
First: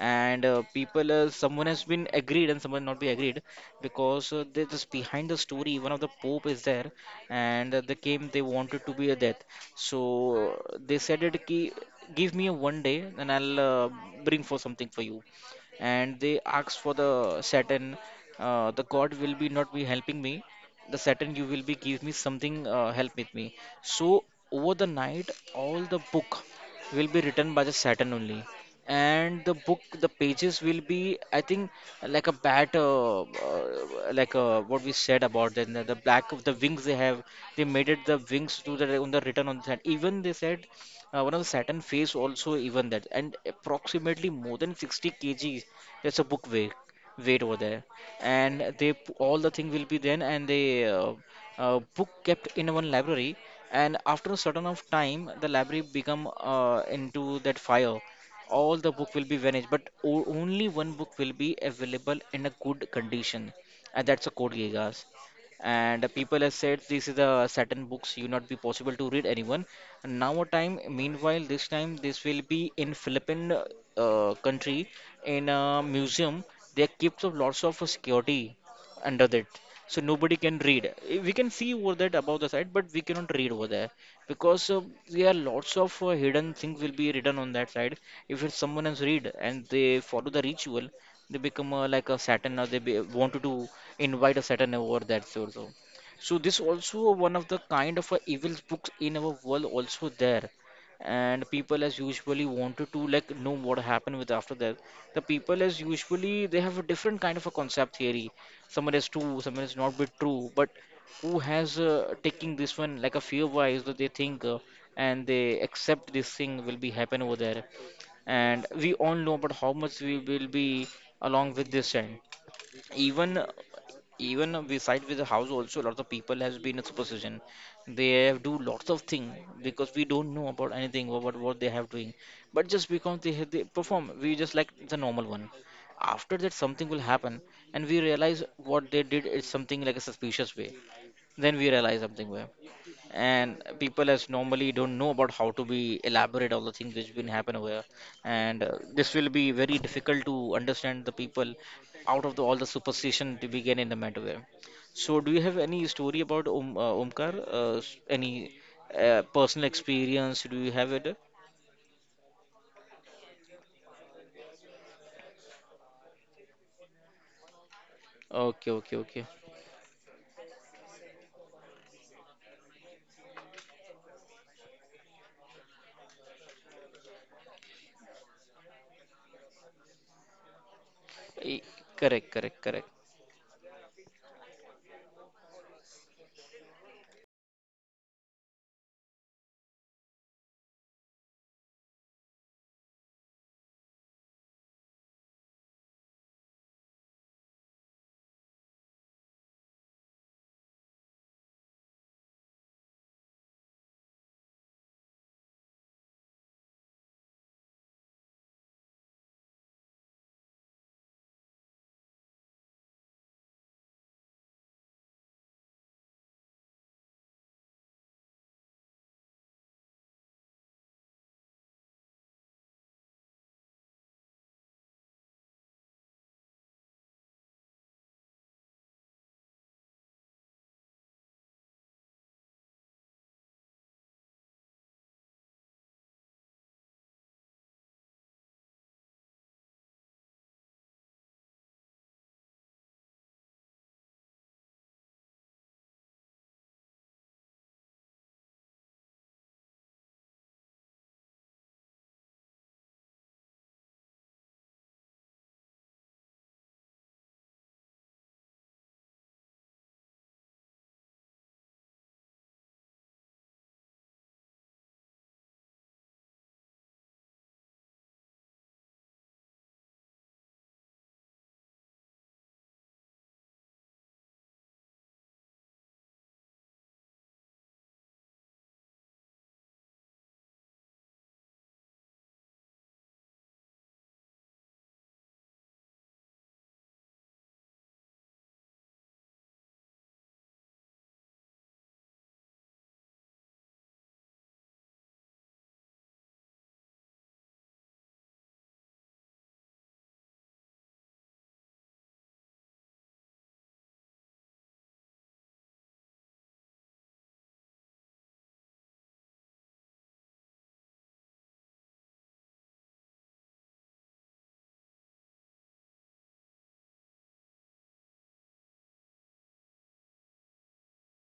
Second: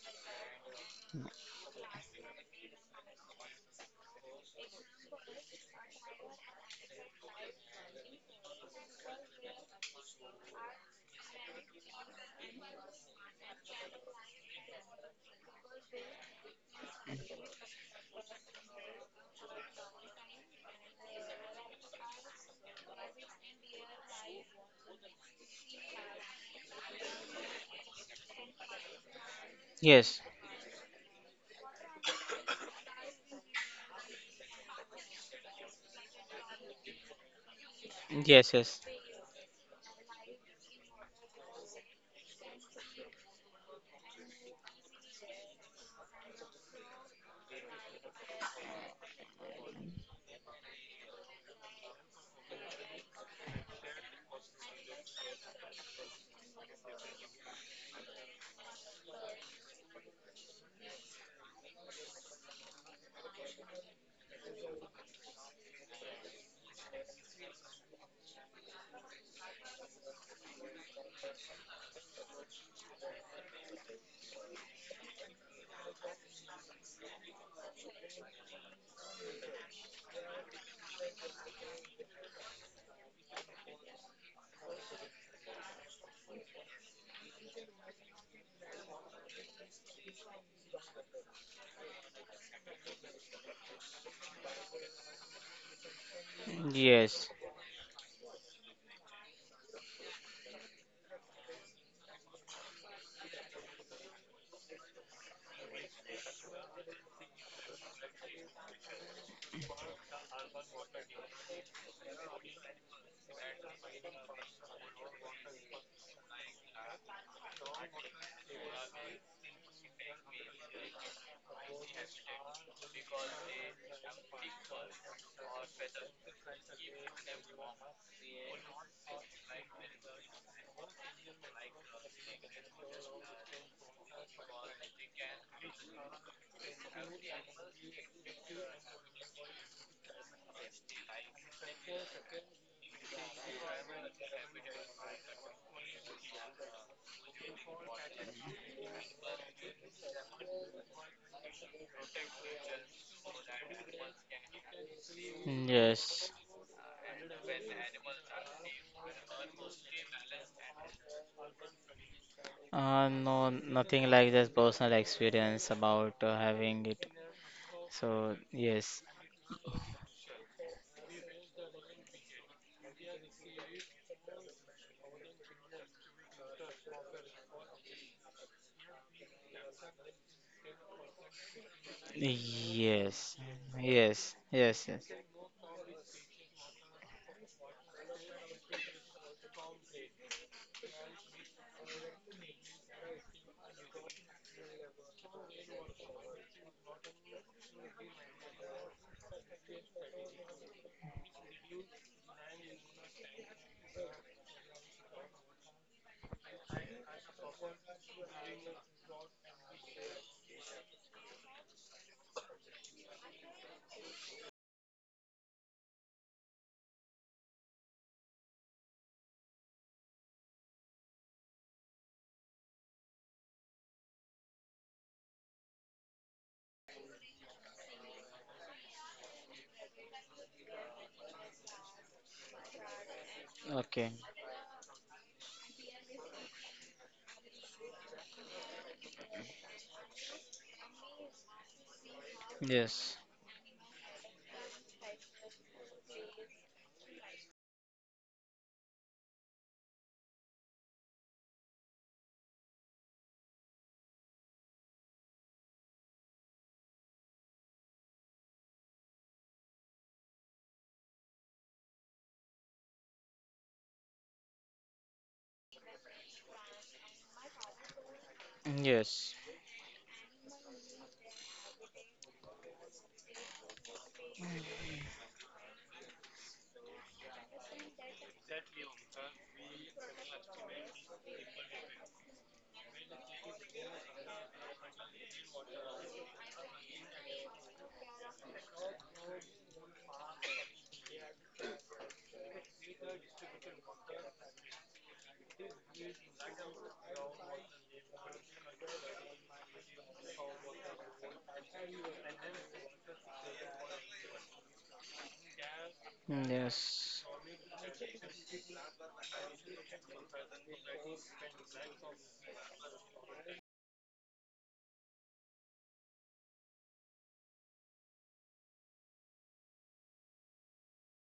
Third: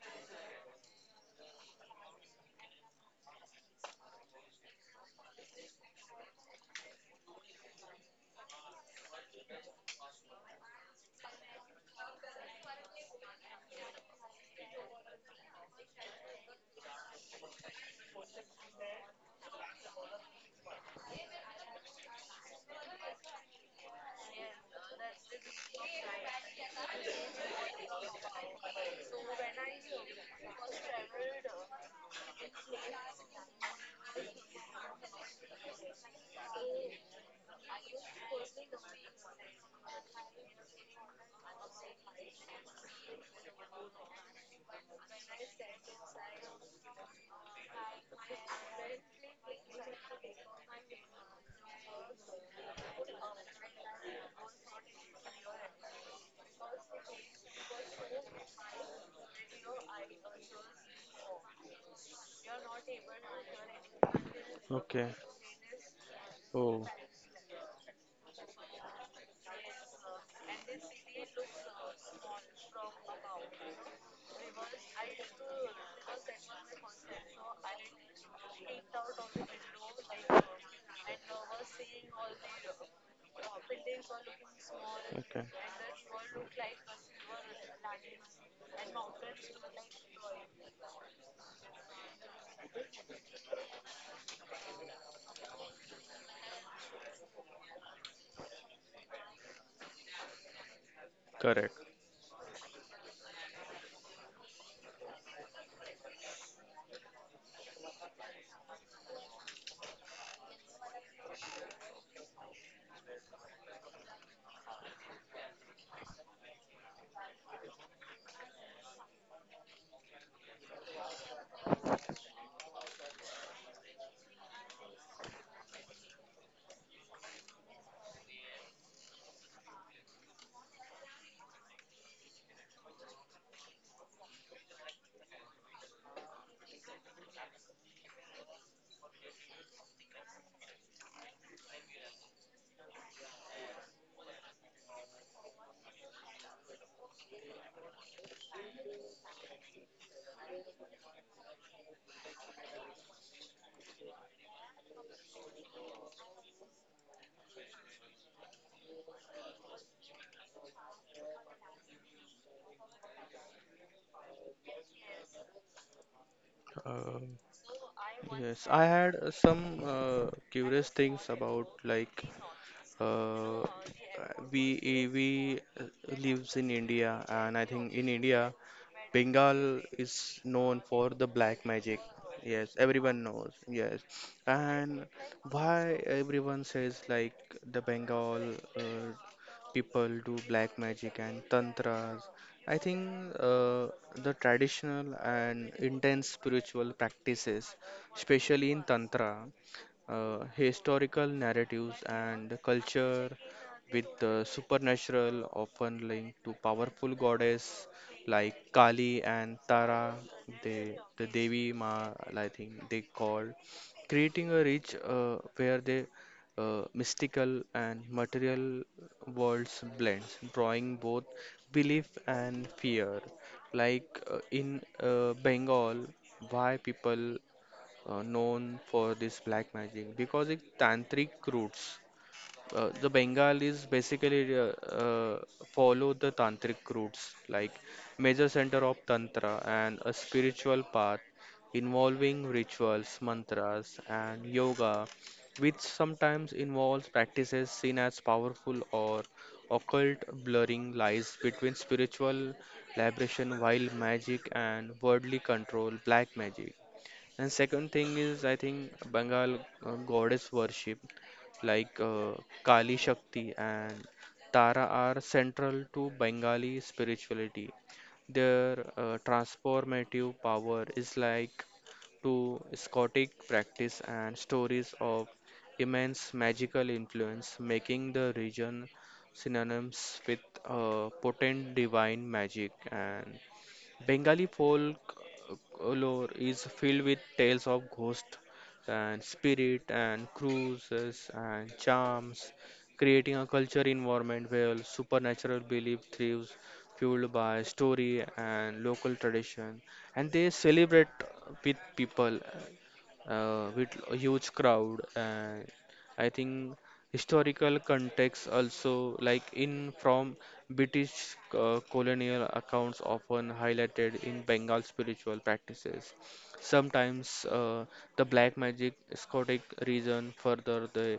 Speaker 1: And people someone has been agreed and someone not be agreed because they just behind the story one of the pope is there, and they came they wanted to be a death. So they said it ki, give me a one day and I'll bring for something for you. And they asked for the Saturn, the god will be not be helping me, the Saturn you will be give me something help with me. So over the night all the book will be written by the Saturn only, and the book the
Speaker 3: yes,
Speaker 1: pages will be I think like a bat what we said about then the black of the wings they have, they made it the wings to
Speaker 3: yes,
Speaker 1: the on the written on the sand even they said one of the Saturn face also even that, and approximately more than 60 kg that's a book weight weight over there. And they all the thing will be then, and they book kept in one library. And after a certain of time the library become into that fire, all the book will be vanished but only one book will be available in a good condition, and that's a Code Geass.
Speaker 2: okay.
Speaker 1: And the people have said
Speaker 2: Oh.
Speaker 1: this is the certain books you not be possible to read anyone. And now a time meanwhile this time this will be in Philippine country, in a museum they keep of lots of security under that. So nobody can read. Eh, we can see over that above the side but we cannot read over there because there are
Speaker 2: Okay,
Speaker 1: lots of hidden things will be written on that side. If it's someone else read and they follow the ritual they become like a Satan or they be, wanted to invite a Satan over that sort so so this also
Speaker 3: yes,
Speaker 1: one of the kind of evil books in our world also there. And
Speaker 2: correct.
Speaker 1: people as usually wanted to like know what happened with after that. The people as usually they have a different kind of a concept theory, someone is true someone is not be true. But who has taking this one like a fear wise that they think and they accept this thing will be happen over there. And we all know about how much we will be along with this end. Even even beside with the house also a lot of people has been in superstition. They have do lots of thing because we don't know about anything about what they have doing. But just because they perform we just like the normal one, after that something will happen and we realize what they did is something like a suspicious way. Then we realize something where, and people as normally don't know about how to be elaborate all the things which been happen over here. And this will be very difficult to understand the people out of all the superstition to begin in the matter where. So do you have
Speaker 3: yes,
Speaker 1: any story
Speaker 3: yes.
Speaker 1: about any personal experience do you have it?
Speaker 3: No, nothing like that personal experience about having it.
Speaker 2: Um,
Speaker 3: So,
Speaker 2: yes,
Speaker 1: Okay,
Speaker 2: I
Speaker 1: okay,
Speaker 3: yes,
Speaker 2: had
Speaker 1: okay.
Speaker 2: some curious things about, like, Uh, we lives in India, and I think in India, Bengal is known for the black
Speaker 1: E-
Speaker 2: magic.
Speaker 1: Correct, correct,
Speaker 2: Yes,
Speaker 1: correct.
Speaker 2: everyone
Speaker 3: yes,
Speaker 2: knows. Yes,
Speaker 3: yes, yes,
Speaker 2: and
Speaker 3: yes.
Speaker 2: why everyone says like the Bengal people do black magic and tantras. I think uh, the traditional and intense spiritual practices, especially in tantra, historical narratives and the culture with the supernatural often linked to powerful goddess like Kali and Tara, they, the Devi Ma, I think they call, creating a rich where the mystical and material worlds blends, drawing both belief and fear. Like in Bengal, why people known for this black magic, because it tantric roots. The Bengalis
Speaker 3: Okay,
Speaker 2: basically follow the tantric roots, like major center of tantra and a spiritual path involving
Speaker 3: yes,
Speaker 2: rituals, mantras, and yoga, which sometimes involves practices seen as powerful or occult, blurring lies between spiritual liberation while magic and worldly control, black magic. And second thing is, I think, Bengal goddess worship, like Kali Shakti and Tara, are central to Bengali spirituality. Their
Speaker 3: yes,
Speaker 2: transformative power is like to Scottic practice and stories of immense magical influence, making the region synonymous with potent divine magic. And Bengali folklore is filled with tales of ghosts and spirit and cruises and charms, creating a culture environment where supernatural belief thrives, fueled by story and local tradition. And they celebrate with people, with a huge crowd. And I think
Speaker 3: yes,
Speaker 2: historical context also, like in from British colonial accounts often highlighted in Bengal spiritual practices, sometimes uh, the black magic scotic region. Further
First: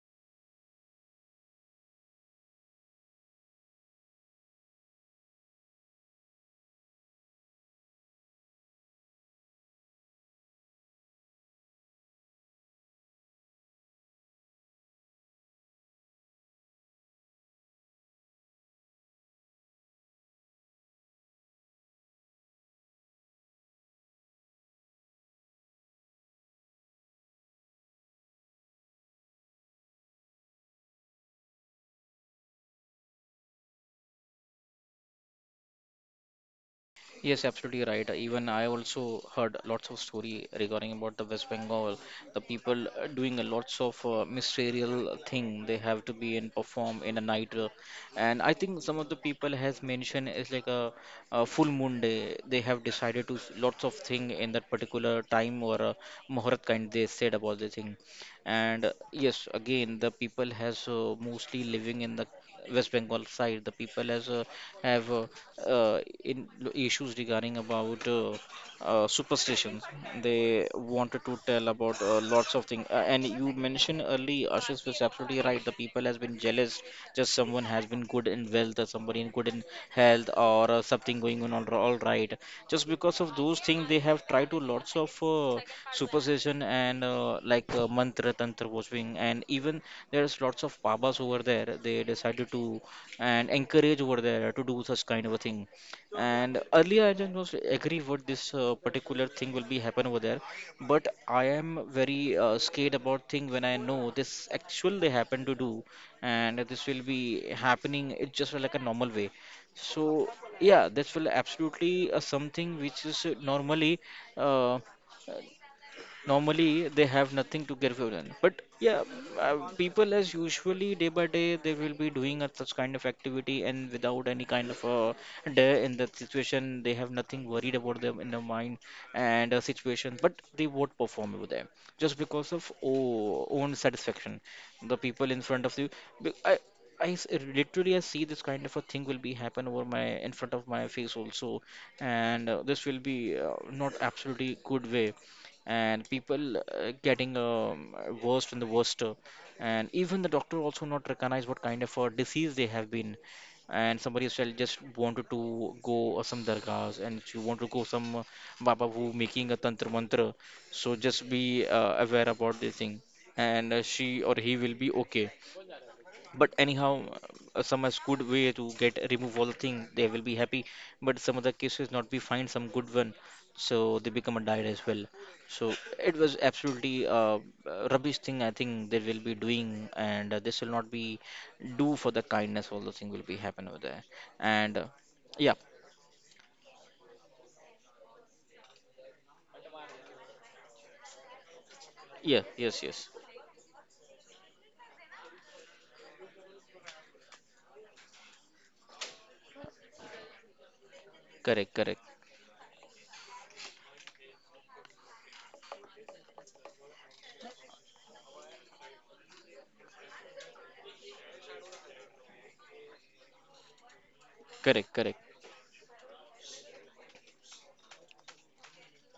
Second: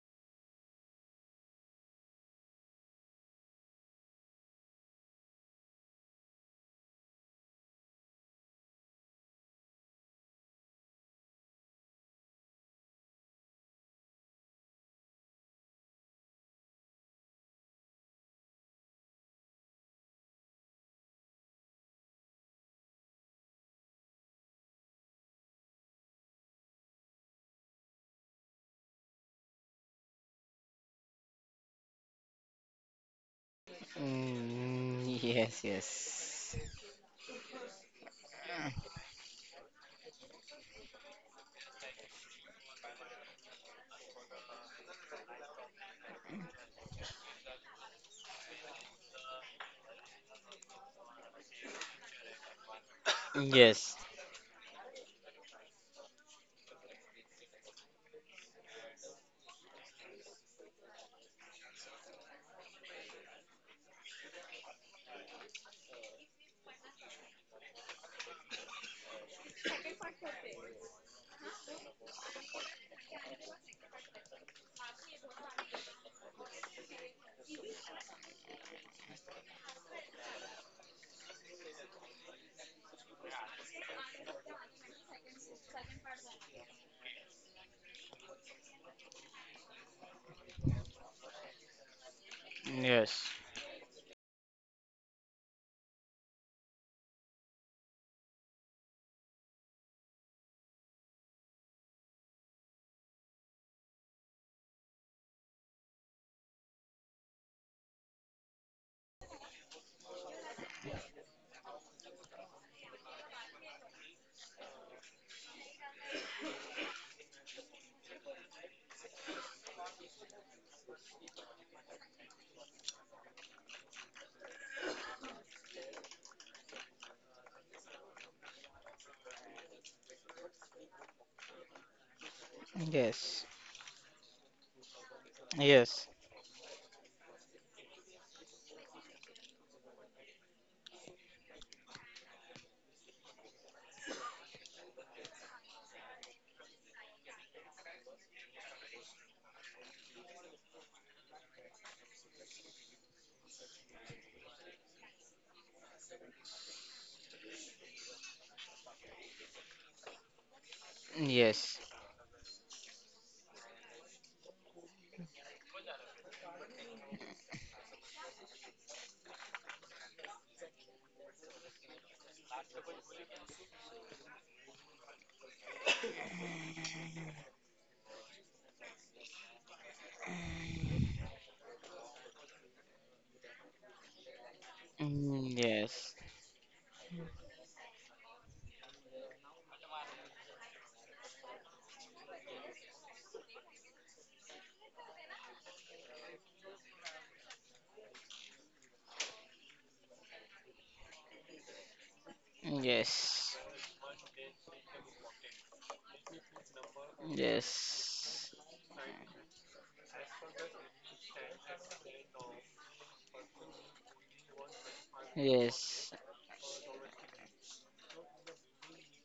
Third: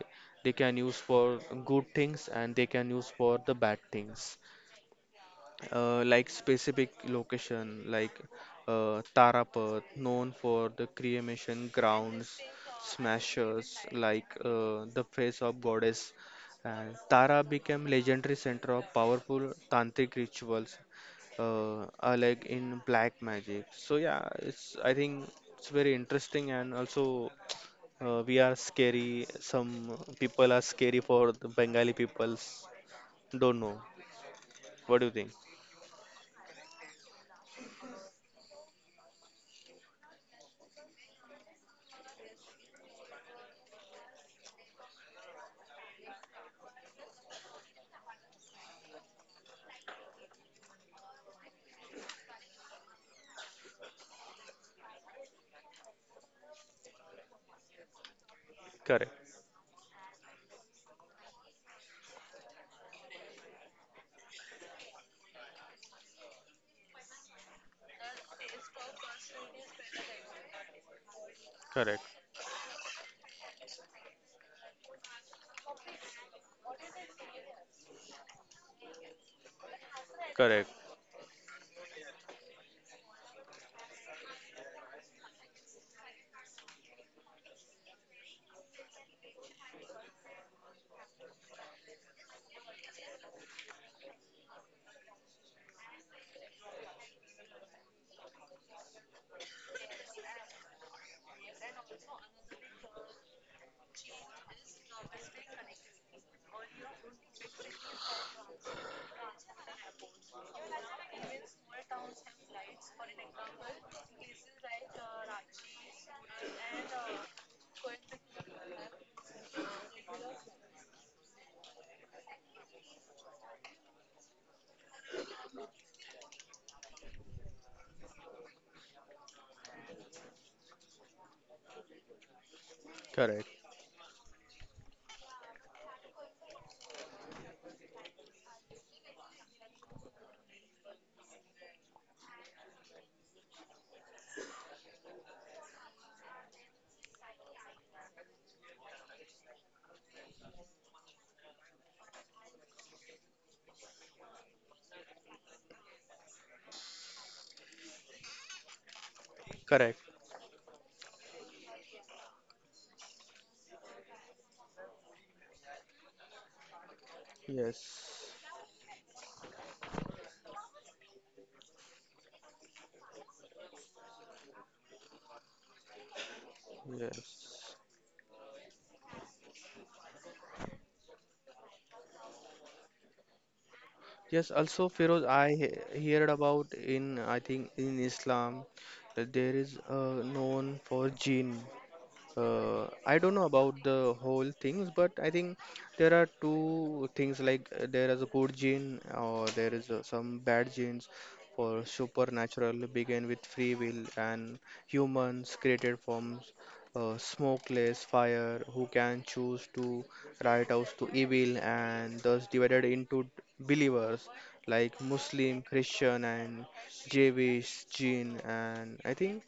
Speaker 2: they can use for good things and they can use for the bad things. Like specific location like Tarapat, known for the cremation grounds, smashers like the face of goddess. And Tara became legendary center of powerful tantric rituals, like in black magic. So yeah, it's, I think, it's very interesting. And also we are scary. Some people are scary for the Bengali peoples. Don't know. What do you
Speaker 3: mm,
Speaker 2: think?
Speaker 3: yes, yes,
Speaker 1: Yes, absolutely right. Even I also heard lots of story regarding about the West Bengal, the people doing a lots of ministerial thing they have to be and perform in a night, and I think some of the people has mentioned it's like a full moon day. They have decided to lots
Speaker 3: yes,
Speaker 1: of thing in that particular time or a muhurat kind they said about the thing. And
Speaker 2: Correct.
Speaker 1: yes, again the people has mostly living in the West Bengal side, the people has have in issues regarding about superstitions. They wanted to tell
Speaker 2: Correct.
Speaker 1: about lots of things. And you mentioned early, Ashish was absolutely right. The people has been jealous. Just someone has been good in wealth, or somebody in good in health,
Speaker 2: Correct,
Speaker 1: or something going on all right. Just because of those things, they have tried to lots of superstition and like mantra, tantra worshipping, and even there's lots of babas over there. They decided to
Speaker 3: yes,
Speaker 1: and encourage over there to do such kind of a thing. And earlier I don't most agree what this particular thing will be happen over there, but I am very scared about thing when I know this actually they happen to do. And this will be happening it's just like a normal way. So yeah, this will absolutely something which is normally uh, normally they have nothing to get give given. But yeah, uh, people as usually day by day they will be doing a, such kind of activity and without any kind of day in that situation they have nothing worried about them in their mind and situation but they won't perform over there just because of
Speaker 2: correct,
Speaker 3: yes,
Speaker 1: oh, own satisfaction, the people in front of you.
Speaker 3: yes,
Speaker 1: be- I, I s- Literally I see this kind of a thing will be happen over my in front of my face also. And this will be not absolutely good way, and people getting worse and the worst and even the doctor also not recognize what kind of a disease they have been. And somebody else shall just wanted to go or some dargahs and you want to go some baba who making a
Speaker 2: correct.
Speaker 1: tantra mantra. So just be
Speaker 3: yes,
Speaker 1: aware about this thing, and she or he will be okay. But anyhow, some is
Speaker 2: Yes,
Speaker 1: good way to get remove all thing. They will be happy. But some other cases not be find some good one, so they become a diet as well. So it was absolutely
Speaker 2: yes,
Speaker 1: rubbish thing I think they will be doing, and this will not be do for the kindness. All those things will be happen over there.
Speaker 2: yes. Also,
Speaker 1: And
Speaker 2: Feroz, I
Speaker 3: mm,
Speaker 1: yeah,
Speaker 2: heard
Speaker 3: yes,
Speaker 2: about in, I think in Islam, that there is a known for jinn.
Speaker 1: yeah, yes,
Speaker 2: I
Speaker 1: yes,
Speaker 2: don't know about the whole things, but I think there are two things like, there is a good gene or there is some bad genes for
Speaker 1: correct, correct,
Speaker 2: supernatural begin with free
Speaker 3: yes,
Speaker 2: will. And humans created from smokeless
Speaker 3: yes,
Speaker 2: fire who can choose to right out to evil, and thus divided into believers like
Speaker 1: correct, correct,
Speaker 2: Muslim, Christian
Speaker 3: yes,
Speaker 2: and Jewish, Jain. And I think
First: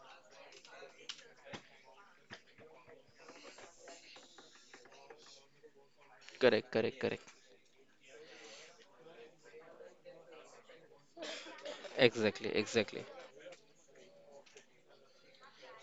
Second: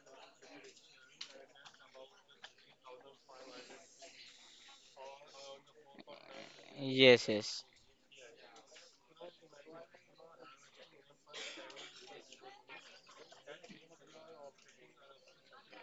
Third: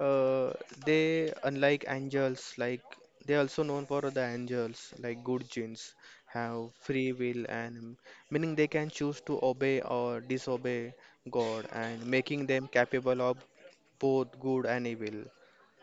Speaker 2: uh, they, unlike angels, like they also known for the angels, like good genes, have
Speaker 1: correct, correct,
Speaker 2: free
Speaker 3: yes,
Speaker 1: correct.
Speaker 2: will
Speaker 3: yes,
Speaker 2: and meaning they can choose to obey or disobey God, and making
Speaker 1: Exactly,
Speaker 2: them
Speaker 1: exactly.
Speaker 2: capable of both good and evil.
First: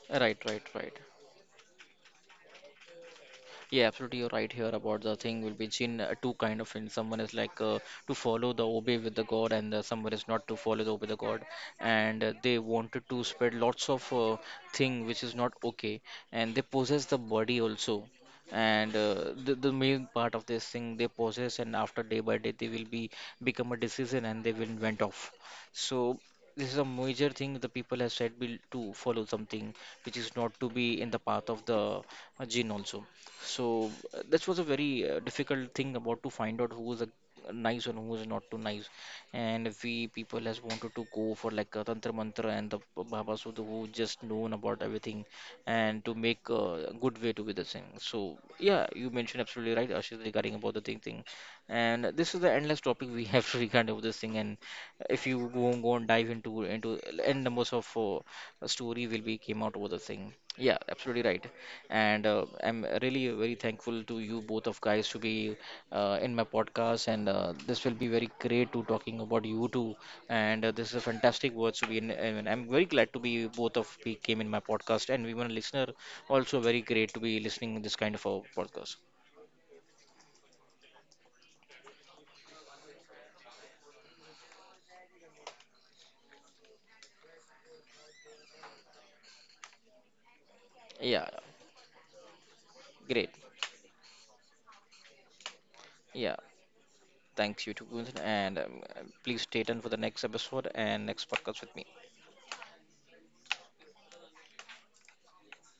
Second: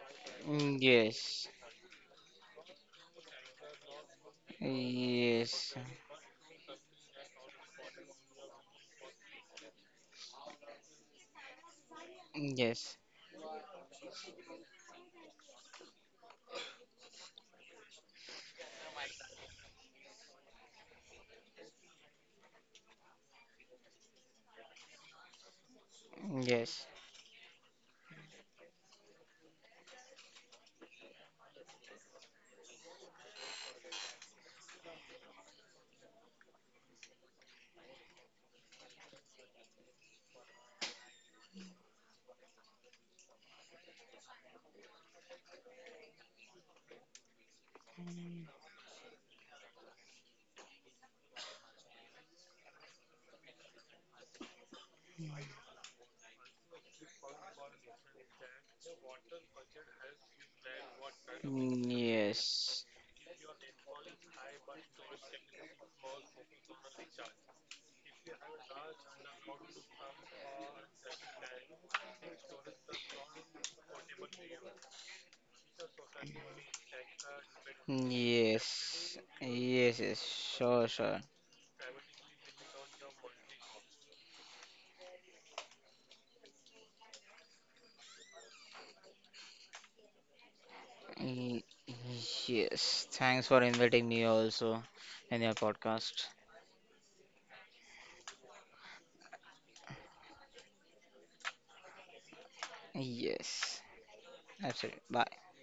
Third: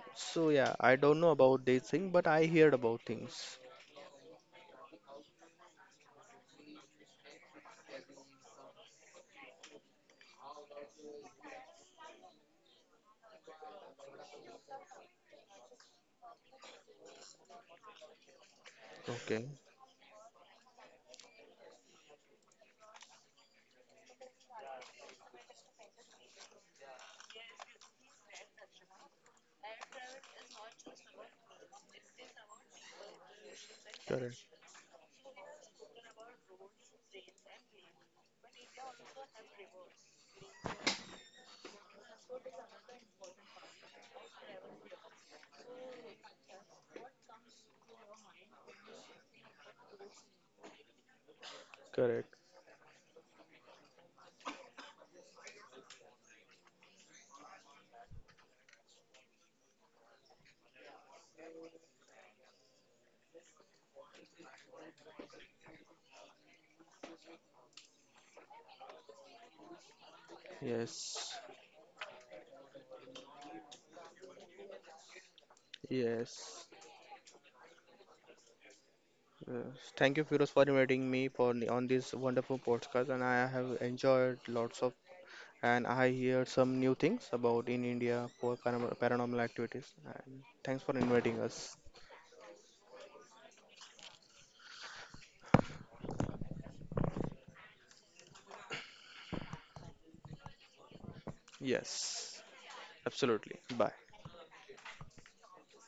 Speaker 1: Right,
Speaker 2: So
Speaker 1: right,
Speaker 2: yeah,
Speaker 3: mm,
Speaker 1: right.
Speaker 2: I don't know
Speaker 3: yes.
Speaker 2: about this thing, but I heard about things.
Speaker 1: Yeah, absolutely, you're right here about the thing will be
Speaker 3: Yes,
Speaker 1: Jin, two kind of things. Someone is like to follow the obey with the God, and someone is not to follow the obey the God. And they
Speaker 3: yes,
Speaker 1: wanted to spread lots of thing which is not okay, and they possess the body also. And uh,
Speaker 2: Okay,
Speaker 1: the, the main part of this thing they possess, and after day by day they will be become a decision, and they will went off. So this is a
Speaker 3: yes,
Speaker 1: major thing the people have said will to follow something which is not to be in the path of the jinn also. So that
Speaker 2: correct,
Speaker 1: was a very difficult thing about to find out who was a nice and who was not too nice. And we people has wanted to go for like a tantra mantra and the Baba Sudha who just known about everything and to make a good way to be the thing. So
Speaker 3: yes,
Speaker 1: yeah, you mentioned absolutely right, Ashish, regarding about the thing. And this is the
Speaker 2: correct.
Speaker 1: endless topic we have regarding about this thing. And if you go and go and dive into n numbers of story will be came out over the thing. Yeah, absolutely right. And I'm really very thankful to you both of guys to be in my podcast, and this will be very great to talking about you two. And this is a fantastic
Speaker 2: Yes,
Speaker 1: words to be in, and I'm very glad to be both of we came in my podcast, and we were a listener also very
Speaker 2: yes.
Speaker 1: great to be listening this kind of a podcast.
Speaker 3: yes,
Speaker 2: Yes.
Speaker 3: yes,
Speaker 2: Thank you,
Speaker 3: yes,
Speaker 2: Firoz, for
Speaker 3: sure,
Speaker 2: inviting me
Speaker 3: sure.
Speaker 2: for on this wonderful podcast. And I have enjoyed lots of, and I hear some new things about in India for paranormal, paranormal activities. And thanks for
Speaker 1: Yeah,
Speaker 2: inviting us.
Speaker 3: Y-
Speaker 1: great.
Speaker 3: Yes, thanks for inviting me also in your
Speaker 1: Yeah,
Speaker 3: podcast.
Speaker 1: thanks you too, Gunther, and please stay tuned for the next episode and next podcast with me.
Speaker 2: Yes, absolutely. Bye.
Speaker 3: Yes, absolutely. Bye.